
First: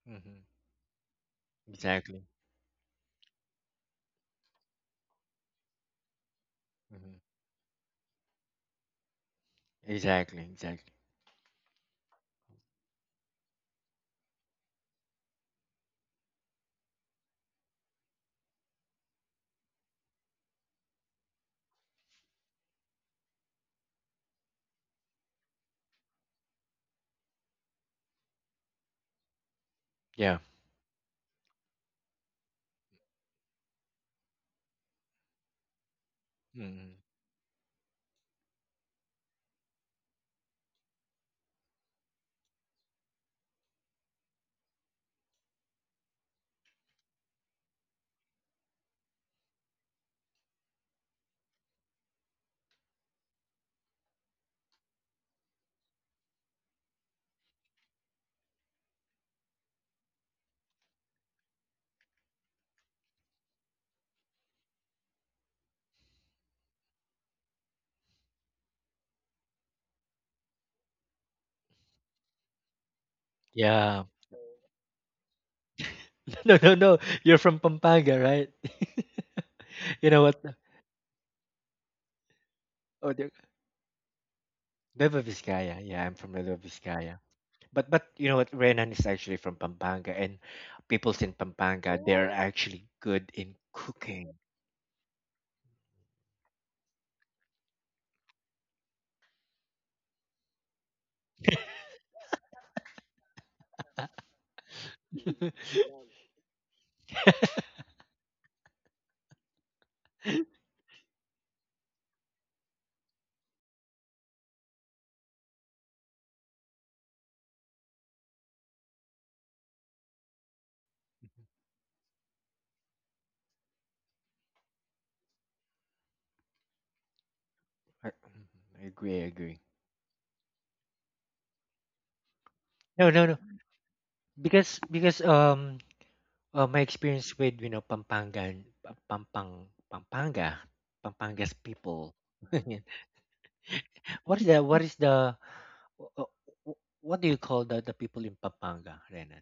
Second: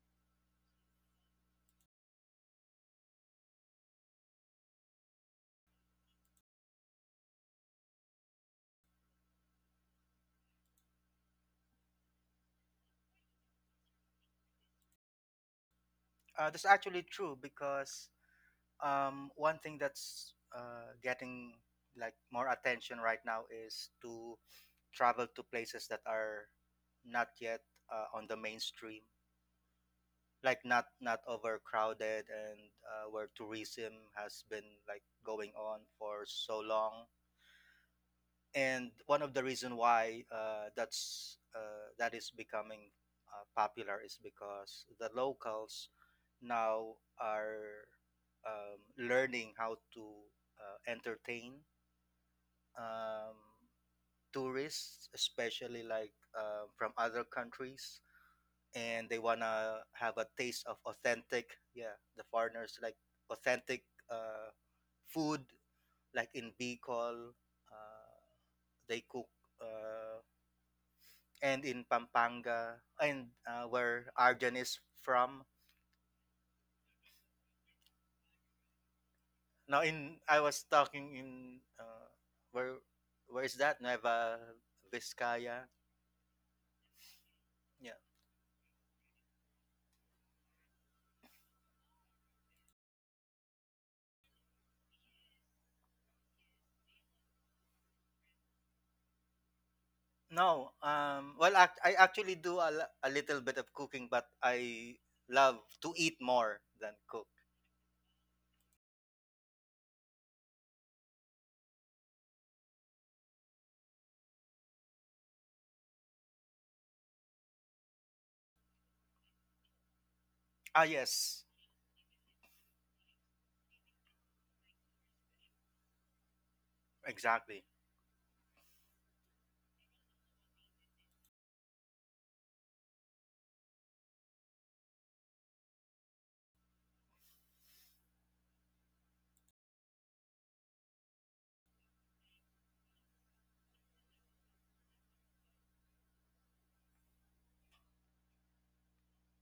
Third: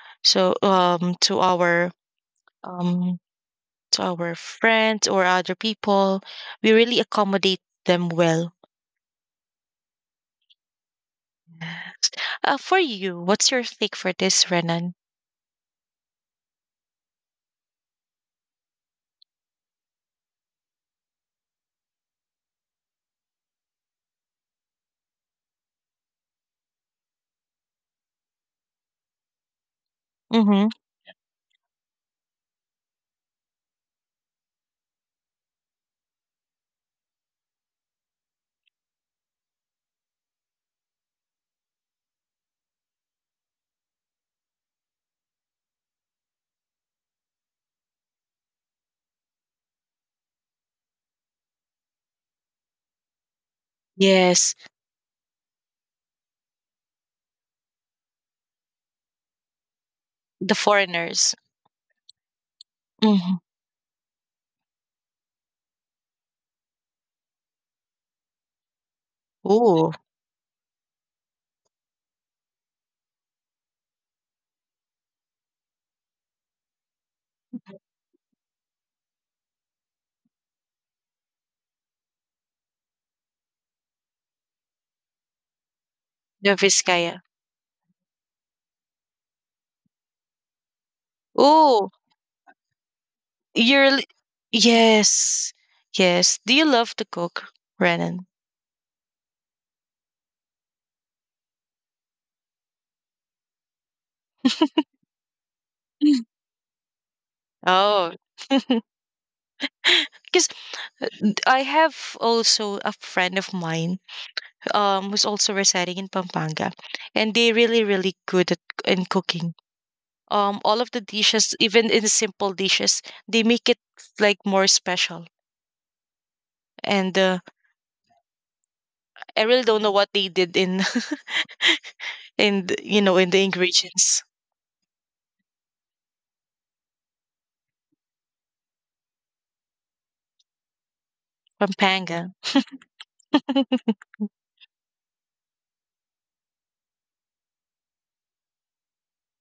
[SPEAKER 2] Hmm.
[SPEAKER 1] So,
[SPEAKER 2] Exactly.
[SPEAKER 1] um, to our friends or other people, we really
[SPEAKER 2] Hmm.
[SPEAKER 1] accommodate them well.
[SPEAKER 2] Exactly. Exactly.
[SPEAKER 1] For you, what's your take for this, Renan?
[SPEAKER 3] that's actually true because one thing that's getting like more attention right now is to travel to places that are not yet on the mainstream
[SPEAKER 2] Yeah.
[SPEAKER 3] like
[SPEAKER 1] Mm-hmm.
[SPEAKER 3] not overcrowded and where tourism has been like going on for so
[SPEAKER 2] Hmm.
[SPEAKER 3] long and one of the reason why that is becoming popular is because the locals now are learning how to entertain um,
[SPEAKER 1] Yes,
[SPEAKER 3] tourists, especially like from other countries, and they wanna have a
[SPEAKER 1] the
[SPEAKER 3] taste of
[SPEAKER 1] foreigners.
[SPEAKER 3] authentic. Yeah, the foreigners like
[SPEAKER 1] Mm-hmm.
[SPEAKER 3] authentic uh, food, like in Bicol, they cook.
[SPEAKER 1] Ooh,
[SPEAKER 3] Uh, and in Pampanga and
[SPEAKER 2] Yeah.
[SPEAKER 3] where Arjan is from.
[SPEAKER 2] No, no, no. You're from Pampanga, right?
[SPEAKER 3] Now
[SPEAKER 2] You
[SPEAKER 3] in
[SPEAKER 2] know
[SPEAKER 3] I
[SPEAKER 2] what,
[SPEAKER 3] was talking in uh, where
[SPEAKER 2] oh, the are
[SPEAKER 3] where is that Nueva
[SPEAKER 2] Nueva
[SPEAKER 3] Vizcaya?
[SPEAKER 2] Vizcaya. Yeah, I'm from
[SPEAKER 1] the
[SPEAKER 2] Nueva Vizcaya.
[SPEAKER 1] Vizcaya.
[SPEAKER 2] But
[SPEAKER 3] Yeah.
[SPEAKER 2] but you know what, Renan is actually from Pampanga, and peoples in
[SPEAKER 1] Ooh,
[SPEAKER 2] Pampanga, they are Oh, actually good in
[SPEAKER 1] you're. li-
[SPEAKER 2] cooking.
[SPEAKER 1] Yes, yes. Do you love to cook, Renan?
[SPEAKER 3] No. Well, I actually do a little bit of cooking, but I love to eat
[SPEAKER 1] Mm.
[SPEAKER 3] more than cook.
[SPEAKER 1] Oh, because I have also a friend of mine who's also residing in Pampanga and they really really good at in cooking. Um, all
[SPEAKER 3] Ah
[SPEAKER 1] of the
[SPEAKER 3] yes,
[SPEAKER 1] dishes even in simple dishes they make it like more special. And
[SPEAKER 3] exactly.
[SPEAKER 2] I I agree, I
[SPEAKER 1] I
[SPEAKER 2] agree.
[SPEAKER 1] really don't know what they did in in the- you
[SPEAKER 2] No,
[SPEAKER 1] know
[SPEAKER 2] no,
[SPEAKER 1] in
[SPEAKER 2] no.
[SPEAKER 1] the ingredients.
[SPEAKER 2] Because my experience with Pampanga, Pampanga's people.
[SPEAKER 1] Pampanga.
[SPEAKER 2] Yeah. What is the, wh- uh, what do you call the people in Pampanga, Renan?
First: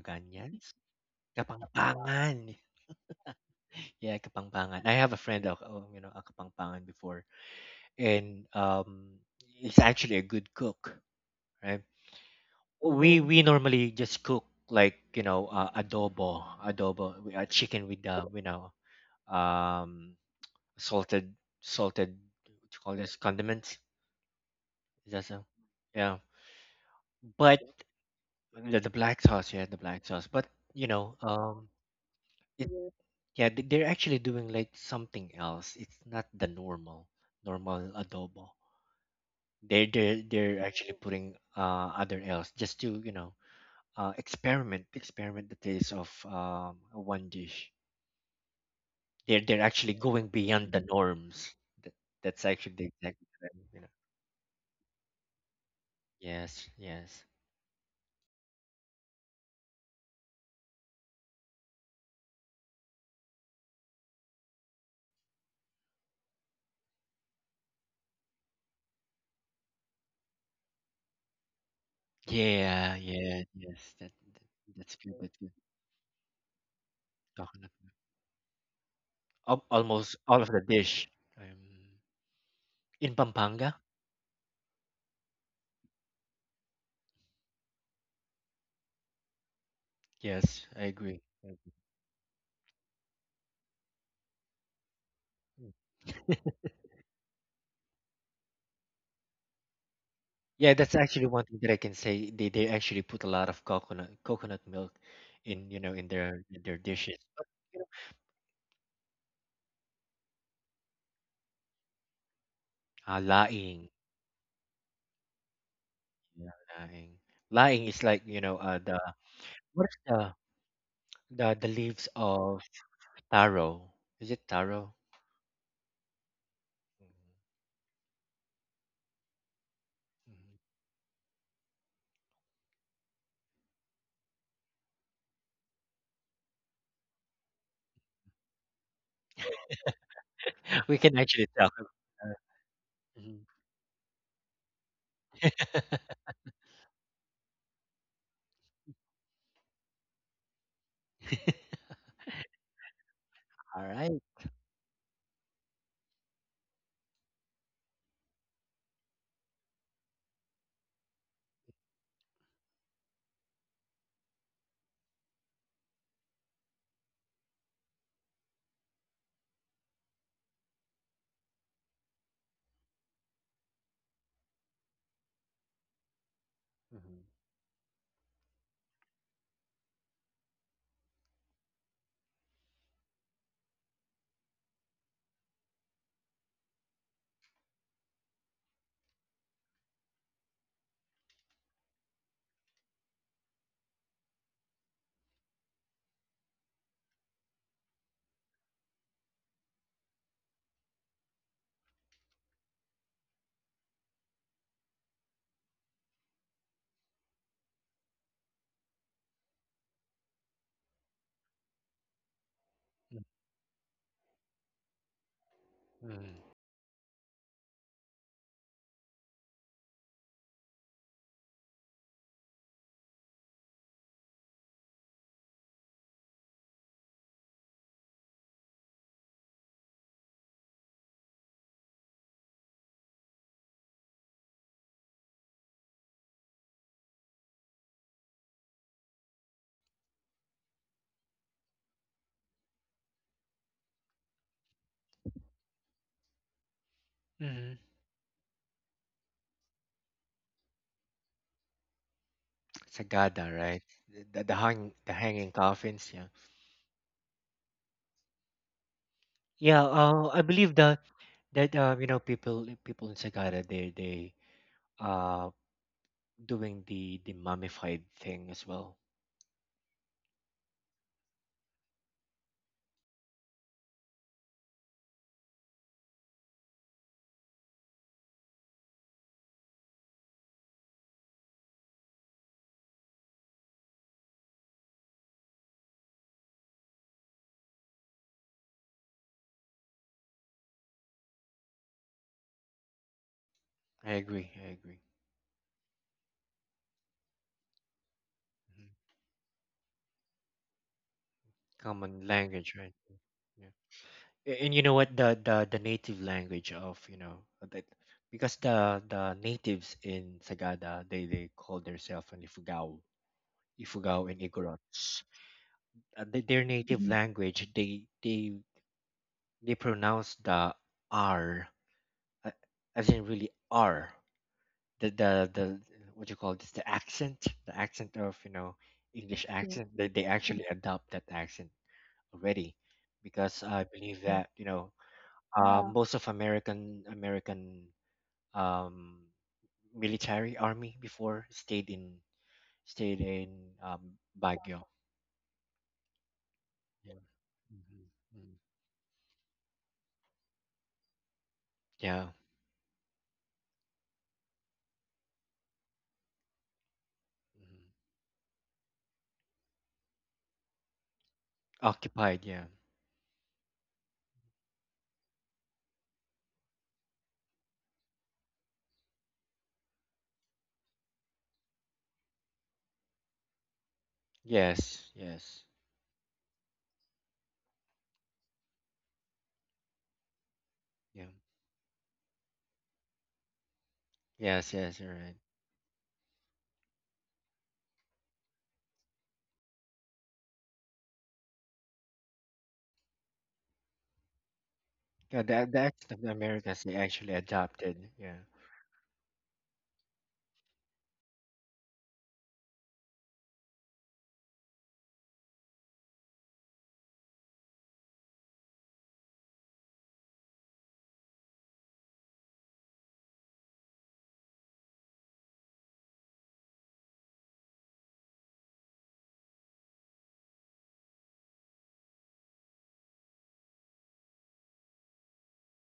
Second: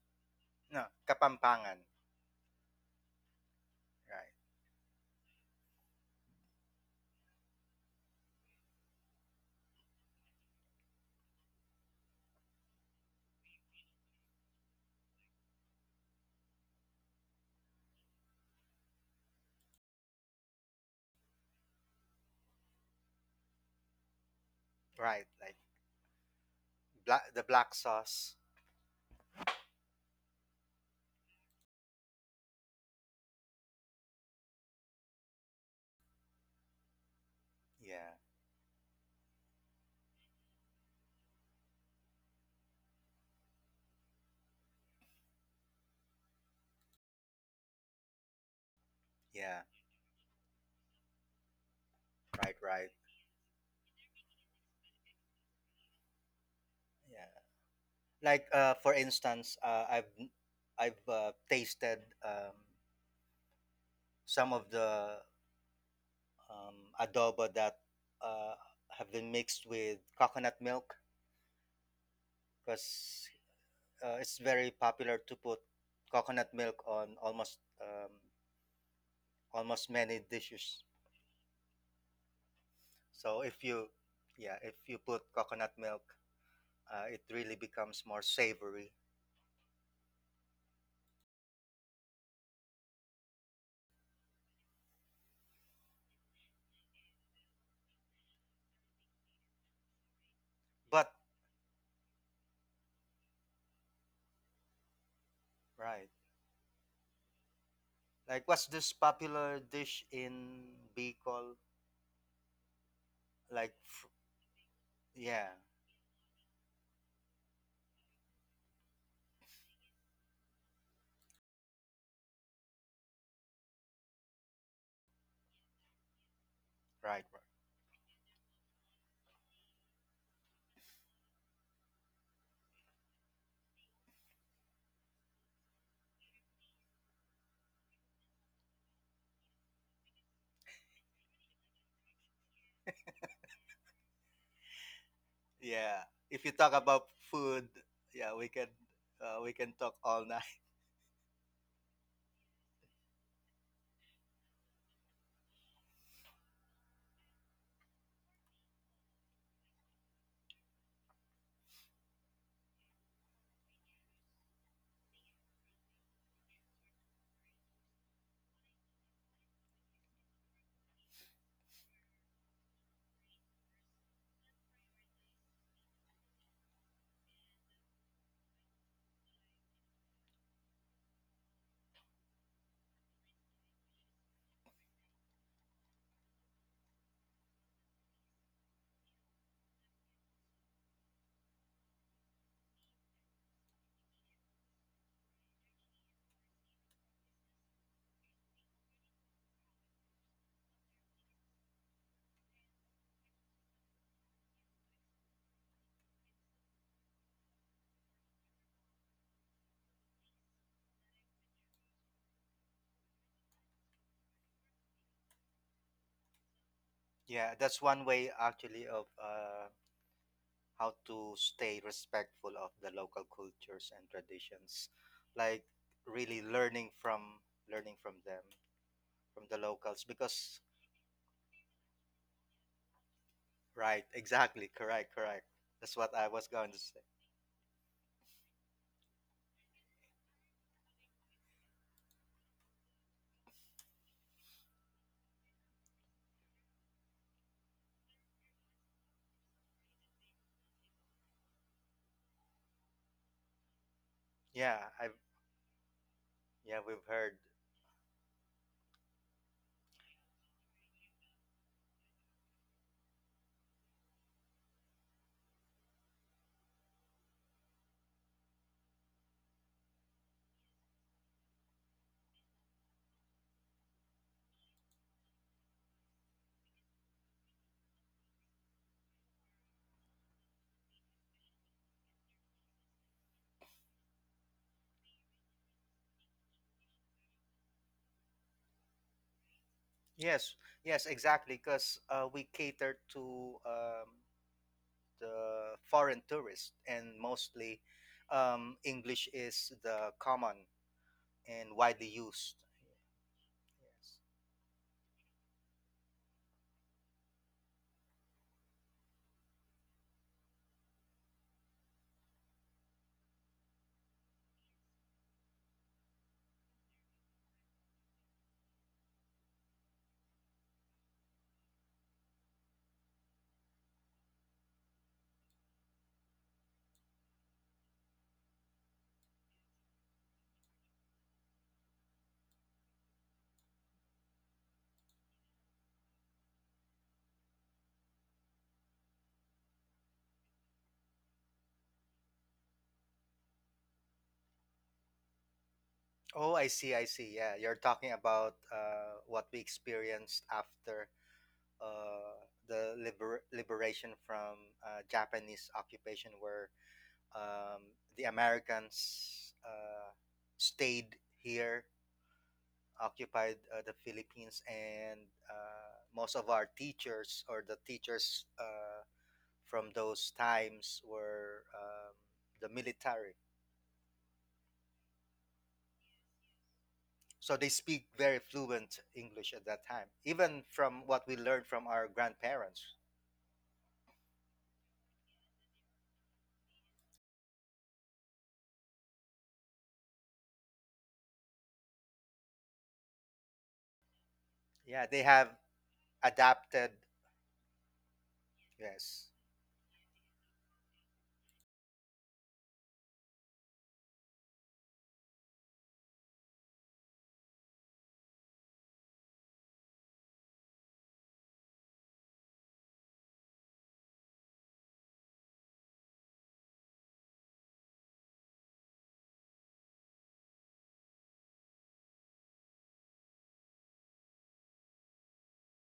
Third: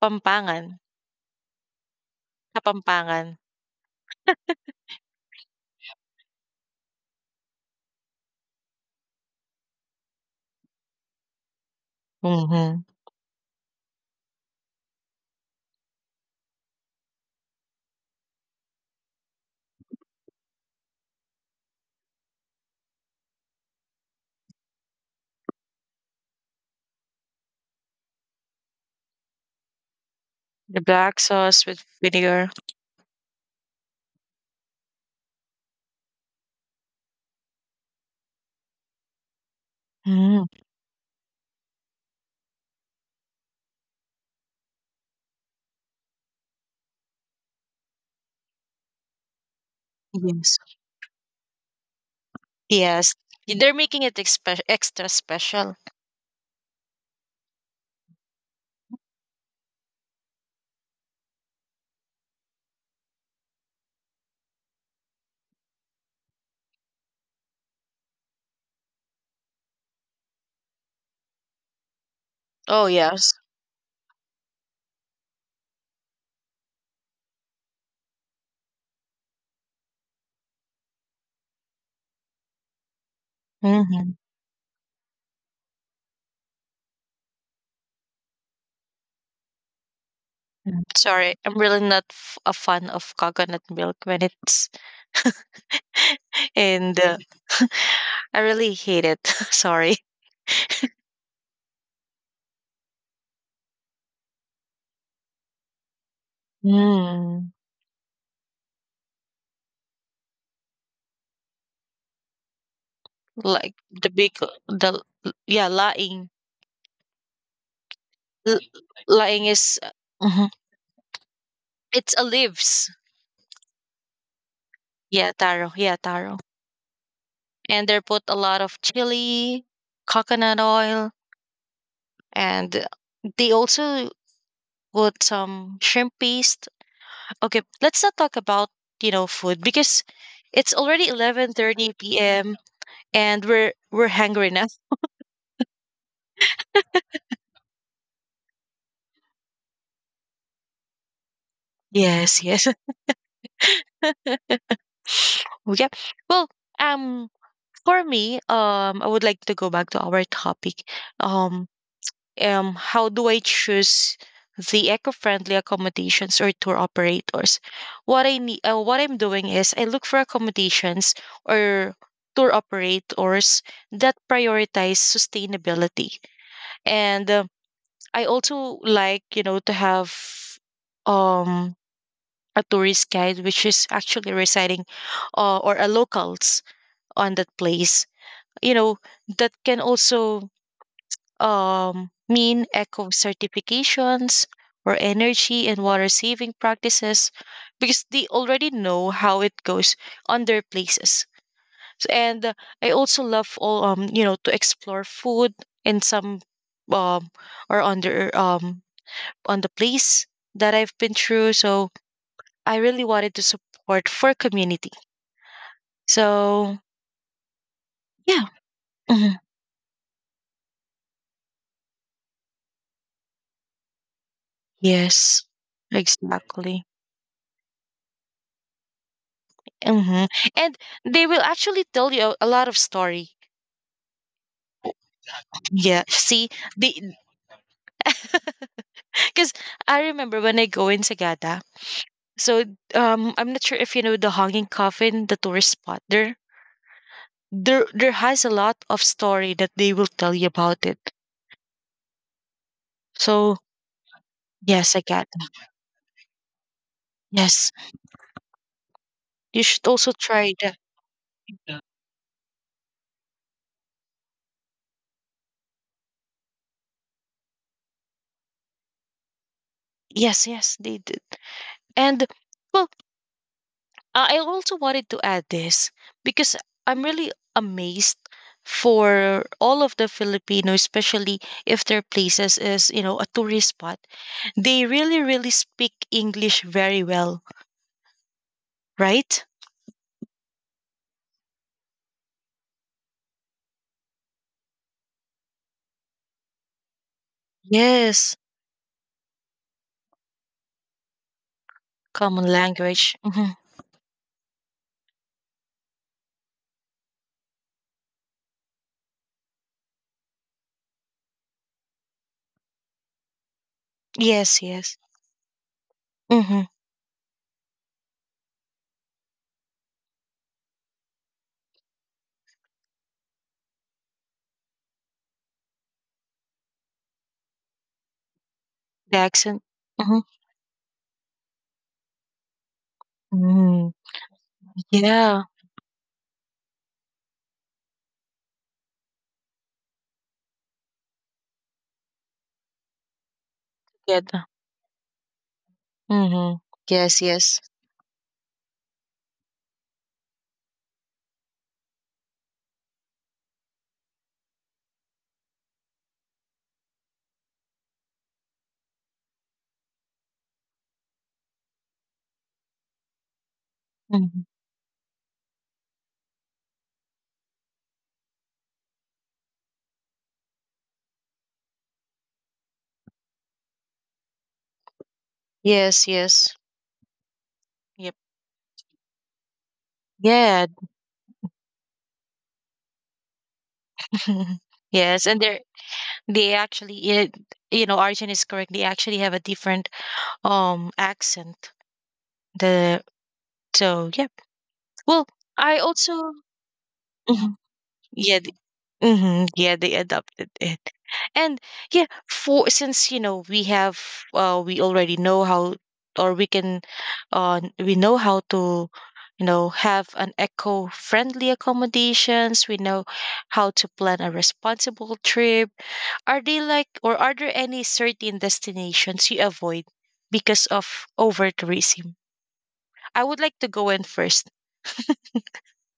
[SPEAKER 1] Pampangan.
[SPEAKER 3] No, kapampangan.
[SPEAKER 2] Kapampangan.
[SPEAKER 1] Kapampangan.
[SPEAKER 2] Yeah,
[SPEAKER 3] Right.
[SPEAKER 2] Kapampangan. I have a friend, of, a Kapampangan before, and he's actually a good cook, right?
[SPEAKER 1] Mm-hmm.
[SPEAKER 2] We Oh. We normally just cook like adobo, chicken with um salted salted, what you call this, condiments? Is that
[SPEAKER 3] Right.
[SPEAKER 2] so?
[SPEAKER 3] Like
[SPEAKER 2] Yeah,
[SPEAKER 3] black the
[SPEAKER 2] but
[SPEAKER 3] black sauce.
[SPEAKER 2] the black sauce, yeah, the black sauce. But
[SPEAKER 1] The
[SPEAKER 2] you know,
[SPEAKER 1] black sauce with vinegar.
[SPEAKER 2] it, yeah, they're actually doing like something else. It's not the normal
[SPEAKER 3] Yeah.
[SPEAKER 2] adobo.
[SPEAKER 1] Mm.
[SPEAKER 2] They're actually putting other else just to experiment the taste of one dish. They're
[SPEAKER 3] Yeah.
[SPEAKER 2] actually going
[SPEAKER 1] Yes.
[SPEAKER 2] beyond the norms. That, that's
[SPEAKER 3] Right.
[SPEAKER 2] actually the
[SPEAKER 3] Right.
[SPEAKER 1] Yes.
[SPEAKER 2] exact term.
[SPEAKER 1] They're making it extra special.
[SPEAKER 2] Yes, yes.
[SPEAKER 3] Yeah. Like for instance, I've tasted um, some of the adobo that uh, have been mixed with coconut milk
[SPEAKER 1] Oh,
[SPEAKER 2] Yeah,
[SPEAKER 1] yes.
[SPEAKER 3] because
[SPEAKER 2] yeah, yes. That,
[SPEAKER 3] it's very
[SPEAKER 2] That's good.
[SPEAKER 3] popular
[SPEAKER 2] That's
[SPEAKER 3] to
[SPEAKER 2] good.
[SPEAKER 3] put coconut milk on
[SPEAKER 2] Coconut milk.
[SPEAKER 3] almost
[SPEAKER 2] Almost
[SPEAKER 3] many
[SPEAKER 2] all of the
[SPEAKER 3] dishes.
[SPEAKER 2] dish. Um, in
[SPEAKER 3] So if
[SPEAKER 2] Pampanga.
[SPEAKER 3] you,
[SPEAKER 1] Hmm.
[SPEAKER 3] yeah, if you put coconut milk, it really becomes more savory.
[SPEAKER 2] Yes, I agree.
[SPEAKER 1] Sorry, I'm
[SPEAKER 2] I
[SPEAKER 1] really not a fan of coconut milk when it's
[SPEAKER 2] agree.
[SPEAKER 1] and I really hate it. Sorry.
[SPEAKER 2] Yeah, that's
[SPEAKER 3] But
[SPEAKER 2] actually one thing that I can say. They actually put a lot of coconut milk in
[SPEAKER 3] right,
[SPEAKER 2] in their dishes. But,
[SPEAKER 1] Mm.
[SPEAKER 2] you
[SPEAKER 3] like what's this popular dish in Bicol,
[SPEAKER 1] Like
[SPEAKER 3] like
[SPEAKER 2] laing,
[SPEAKER 1] the
[SPEAKER 3] f-
[SPEAKER 1] big the
[SPEAKER 3] yeah.
[SPEAKER 1] yeah, laing.
[SPEAKER 2] yeah, laing, laing is like
[SPEAKER 1] L-
[SPEAKER 2] the,
[SPEAKER 1] Laing is
[SPEAKER 2] what's the,
[SPEAKER 1] mhm,
[SPEAKER 2] the leaves
[SPEAKER 1] it's a
[SPEAKER 2] of
[SPEAKER 1] leaves.
[SPEAKER 2] taro? Is it taro?
[SPEAKER 1] Yeah, taro. Yeah, taro.
[SPEAKER 3] Right,
[SPEAKER 2] Mhm.
[SPEAKER 3] right.
[SPEAKER 1] And they put a lot of chili, coconut oil, and they also put some shrimp paste. Okay, let's not talk about, you know, food because it's
[SPEAKER 2] We
[SPEAKER 1] already
[SPEAKER 2] can actually tell.
[SPEAKER 1] 11:30
[SPEAKER 2] Uh,
[SPEAKER 1] p.m.
[SPEAKER 2] mhm.
[SPEAKER 1] and we're hungry now.
[SPEAKER 3] Yeah. If you talk about food, yeah, we can talk all night.
[SPEAKER 1] Yes, yes.
[SPEAKER 2] All right.
[SPEAKER 1] Okay. Well, um for me, um, I would like to go back to our topic. Um how do I choose the eco-friendly accommodations or tour operators? What I need, what I'm doing is I look for accommodations or tour operators that prioritize sustainability,
[SPEAKER 2] Mm-hmm.
[SPEAKER 1] and um, I also like you know to have um a tourist guide which is actually residing or a locals on that place. You know that can also mean eco certifications or energy and water saving practices because they already know how it goes on their places. So, and I also love all you know to explore food in some um or under on the place that I've been through. So I really wanted to support for community. So
[SPEAKER 3] Yeah, that's one way
[SPEAKER 1] yeah,
[SPEAKER 3] actually of
[SPEAKER 1] Mhm.
[SPEAKER 3] how to stay respectful of the local cultures and traditions,
[SPEAKER 1] yes,
[SPEAKER 3] like really
[SPEAKER 1] exactly.
[SPEAKER 3] learning from them from the locals
[SPEAKER 1] Hmm.
[SPEAKER 3] because
[SPEAKER 1] And they will actually tell you a lot of story.
[SPEAKER 3] right exactly, correct, correct,
[SPEAKER 1] Yeah,
[SPEAKER 3] that's what I
[SPEAKER 1] see,
[SPEAKER 3] was going to say.
[SPEAKER 1] the, because I remember when I go in Sagada. So I'm not sure if you know the Hanging Coffin, the tourist spot.
[SPEAKER 2] Mm-hmm.
[SPEAKER 1] There has a lot of story that they will tell you about it.
[SPEAKER 2] Sagada,
[SPEAKER 1] So
[SPEAKER 2] right?
[SPEAKER 3] Yeah,
[SPEAKER 1] yes,
[SPEAKER 3] I
[SPEAKER 2] The
[SPEAKER 1] Sagada.
[SPEAKER 2] hanging coffins, yeah.
[SPEAKER 3] Yeah, we've heard.
[SPEAKER 1] Yes, you should
[SPEAKER 2] Yeah,
[SPEAKER 1] also
[SPEAKER 2] I
[SPEAKER 1] try the.
[SPEAKER 2] believe the, that people in Sagada, they uh doing the mummified thing as well.
[SPEAKER 1] Yes, yes, they did. And well, uh, I also wanted to add this because I'm really amazed for all of the Filipinos, especially if their places is, you know, a tourist spot. They really, really speak English very well, right?
[SPEAKER 3] Yes, yes, exactly, because we cater to
[SPEAKER 2] I agree. I agree.
[SPEAKER 3] the foreign tourists, and mostly
[SPEAKER 1] Yes,
[SPEAKER 2] Hmm.
[SPEAKER 3] English is the common and widely
[SPEAKER 2] Common
[SPEAKER 1] common
[SPEAKER 3] used.
[SPEAKER 2] language, right?
[SPEAKER 1] language. Hmm.
[SPEAKER 2] Yeah.
[SPEAKER 3] Yes.
[SPEAKER 2] And you know what? The the native language of that, because the natives in Sagada, they call themselves an Ifugao, Ifugao and
[SPEAKER 1] Yes, yes.
[SPEAKER 2] Igorots. Their
[SPEAKER 1] Hmm.
[SPEAKER 2] native Mhm. language, they pronounce the R, uh, as in really R. The, the what you call this, the accent, the accent of
[SPEAKER 1] The
[SPEAKER 2] english, Yeah.
[SPEAKER 1] accent.
[SPEAKER 2] accent,
[SPEAKER 1] Hmm.
[SPEAKER 2] they actually adopt that accent already, because I
[SPEAKER 1] Hmm.
[SPEAKER 2] believe Mm. that
[SPEAKER 1] Yeah,
[SPEAKER 2] Yeah. most of american, um military army before, stayed in stayed in
[SPEAKER 1] get.
[SPEAKER 2] Baguio.
[SPEAKER 1] Hmm.
[SPEAKER 3] Oh, I see, I
[SPEAKER 1] Yes,
[SPEAKER 2] Yeah.
[SPEAKER 3] see.
[SPEAKER 1] yes.
[SPEAKER 3] Yeah, you're talking
[SPEAKER 2] Hmm.
[SPEAKER 3] about what we experienced after
[SPEAKER 2] Yeah.
[SPEAKER 3] uh, the liberation from Japanese occupation, where
[SPEAKER 2] Hmm.
[SPEAKER 3] um, the Americans stayed here,
[SPEAKER 2] Occupied, yeah.
[SPEAKER 3] occupied the
[SPEAKER 1] Hmm.
[SPEAKER 3] Philippines, and most of our teachers or the teachers' from those times were the military.
[SPEAKER 2] Yes, yes.
[SPEAKER 1] Yes, yes.
[SPEAKER 3] So they
[SPEAKER 1] Yep.
[SPEAKER 3] speak very fluent English at that time,
[SPEAKER 1] Yeah.
[SPEAKER 3] even from
[SPEAKER 2] Yeah.
[SPEAKER 3] what we learned from our grandparents.
[SPEAKER 2] Yes, yes, you're
[SPEAKER 1] Yes, and
[SPEAKER 2] right.
[SPEAKER 1] they're they actually it, you know Arjun is correct they actually have a different accent the so yeah
[SPEAKER 3] Yeah,
[SPEAKER 1] well
[SPEAKER 3] they
[SPEAKER 2] Yeah,
[SPEAKER 3] have
[SPEAKER 1] I
[SPEAKER 2] the
[SPEAKER 1] also
[SPEAKER 2] accent of the americans,
[SPEAKER 3] adapted.
[SPEAKER 2] they actually
[SPEAKER 1] Mhm.
[SPEAKER 2] adopted,
[SPEAKER 1] yeah
[SPEAKER 2] yeah.
[SPEAKER 1] th-
[SPEAKER 3] Yes.
[SPEAKER 1] mhm, yeah they adopted it and yeah for since you know we have we already know how or we can we know how to you know have an eco friendly accommodations we know how to plan a responsible trip. Are they like, or are there any certain destinations you avoid because of over tourism? I would like to go in first.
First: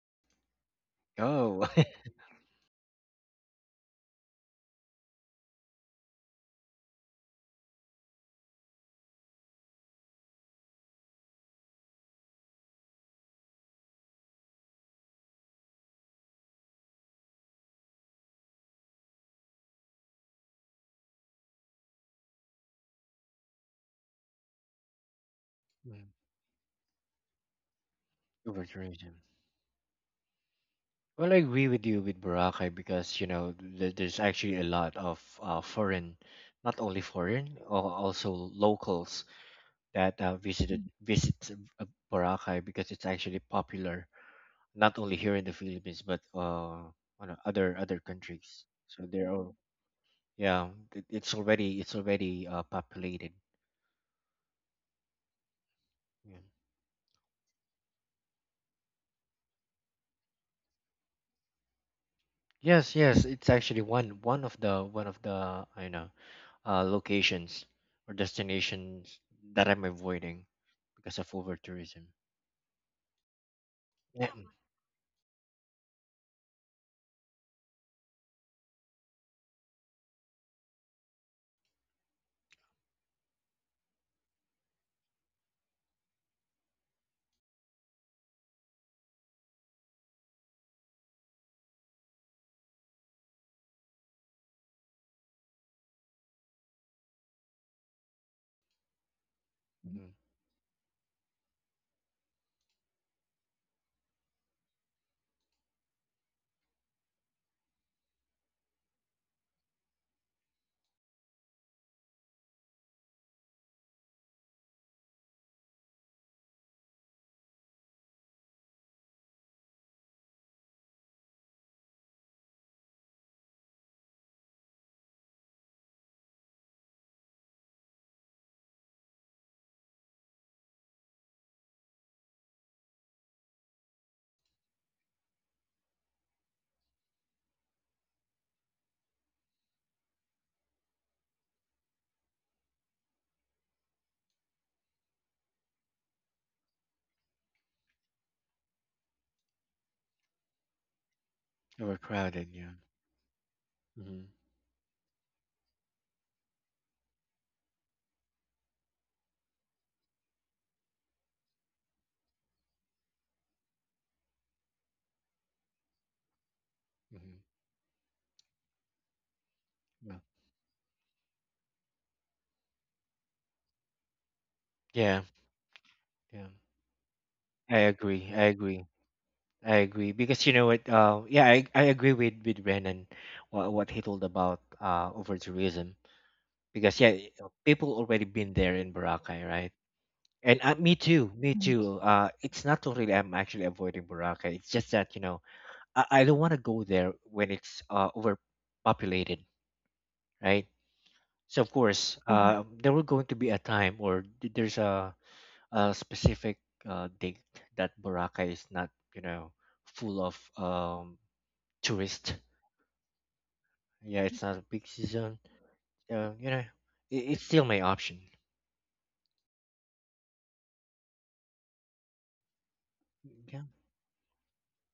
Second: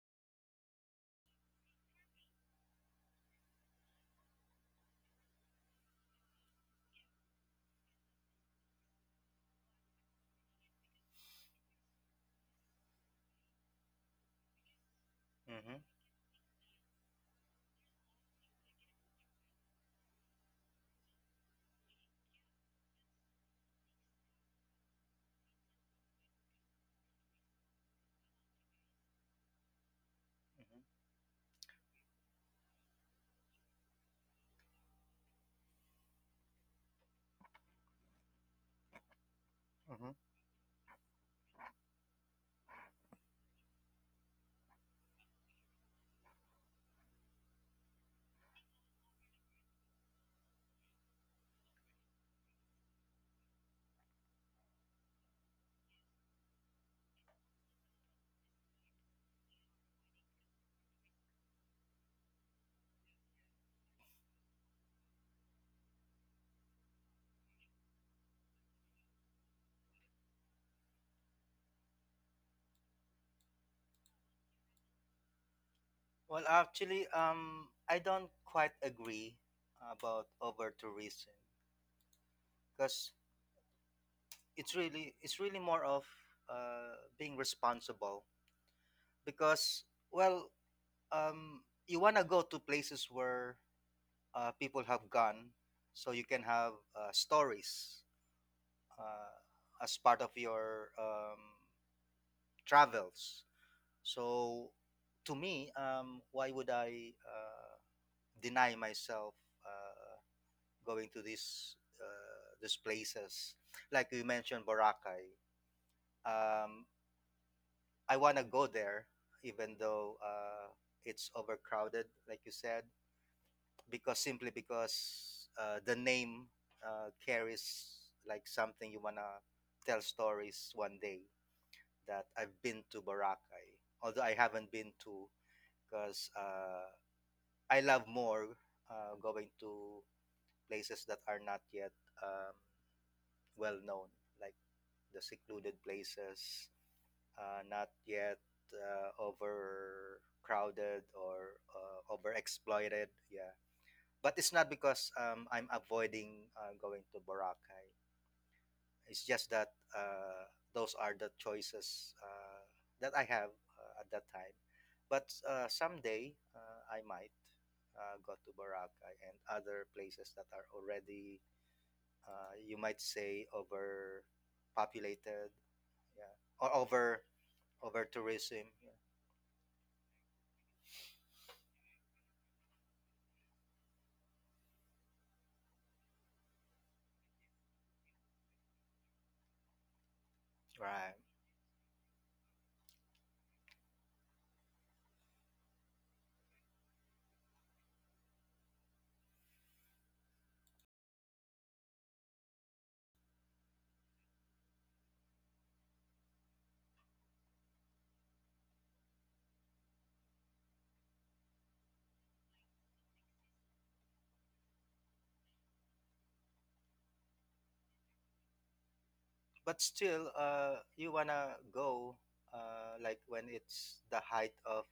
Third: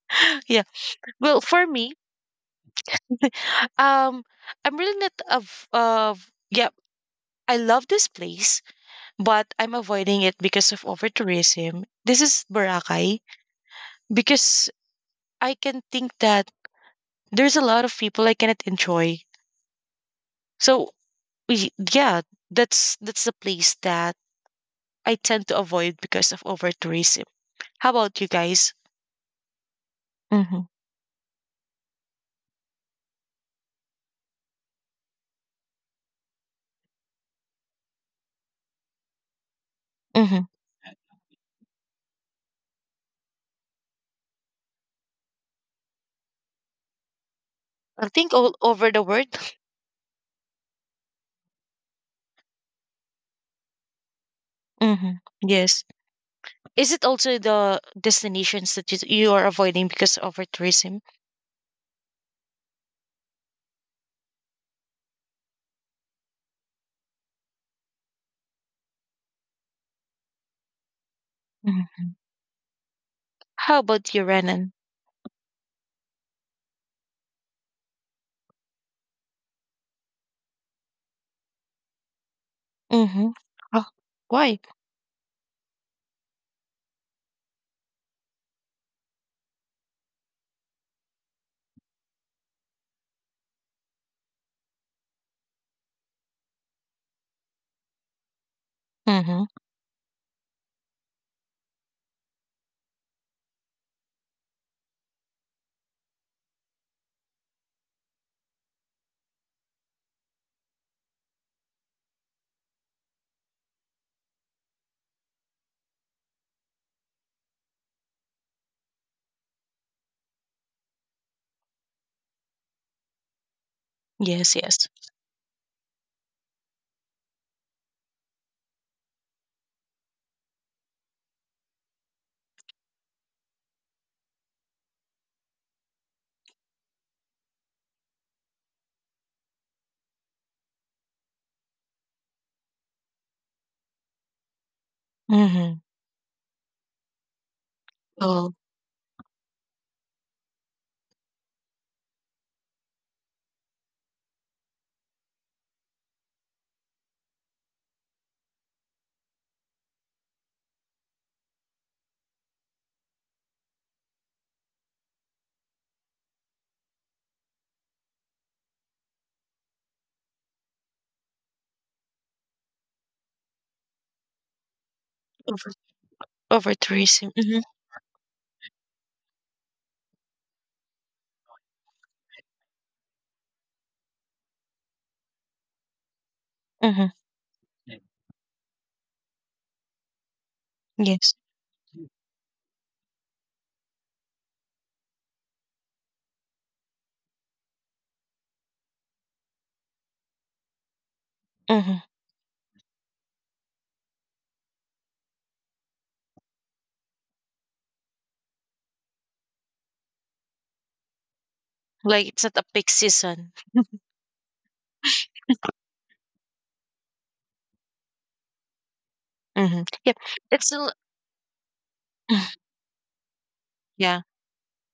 [SPEAKER 1] Yeah. Well, for
[SPEAKER 2] Oh,
[SPEAKER 1] me, um, I'm really not of of yeah. I love this place, but I'm avoiding it because of over tourism. This is Boracay because I can
[SPEAKER 3] Mm-hmm.
[SPEAKER 1] think that there's a lot of people I cannot enjoy. So yeah, that's the place that I tend to avoid
[SPEAKER 2] Mhm.
[SPEAKER 1] because of over tourism. How about you guys?
[SPEAKER 2] overtourism.
[SPEAKER 1] Mm-hmm.
[SPEAKER 3] Mm-hmm.
[SPEAKER 2] Well, I agree with you with Boracay because there's actually a lot of foreign, not only foreign, or also locals
[SPEAKER 3] Mm-hmm.
[SPEAKER 2] that
[SPEAKER 1] Mm-hmm.
[SPEAKER 2] visited Mm. visits, uh, Boracay because it's actually popular not only here in the Philippines but on other
[SPEAKER 1] I think all
[SPEAKER 2] countries.
[SPEAKER 1] over the
[SPEAKER 2] So they're
[SPEAKER 1] world.
[SPEAKER 2] all, yeah, it's already populated.
[SPEAKER 1] Mm-hmm. Yes.
[SPEAKER 2] Yeah.
[SPEAKER 1] Is it also the destinations that you are avoiding because of over tourism?
[SPEAKER 2] Yes, yes, it's actually one of the I know locations or destinations that I'm avoiding because of over tourism.
[SPEAKER 1] Mm-hmm. How about you,
[SPEAKER 2] Yeah.
[SPEAKER 1] Renan?
[SPEAKER 3] Well, actually, I don't quite agree about over tourism because
[SPEAKER 1] Mm-hmm. Oh, why?
[SPEAKER 3] it's really more of being responsible because, well um, you want to go to places where people have gone, so you can have stories uh,
[SPEAKER 1] Mm-hmm.
[SPEAKER 3] as
[SPEAKER 2] Mm-hmm.
[SPEAKER 3] part of your travels. So, to me, why would I deny myself uh, going to these places? Like you mentioned, Boracay. Um, I want to go there, even though it's overcrowded, like you said, because simply
[SPEAKER 1] Yes, yes.
[SPEAKER 3] because the name carries like something you wanna tell stories one day that I've been to Boracay, although I haven't been to, because I love more going to places that are not yet um, well known, like the
[SPEAKER 1] Mm-hmm.
[SPEAKER 3] secluded places, not yet
[SPEAKER 1] Oh,
[SPEAKER 3] overcrowded or
[SPEAKER 2] Overcrowded, yeah.
[SPEAKER 3] overexploited. Yeah,
[SPEAKER 2] hmm
[SPEAKER 3] but it's not because I'm avoiding going to Boracay. It's just that those are the choices that I have at that time. But someday I might
[SPEAKER 2] hmm
[SPEAKER 3] go to Boracay and other
[SPEAKER 2] Well,
[SPEAKER 3] places that are already, you might say,
[SPEAKER 2] yeah,
[SPEAKER 3] overpopulated,
[SPEAKER 1] over
[SPEAKER 3] yeah,
[SPEAKER 2] yeah.
[SPEAKER 1] over
[SPEAKER 3] or
[SPEAKER 1] tourism. Hmm.
[SPEAKER 2] I
[SPEAKER 3] over
[SPEAKER 2] agree. I
[SPEAKER 3] tourism.
[SPEAKER 2] agree.
[SPEAKER 3] Yeah.
[SPEAKER 2] I agree because you know what? Yeah, I agree with Brennan what he told about over tourism, because
[SPEAKER 1] Mm-hmm.
[SPEAKER 2] yeah, people already been there in Boracay, right? And
[SPEAKER 3] Right.
[SPEAKER 1] Yes,
[SPEAKER 2] me Mm. too. It's not totally I'm actually avoiding Boracay. It's just that I don't want to go there when it's overpopulated, right? So of
[SPEAKER 1] Mm-hmm.
[SPEAKER 2] course, Mm-hmm. There will going to be a time, or there's a specific date that Boracay is not, you know, full of um,
[SPEAKER 1] like
[SPEAKER 2] tourists.
[SPEAKER 1] it's not a peak season.
[SPEAKER 2] Yeah, it's not a peak season. Uh, you know, it's still my option.
[SPEAKER 3] But
[SPEAKER 1] Hmm. Yep,
[SPEAKER 3] still,
[SPEAKER 1] it's still
[SPEAKER 3] you wanna go like when
[SPEAKER 2] Yeah,
[SPEAKER 3] it's the
[SPEAKER 1] yeah.
[SPEAKER 3] height of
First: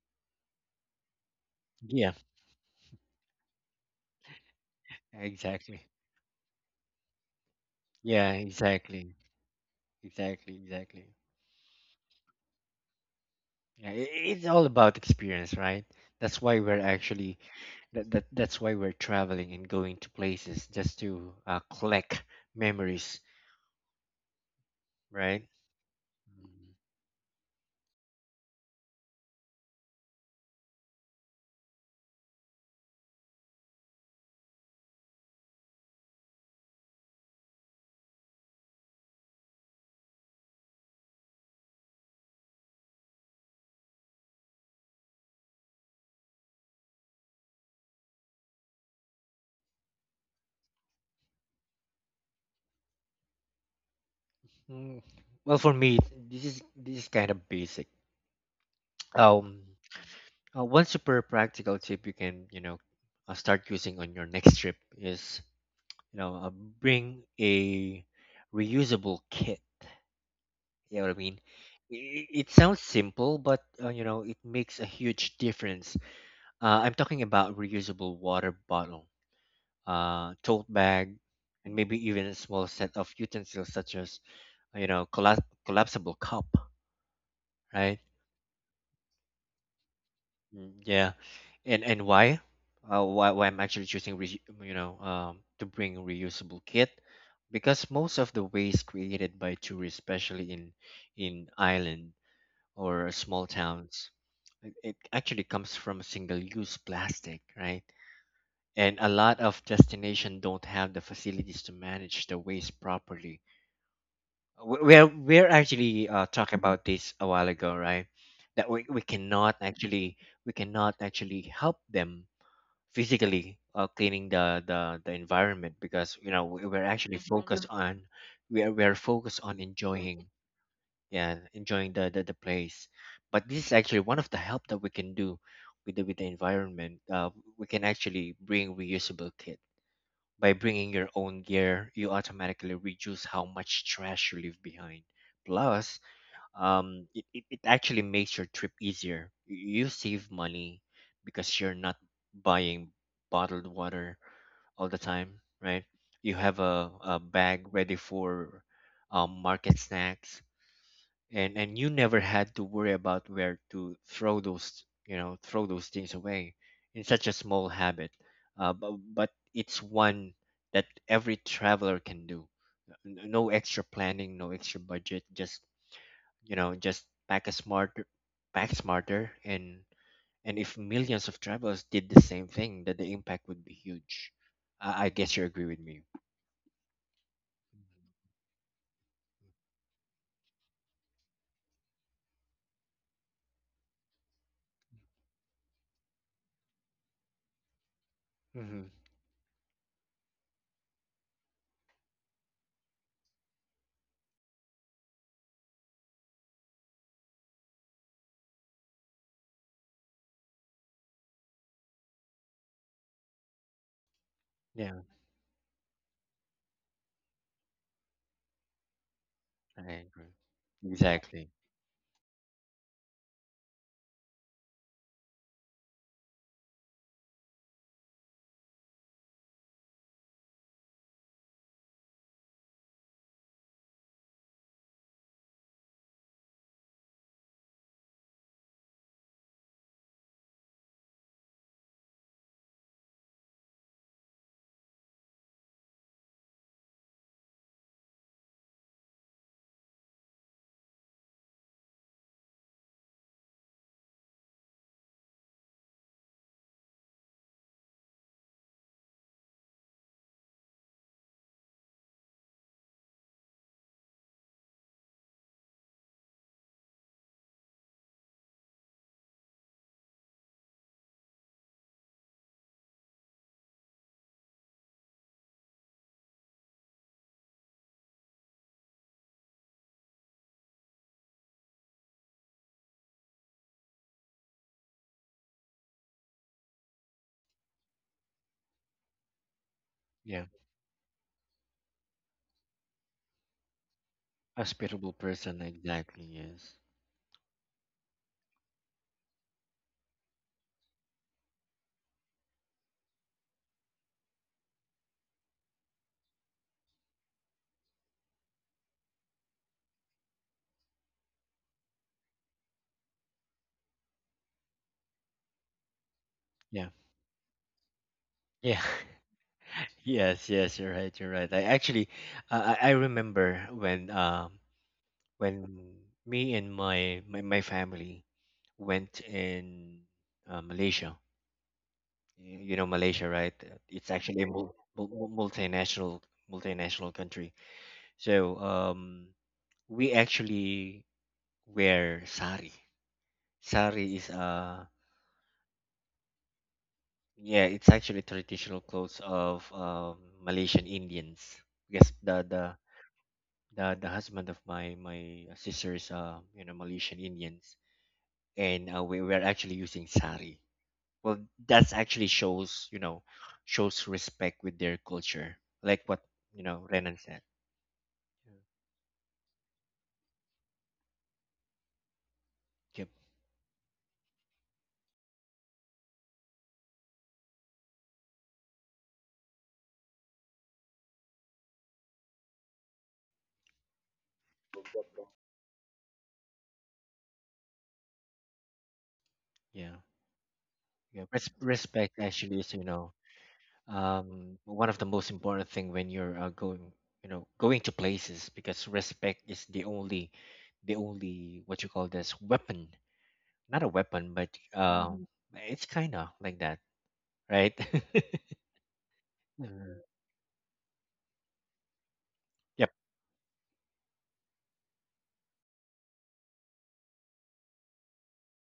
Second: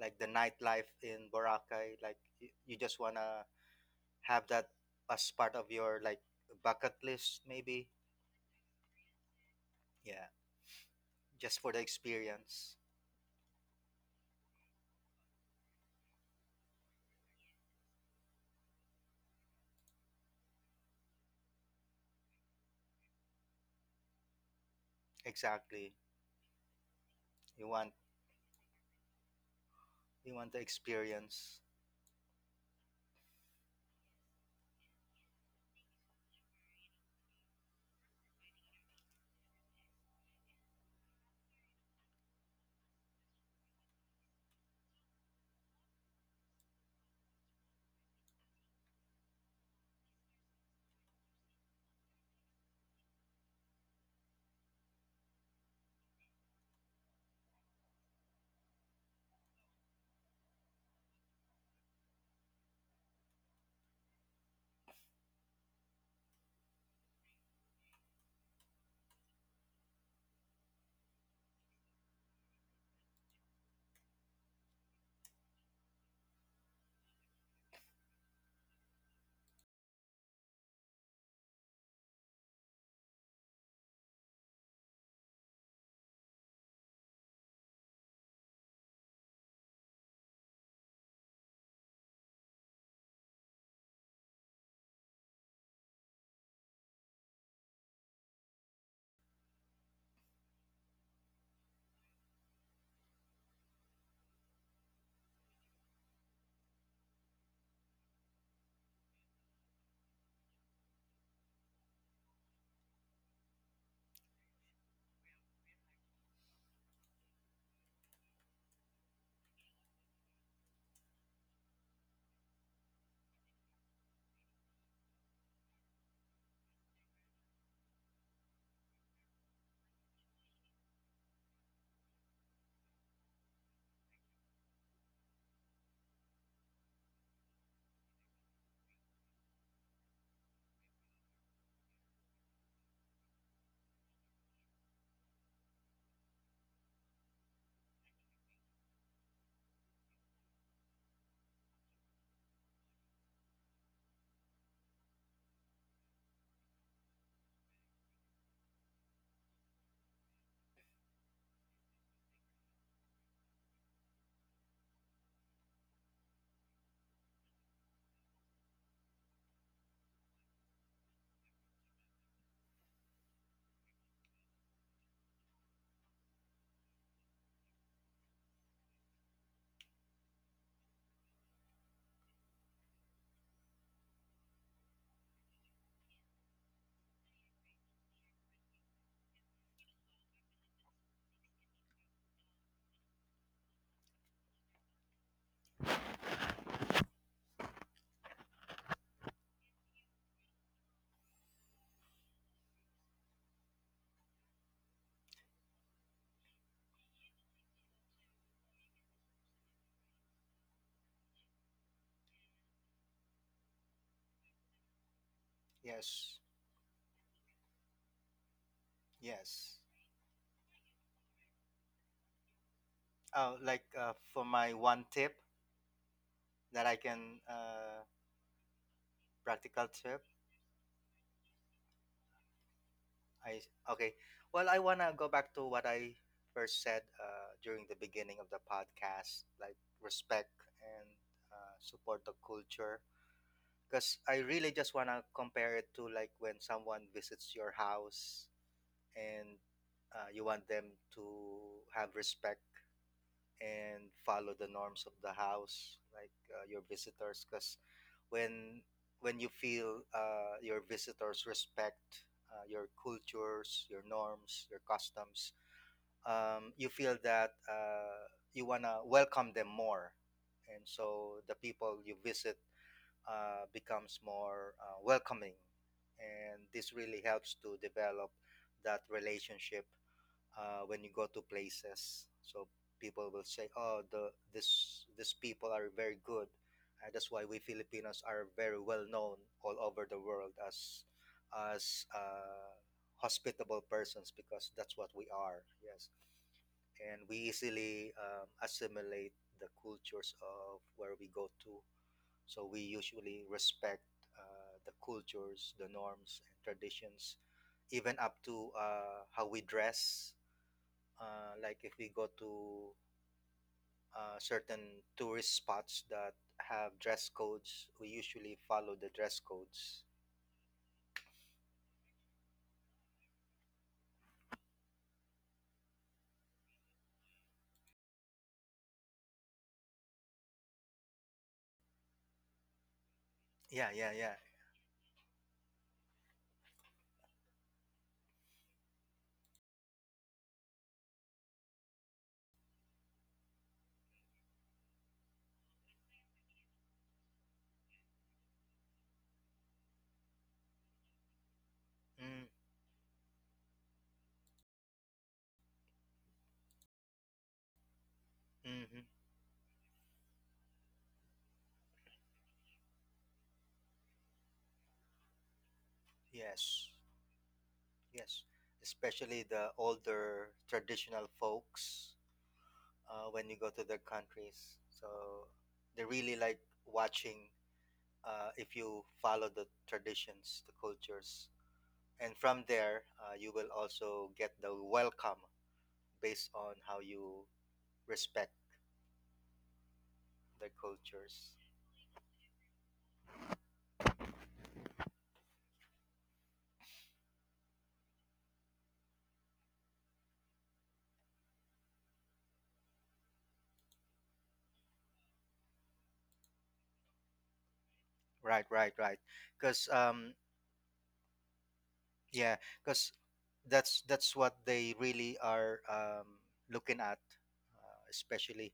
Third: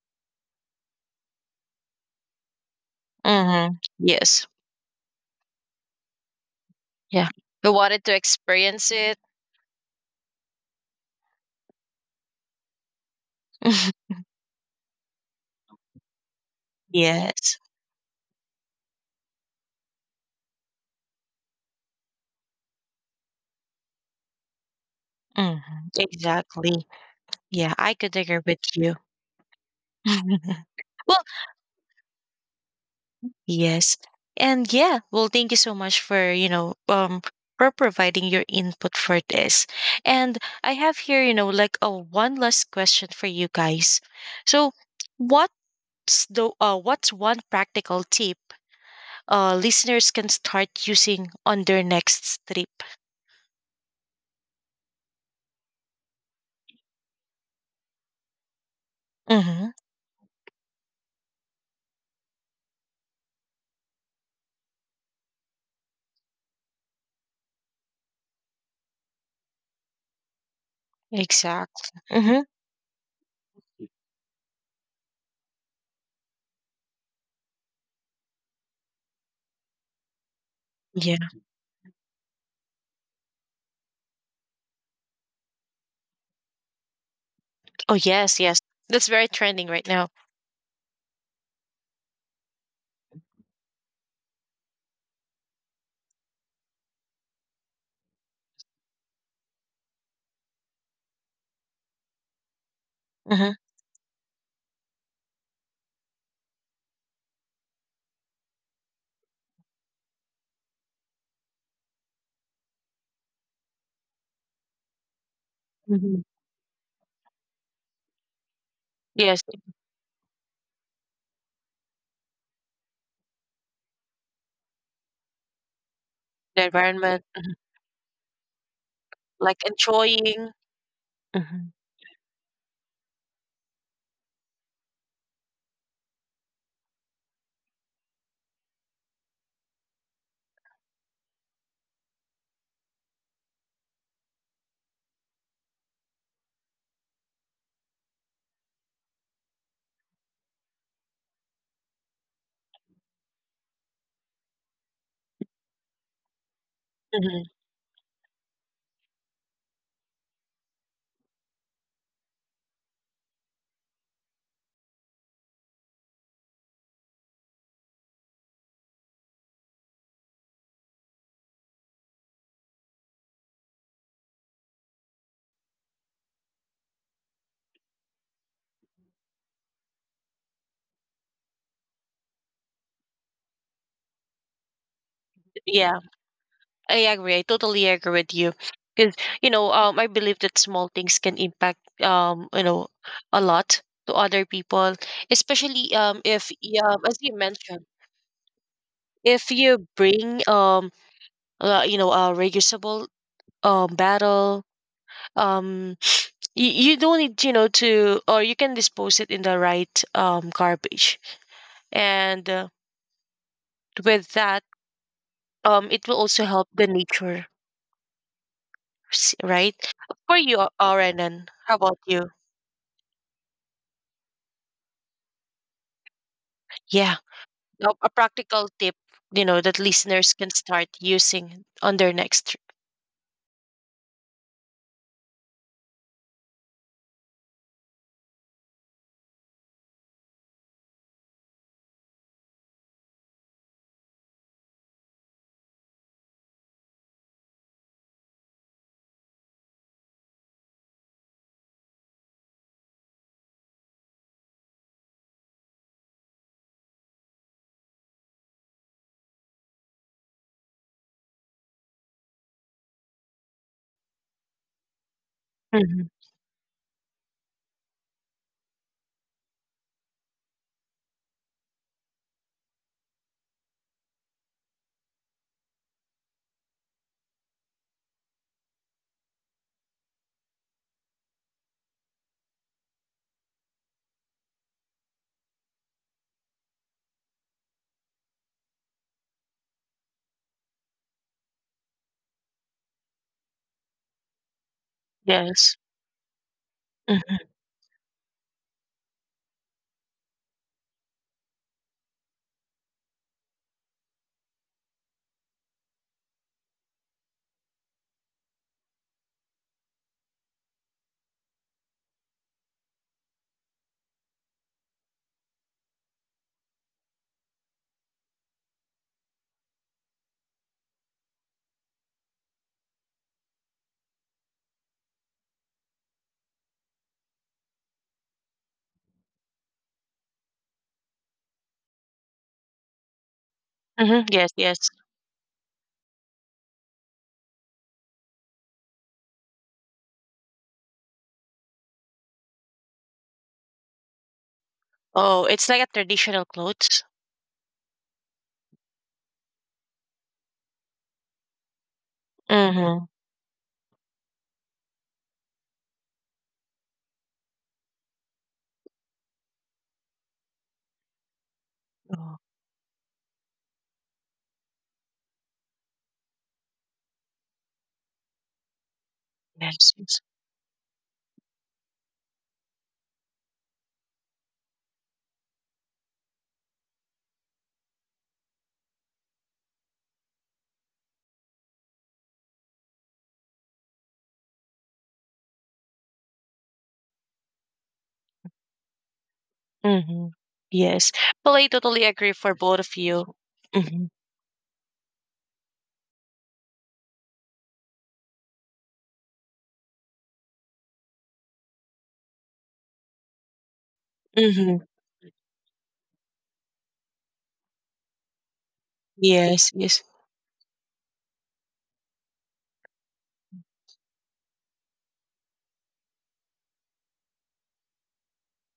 [SPEAKER 3] like the nightlife in Boracay.
[SPEAKER 2] yeah,
[SPEAKER 3] Like you just wanna
[SPEAKER 1] Mm-hmm.
[SPEAKER 3] have
[SPEAKER 1] Yes.
[SPEAKER 3] that as part of
[SPEAKER 2] exactly.
[SPEAKER 3] your like bucket
[SPEAKER 1] Yeah.
[SPEAKER 3] list,
[SPEAKER 1] Who
[SPEAKER 3] maybe.
[SPEAKER 1] wanted to
[SPEAKER 2] Yeah,
[SPEAKER 1] experience it?
[SPEAKER 2] exactly,
[SPEAKER 3] Yeah,
[SPEAKER 2] exactly, exactly.
[SPEAKER 3] just for the experience.
[SPEAKER 2] Yeah, it's all about experience, right? That's why we're actually,
[SPEAKER 1] Yes.
[SPEAKER 2] that, that's why we're traveling and going to places just to collect memories, right?
[SPEAKER 1] Mhm.
[SPEAKER 3] Exactly.
[SPEAKER 1] Exactly.
[SPEAKER 3] You
[SPEAKER 1] Yeah,
[SPEAKER 3] want
[SPEAKER 1] I could agree with you.
[SPEAKER 3] you want the
[SPEAKER 1] Well,
[SPEAKER 3] experience.
[SPEAKER 1] yes. And yeah, well, thank you so much for, you know, for providing your input for this. And I have here, you know, like a one last question for you guys. So, what's the what's one practical tip listeners can start using on their next trip?
[SPEAKER 2] Mm. Well, for me, this is kind of basic. um
[SPEAKER 1] Mm-hmm.
[SPEAKER 2] One super practical tip you can start using on your next trip is you know uh, bring a reusable kit, you know what I mean?
[SPEAKER 1] Exactly.
[SPEAKER 2] it,
[SPEAKER 1] Mm-hmm.
[SPEAKER 2] it sounds simple, but you know, it makes a huge difference. I'm talking about reusable water bottle, tote bag, and maybe even a small set of utensils such as, you know, collapsible cup,
[SPEAKER 1] Oh,
[SPEAKER 2] right?
[SPEAKER 1] yes, yes. That's very trending right now.
[SPEAKER 2] Mm, yeah, and why? Why I'm actually choosing to bring reusable kit, because most of the waste created by tourists, especially in island or small
[SPEAKER 1] Mhm,
[SPEAKER 2] towns, it actually comes from single-use plastic, right? And a lot of destinations don't have the facilities to manage the waste properly. We're actually
[SPEAKER 1] mhm.
[SPEAKER 2] talk about this a while ago, right? That we
[SPEAKER 1] Yes,
[SPEAKER 2] cannot actually, we cannot actually help them physically, cleaning the environment, because you know we,
[SPEAKER 1] the
[SPEAKER 2] we're actually
[SPEAKER 1] environment, mhm,
[SPEAKER 2] focused on, we are focused on
[SPEAKER 1] like
[SPEAKER 2] enjoying,
[SPEAKER 1] enjoying.
[SPEAKER 2] yeah,
[SPEAKER 1] Mhm,
[SPEAKER 2] enjoying the place. But this is actually one of the help that we can do with the environment. We can actually bring reusable kit. By bringing your own gear, you automatically reduce how much trash you leave behind. Plus, it actually makes your trip easier. You save money because you're not buying bottled water all the time, right? You have a
[SPEAKER 1] mhm.
[SPEAKER 2] bag ready for market snacks, and you never had to worry about where to throw those, throw those things away. In such a small habit, but it's one that every traveler can do. No extra planning, no extra budget, just pack a smarter pack smarter. And if millions of travelers did the same thing, that the impact would be huge. I guess you agree with
[SPEAKER 1] Yeah,
[SPEAKER 2] me.
[SPEAKER 1] I agree. I totally agree with you. Because, you know, I believe that small things can impact, you know, a lot to other people, especially if, y- as you mentioned,
[SPEAKER 2] Hmm,
[SPEAKER 1] if you bring, you know, a reusable battle, um, you, you don't need you know to or you can dispose it in the right garbage and with that
[SPEAKER 2] yeah,
[SPEAKER 1] it will
[SPEAKER 3] Yes.
[SPEAKER 1] also help the nature
[SPEAKER 3] Yes.
[SPEAKER 2] I
[SPEAKER 1] right.
[SPEAKER 2] agree.
[SPEAKER 1] For you Renan,
[SPEAKER 2] Exactly.
[SPEAKER 1] how about you?
[SPEAKER 3] Oh, like for my one tip that I
[SPEAKER 1] Yeah,
[SPEAKER 3] can
[SPEAKER 1] a, a practical tip you know that
[SPEAKER 3] practical tip.
[SPEAKER 1] listeners can start using on their next trip.
[SPEAKER 3] I Okay. Well, I wanna go back to what I first said during the beginning of the podcast, like respect and support the culture, because I really just want to compare it to like when someone visits your house and you want them to have respect and follow the norms of the house, like your visitors. Because when when you feel your visitors respect your cultures, your norms, your customs,
[SPEAKER 1] Mhm.
[SPEAKER 3] you feel that you wanna welcome them more, and so the people you visit becomes more welcoming. And this really helps to develop that relationship when you go to places. So people will say, "Oh, the this these people are very good." That's why we Filipinos are very well known all over the
[SPEAKER 2] Yeah.
[SPEAKER 3] world as hospitable persons because that's
[SPEAKER 2] Hospitable
[SPEAKER 3] what we are.
[SPEAKER 2] person,
[SPEAKER 1] Yes.
[SPEAKER 3] Yes,
[SPEAKER 2] exactly. Yes.
[SPEAKER 3] and we
[SPEAKER 1] Hmm.
[SPEAKER 3] easily assimilate the cultures of where we go to, so we usually respect the cultures, the norms, and traditions, even up to how we dress. Like if we go to certain tourist spots that
[SPEAKER 2] Yeah.
[SPEAKER 3] have dress codes, we usually
[SPEAKER 2] Yeah.
[SPEAKER 3] follow the dress codes.
[SPEAKER 2] Yes, yes, you're right, you're right. I actually, I remember when when me and my family went in Malaysia. You know Malaysia, right?
[SPEAKER 3] Yeah,
[SPEAKER 2] It's
[SPEAKER 3] yeah,
[SPEAKER 1] Hmm.
[SPEAKER 3] yeah.
[SPEAKER 2] actually a
[SPEAKER 1] Yes, yes.
[SPEAKER 2] multinational, multinational country. So we actually wear sari. Sari is
[SPEAKER 1] Oh, it's like a traditional clothes.
[SPEAKER 2] yeah, it's actually traditional clothes of Malaysian Indians. Yes, the
[SPEAKER 3] Mm,
[SPEAKER 2] the
[SPEAKER 1] Mm-hmm.
[SPEAKER 2] the the husband of my sister's, Malaysian Indians, and
[SPEAKER 3] hmm.
[SPEAKER 2] we were actually using sari. Well, that's actually
[SPEAKER 1] Oh,
[SPEAKER 2] shows, you know, shows respect with their culture, like what, you know,
[SPEAKER 3] Yes,
[SPEAKER 2] Renan said.
[SPEAKER 3] yes.
[SPEAKER 2] Yeah.
[SPEAKER 3] Especially the
[SPEAKER 1] yes, yes.
[SPEAKER 3] older traditional folks
[SPEAKER 2] Yep.
[SPEAKER 3] when you go to their countries. So they really like watching if you follow the traditions, the cultures. And from there, you will also get the welcome based on how you respect
[SPEAKER 2] Yeah.
[SPEAKER 1] Hmm.
[SPEAKER 3] the
[SPEAKER 1] Yes,
[SPEAKER 2] Yeah.
[SPEAKER 3] cultures.
[SPEAKER 1] well, I totally
[SPEAKER 2] Respect
[SPEAKER 1] agree for
[SPEAKER 2] actually is,
[SPEAKER 1] both
[SPEAKER 2] you
[SPEAKER 1] of
[SPEAKER 2] know,
[SPEAKER 1] you. Mhm.
[SPEAKER 2] one of the most important thing when you're going, you know, going to places, because respect is the only, the only, what you call this, weapon, not a weapon, but
[SPEAKER 1] Hmm.
[SPEAKER 2] mhm, it's kind of like that, right?
[SPEAKER 3] Right, right, right.
[SPEAKER 1] Yes,
[SPEAKER 3] Because,
[SPEAKER 1] yes.
[SPEAKER 2] Mhm.
[SPEAKER 3] yeah,
[SPEAKER 2] Yep.
[SPEAKER 3] because that's what they really are looking at, especially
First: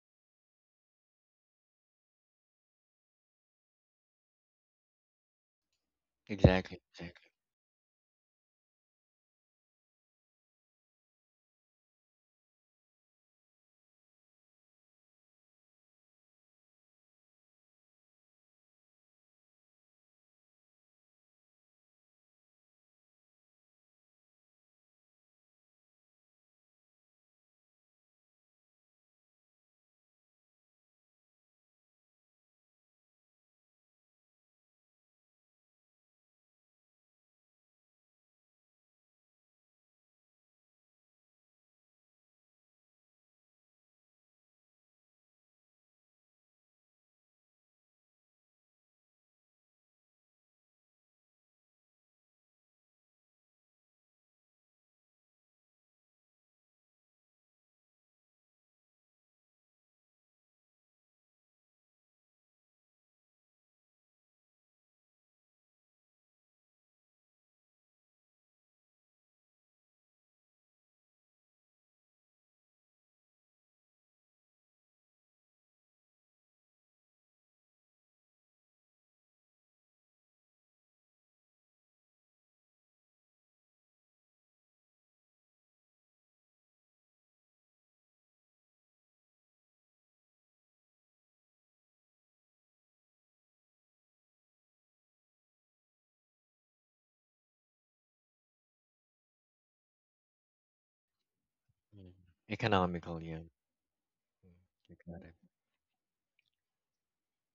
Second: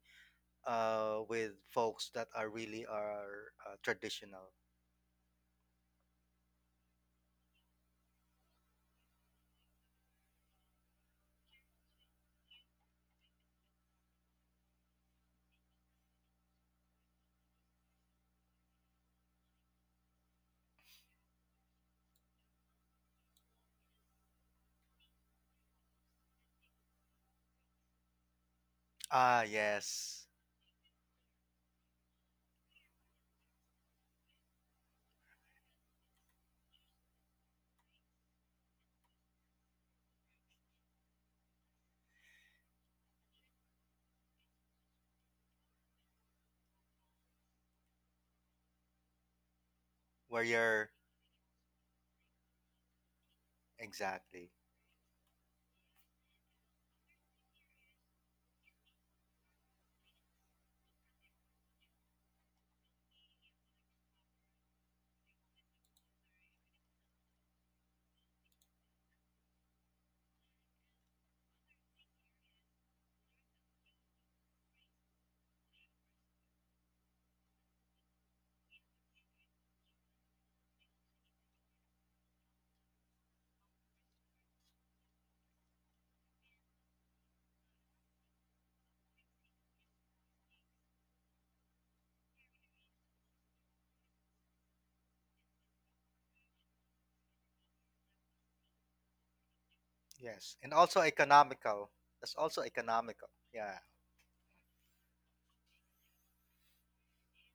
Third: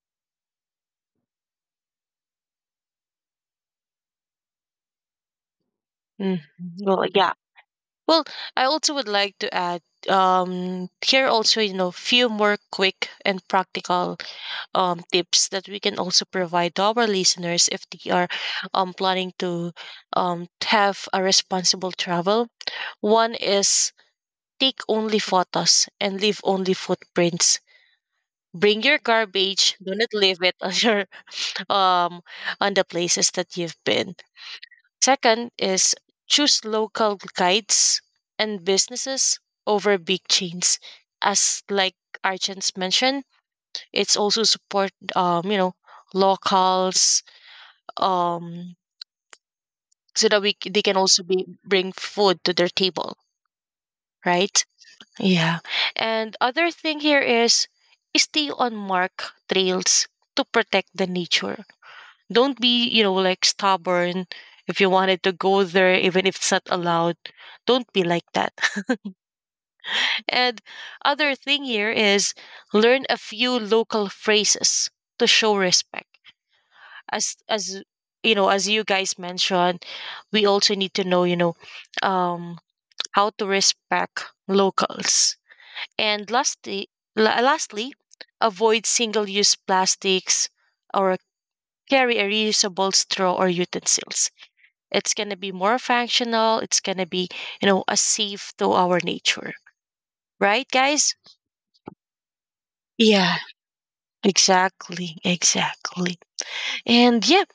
[SPEAKER 3] with folks that are really are traditional.
[SPEAKER 1] Mhm.
[SPEAKER 2] Exactly,
[SPEAKER 1] Well,
[SPEAKER 2] exactly.
[SPEAKER 1] yeah. Well, I also would like to add here also, you know, few more quick and practical tips that we can also provide to our listeners if they are planning to have a responsible travel. One is take only photos and leave only footprints. Bring your
[SPEAKER 3] Ah,
[SPEAKER 1] garbage, do not
[SPEAKER 3] yes,
[SPEAKER 1] leave it on your um on the places that you've been. Second is choose local guides and businesses over big chains. As like Archens mentioned, it's also support you know, locals um so that
[SPEAKER 3] where
[SPEAKER 1] we they
[SPEAKER 3] you're
[SPEAKER 1] can also be bring food to their table,
[SPEAKER 3] exactly.
[SPEAKER 1] right? Yeah. And other thing here is stay on mark trails to protect the nature. Don't be, you know, like stubborn if you wanted to go there, even if it's not allowed. Don't be like that. And other thing here is learn a few local phrases to show respect. As you know, as you guys mentioned, we also need to know, you know, um, how to respect locals. And lastly, lastly, avoid single-use plastics or carry a reusable straw or utensils. It's going to be more functional. It's going to be, you know, a safe to our nature.
[SPEAKER 3] Yes,
[SPEAKER 1] Right,
[SPEAKER 3] and also
[SPEAKER 1] guys?
[SPEAKER 3] economical.
[SPEAKER 2] Mhm.
[SPEAKER 3] That's also
[SPEAKER 2] Economical,
[SPEAKER 3] economical.
[SPEAKER 1] Yeah,
[SPEAKER 2] yeah.
[SPEAKER 3] Yeah.
[SPEAKER 2] Mm, you
[SPEAKER 1] exactly,
[SPEAKER 2] got it.
[SPEAKER 1] exactly. And yeah,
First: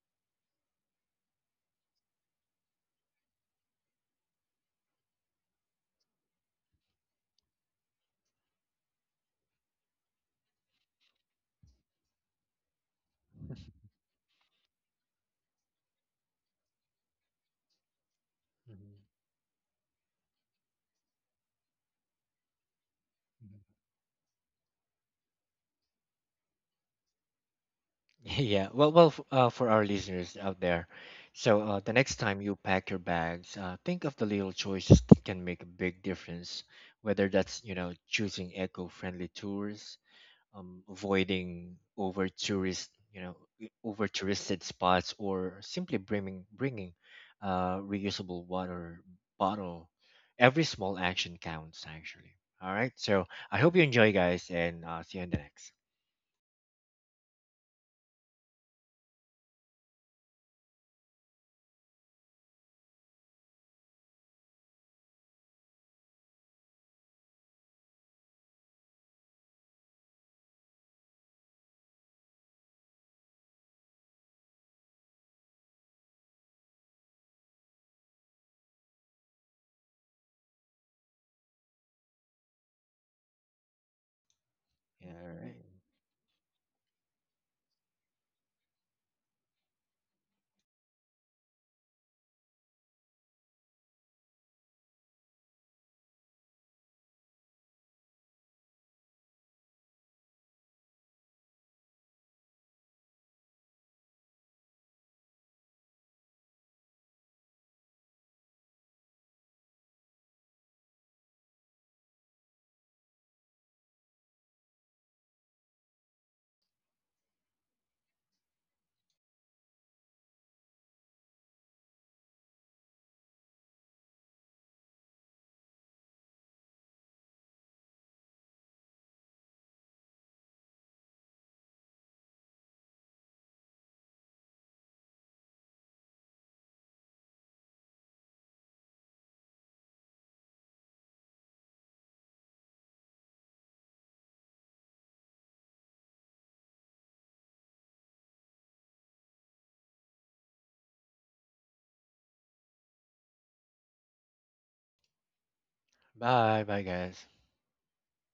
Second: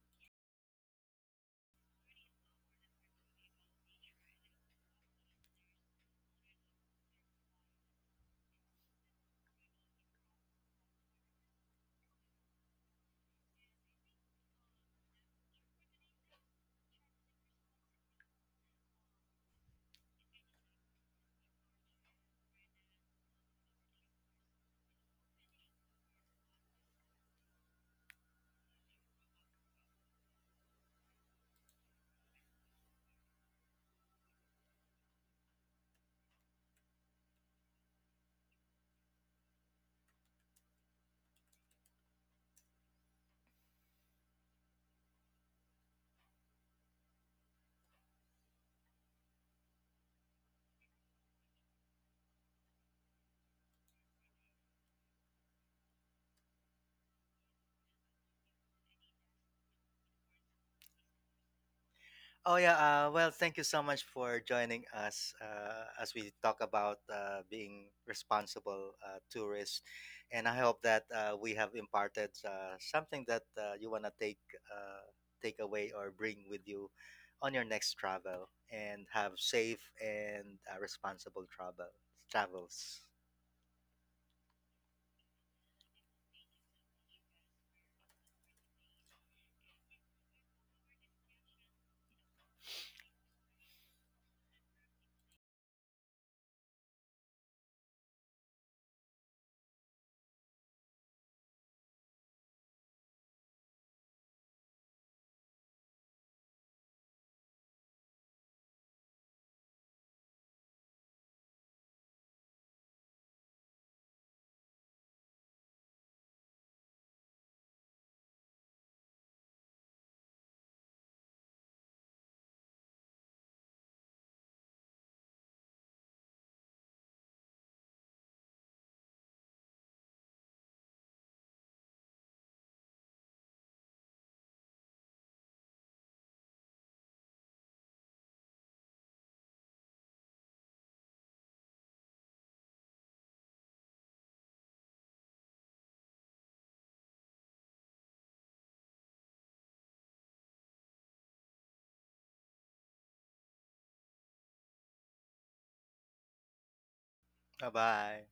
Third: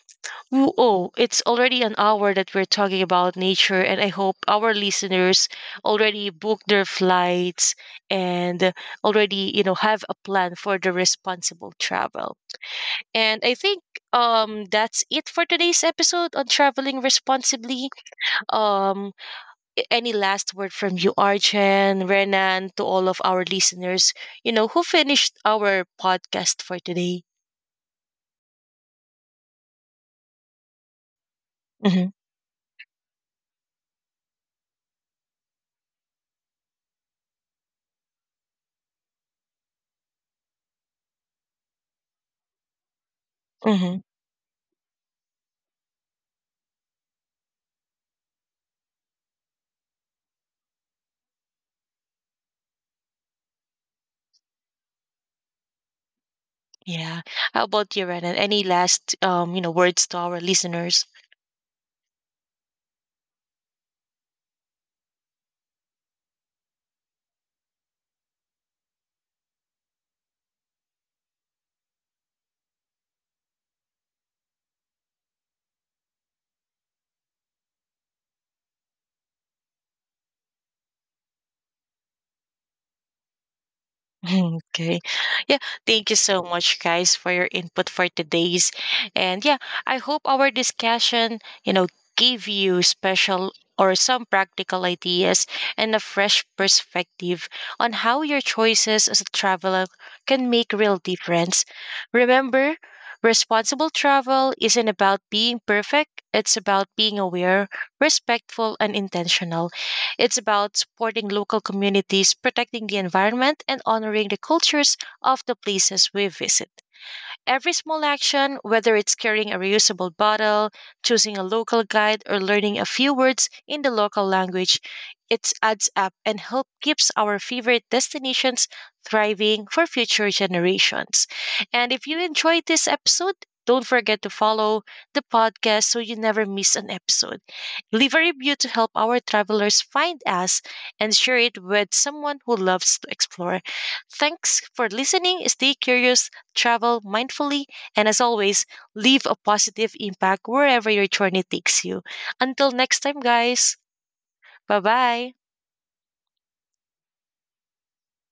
[SPEAKER 1] oh, it's already an hour that we're talking about nature, and I hope our listeners already booked their flights and already, you know, have a plan for the responsible travel. And I think that's it for today's episode on traveling responsibly.
[SPEAKER 2] Mhm.
[SPEAKER 1] Um, any last word from you, Archen, Renan, to all of our
[SPEAKER 2] Mhm.
[SPEAKER 1] listeners, you know, who finished our podcast for today?
[SPEAKER 2] Yeah, well, well, for our listeners out there, so the
[SPEAKER 1] Hmm.
[SPEAKER 2] next time you pack your bags, think of the little choices that can make a big difference. Whether that's, you know, choosing eco-friendly tours, avoiding
[SPEAKER 1] Hmm.
[SPEAKER 2] over touristed spots, or simply bringing reusable water bottle. Every small action counts, actually. All right, so I hope you enjoy, guys, and see you in the next.
[SPEAKER 1] Yeah. How about you, Renan? Any last, you know, words to our listeners?
[SPEAKER 3] Oh yeah. Well, thank you so much for joining us as we talk about being responsible tourists, and I hope that we have imparted something that you wanna take uh, take away or bring with you on your next travel, and have safe and responsible travels.
[SPEAKER 1] Okay.
[SPEAKER 2] All right,
[SPEAKER 1] Yeah. Thank you so much, guys, for your input for today's. And yeah, I hope our discussion, you know, gave you special or some practical ideas and a fresh perspective on how your choices as a traveler can make real difference. Remember, responsible travel isn't about being perfect, it's about being aware, respectful, and intentional. It's about supporting local communities, protecting the environment, and honoring the cultures of the places we visit. Every small action, whether it's carrying a reusable bottle, choosing a local guide, or learning a few words in the local language, it adds up and help keeps our favorite destinations thriving for future generations. And if you enjoyed this episode, don't forget to follow the podcast so you never miss an episode. Leave a review to help our travelers find us and share it with someone who loves to explore. Thanks for listening. Stay curious, travel mindfully, and as always, leave a positive impact wherever your journey takes you. Until next time, guys, bye bye.
[SPEAKER 2] bye, bye, guys.
[SPEAKER 3] Bye bye.